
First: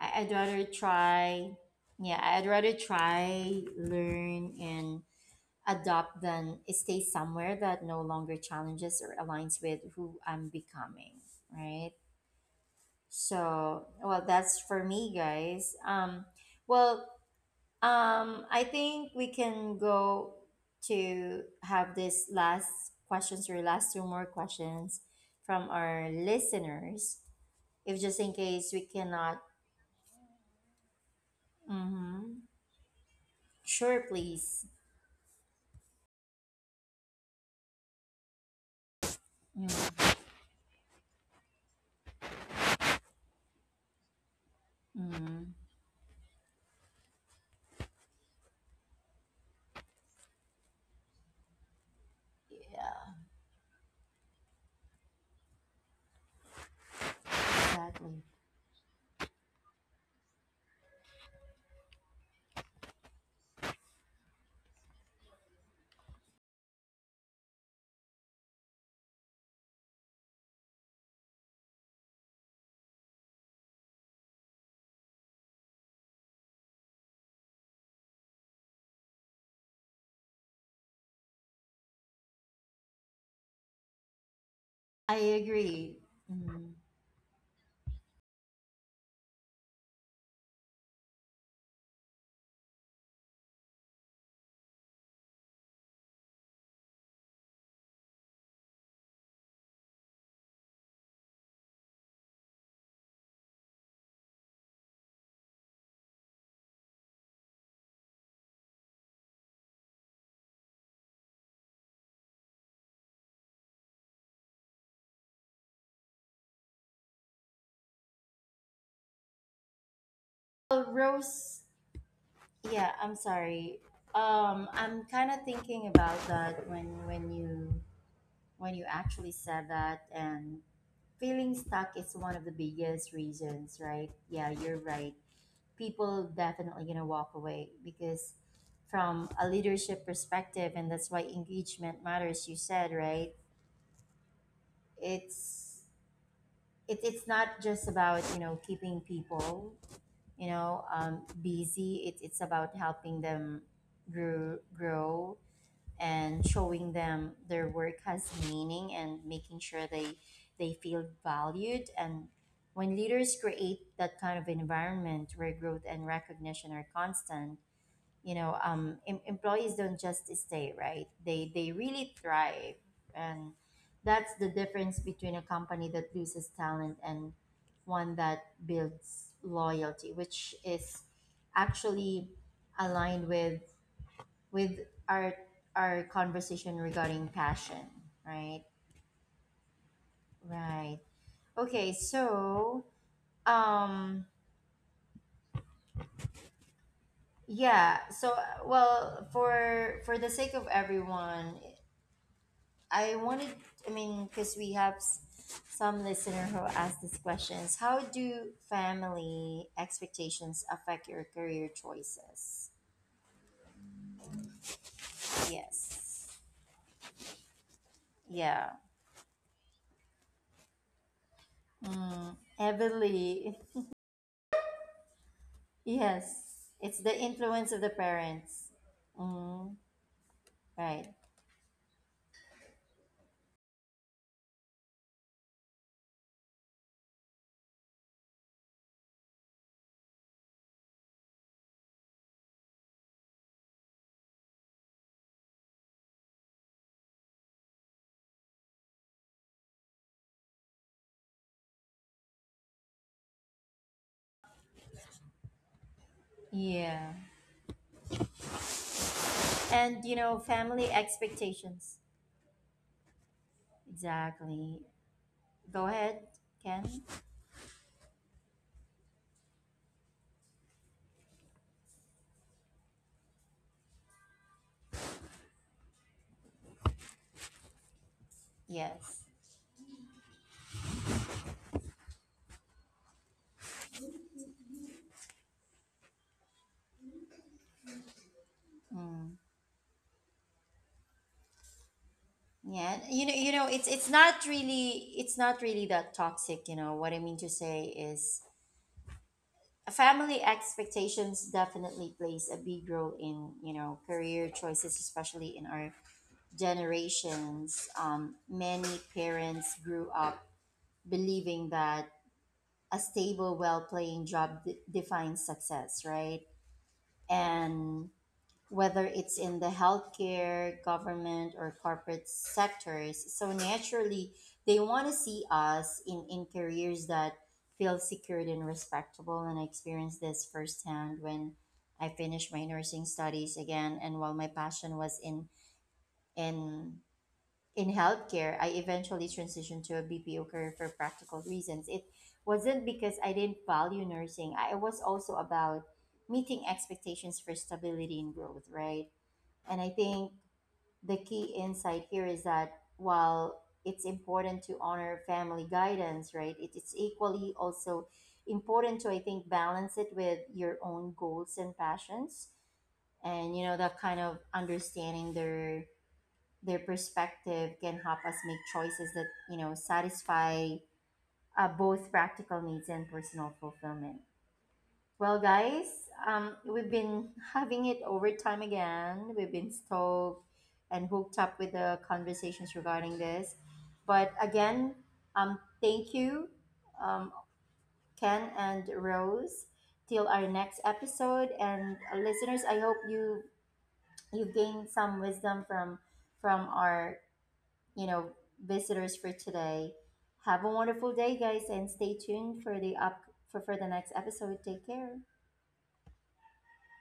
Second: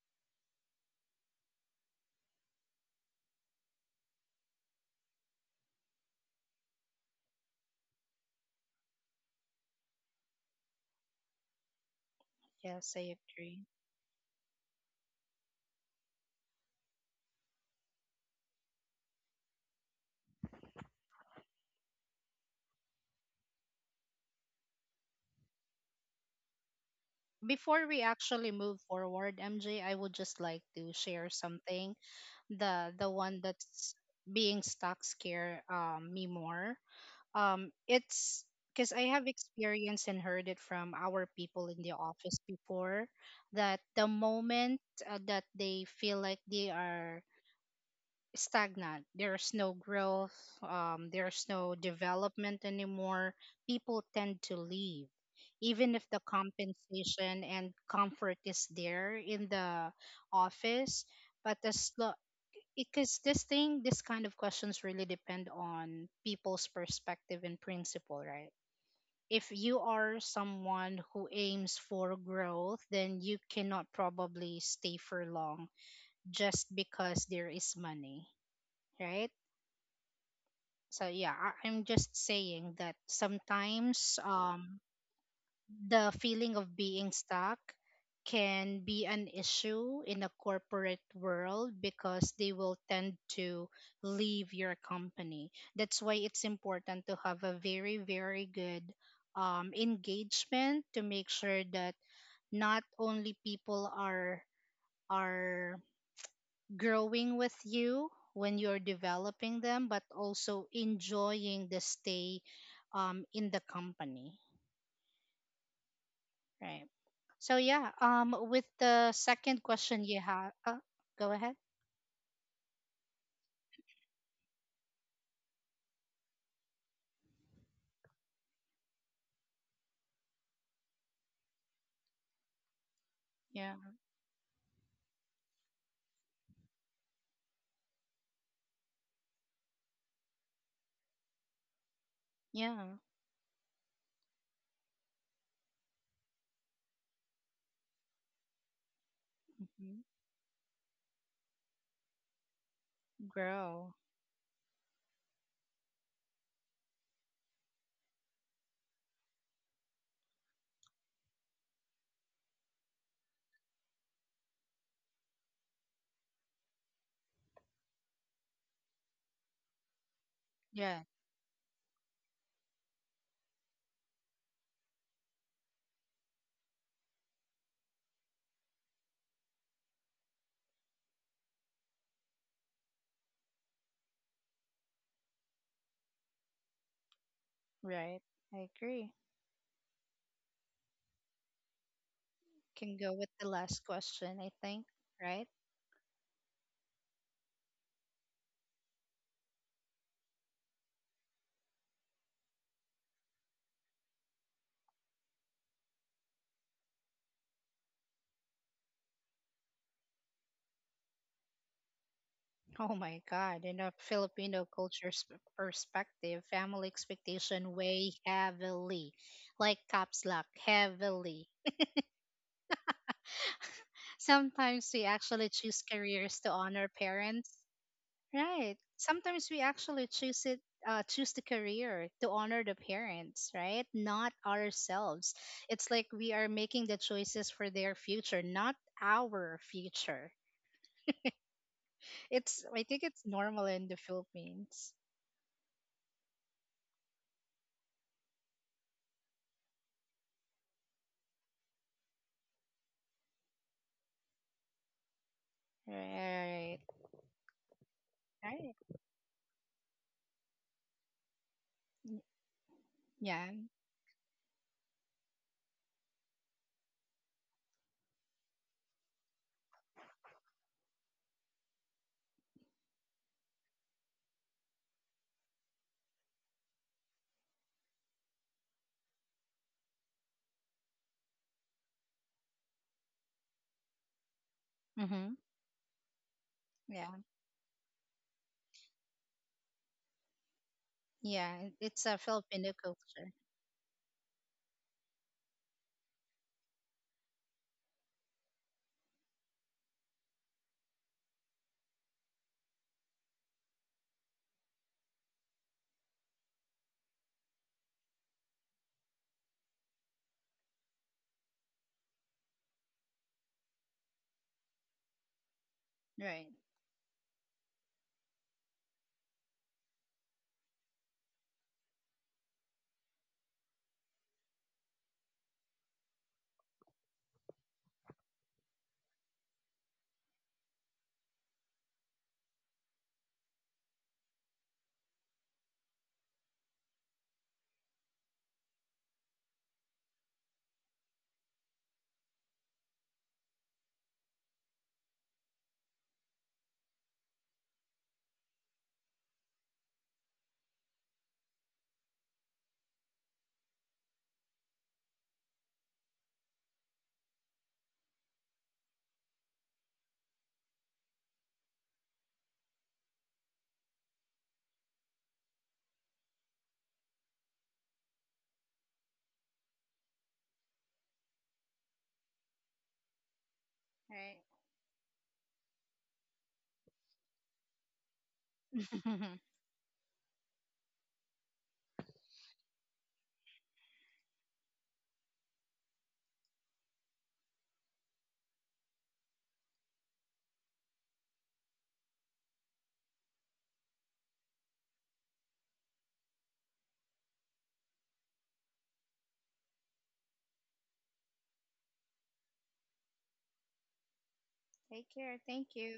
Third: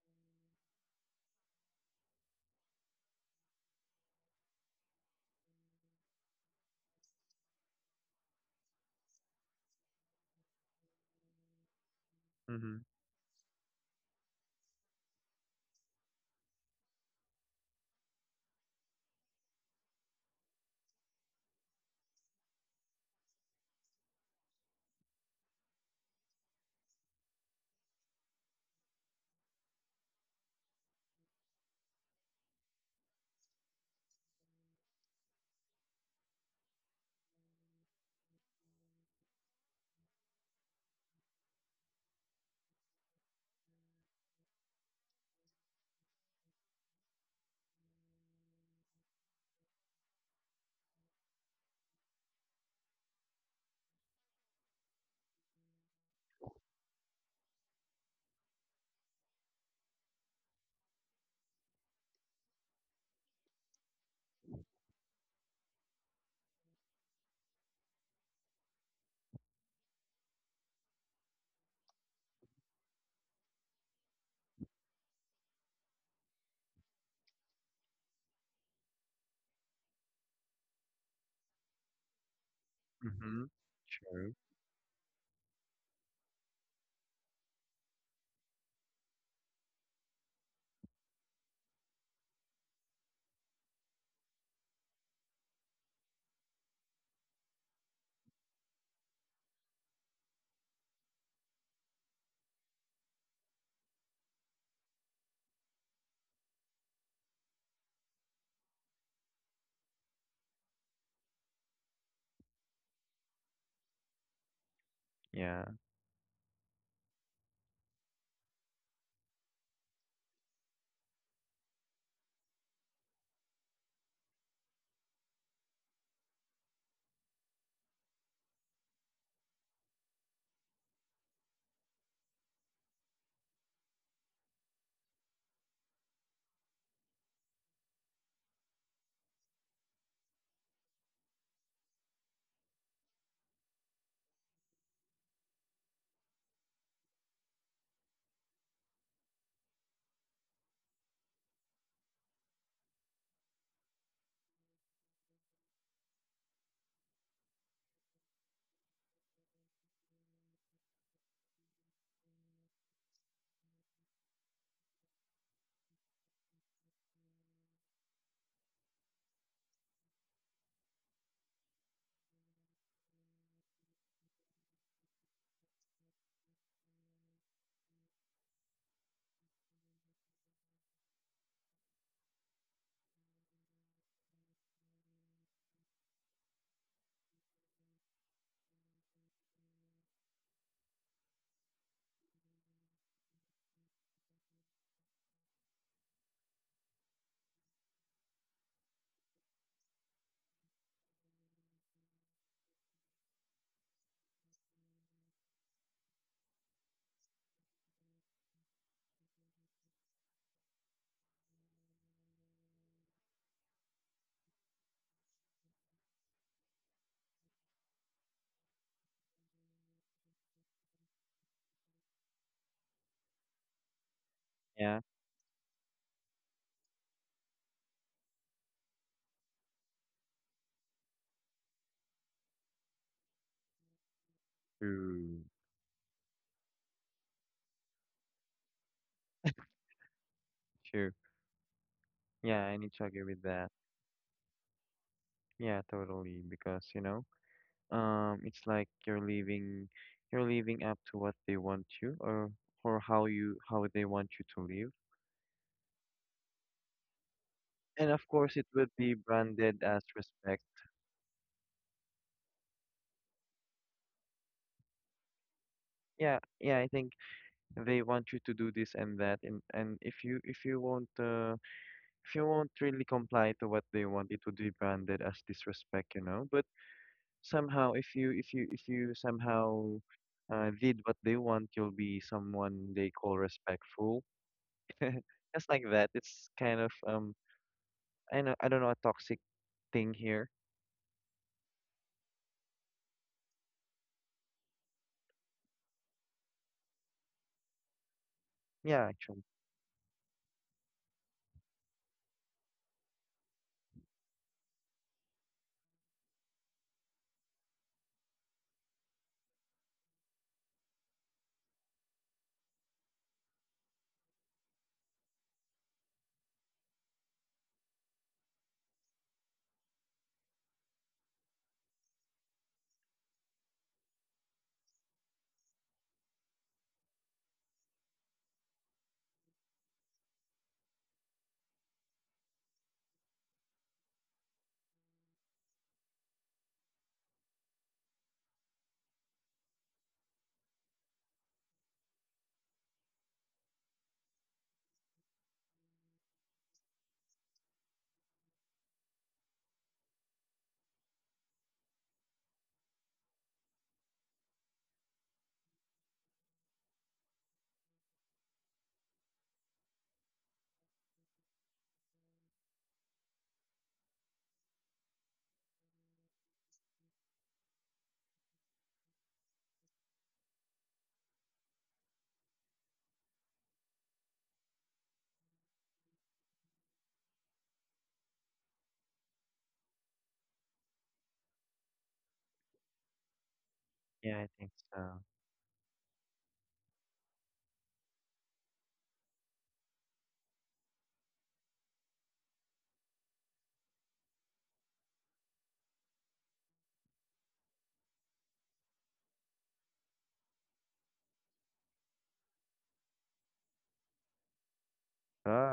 I- I'd rather try, yeah, I'd rather try, learn, and adopt than stay somewhere that no longer challenges or aligns with who I'm becoming, right?
mm-hmm,
Yes, I
So,
agree.
well, that's for me, guys. Um, well, um, I think we can go to have this last questions or last two more questions from our listeners. If just in
Before we
case we
actually move
cannot,
forward, M J, I would just like to share
mm-hmm.
something. The the one
Sure,
that's
please.
being stuck scare um, me more. Um, it's because I have experienced and heard it from our people in the office before that the moment
Mm-hmm.
uh, that they feel like they are stagnant. There's no growth, um, there's no
Yeah,
development anymore. People tend to leave. Even if the compensation
exactly.
and comfort is there in the office, but as lo- because this thing, this kind of questions really depend on people's perspective and principle, right? If you are someone who aims for growth, then you cannot probably stay for long just because there is money, right? So yeah, I- I'm just saying that
mm-hmm,
I
sometimes
true.
um,
agree. Mhm.
the feeling of being stuck can be an issue in a corporate world because they will tend to leave your company. That's why it's important to have a very, very good um, engagement to make sure that not only people are are growing with you when you're developing them, but also enjoying the stay um, in the company,
Yeah,
right? So yeah, um, with the second
Well,
question you
Rose,
have, uh, go ahead.
yeah, I'm sorry. Um, I'm kind of thinking about that when when you when you actually said that, and feeling stuck is one of the biggest reasons, right? Yeah, you're
Yeah,
right. People definitely gonna walk away because, from a leadership perspective, and that's why engagement matters. You said right.
yeah,
It's it, it's not just about, you know, keeping people, you know, um,
hmm,
busy. It it's about helping them grow
grow.
grow and showing them their work has meaning, and making sure they they feel valued. And when leaders create that kind of environment where growth and recognition are constant, you know, um em- employees don't just stay, right, they they
Yeah,
really thrive. And that's the difference between a company that loses talent and one that builds loyalty, which is actually aligned with with our our conversation regarding passion, right?
right. I agree.
Right. Okay, so
Can go with
um
the last question, I think. Right?
yeah, so, well, for for the sake of everyone, I wanted, I mean, because we have s- some listener who asked these questions. How do family expectations affect your career choices?
Oh my God! In a Filipino culture's
Yes.
p- perspective, family
Yeah.
expectation weigh heavily, like caps lock,
Mm,
heavily.
heavily.
Sometimes
yeah,
we actually
Yes.
choose
It's the
careers to
influence of
honor
the
parents.
parents. Mm,
Right. Sometimes we
right.
actually choose it uh, choose the career to honor the parents, right? Not ourselves.
true,
It's like we are making the choices for their future, not our future.
true.
It's
Yeah, I
I
need
think
to
it's
agree with
normal
that.
in the Philippines.
Yeah, totally, because you know, um, it's like you're leaving, you're leaving up to what they want you, or or how you, how they want you to live,
Yeah.
Right.
and of course it would
Right.
And, you
be
know,
branded
family
as respect.
expectations.
Y- Yeah.
Exactly. Go ahead, Ken.
Yeah, yeah, I think they want you to do this and that, and and if you if you won't, uh, if you won't really comply to what they want, it would be branded as disrespect, you know. But somehow if
Yes.
you if you if you somehow uh, did what they want, you'll be someone they call respectful,
Mhm.
just like that. It's kind of,
Yeah.
um I
Mm.
know, I don't know, a toxic thing here.
Yeah, it's
Yeah,
a
you know, you
Filipino
know, it's it's
culture.
not really it's not really that toxic, you know. What I mean to say is
Yeah,
family
actually,
expectations definitely plays a big role in, you know, career choices, especially in our generations. Um, many parents grew up believing that a stable, well-paying job d- defines success, right?
Right.
And whether it's in the healthcare, government, or corporate sectors. So naturally, they want to see us in, in careers that feel secured and respectable. And I experienced this firsthand when I finished my nursing studies again. And while my passion was in in in healthcare, I eventually transitioned to a B P O career for practical reasons. It wasn't because I didn't value nursing. I it was also about meeting expectations for stability and growth, right? And I think the key insight here is that while it's important to honor family guidance, right, it, it's equally also important to, I think, balance it with your own goals and passions. And, you know, that kind of understanding their their perspective can help us make choices that, you know, satisfy uh, both practical needs and personal fulfillment.
Right.
Well, guys, um, we've been having it over time again. We've been stoked and hooked up with the conversations regarding this. But again,
yeah, I
um,
think so.
thank you, um, Ken and Rose. Till our next episode, and uh, listeners, I hope you you gained some wisdom from from our, you know, visitors for today. Have a wonderful day, guys, and stay tuned for the up for, for the next episode. Take care.
Take care. Thank
All
you.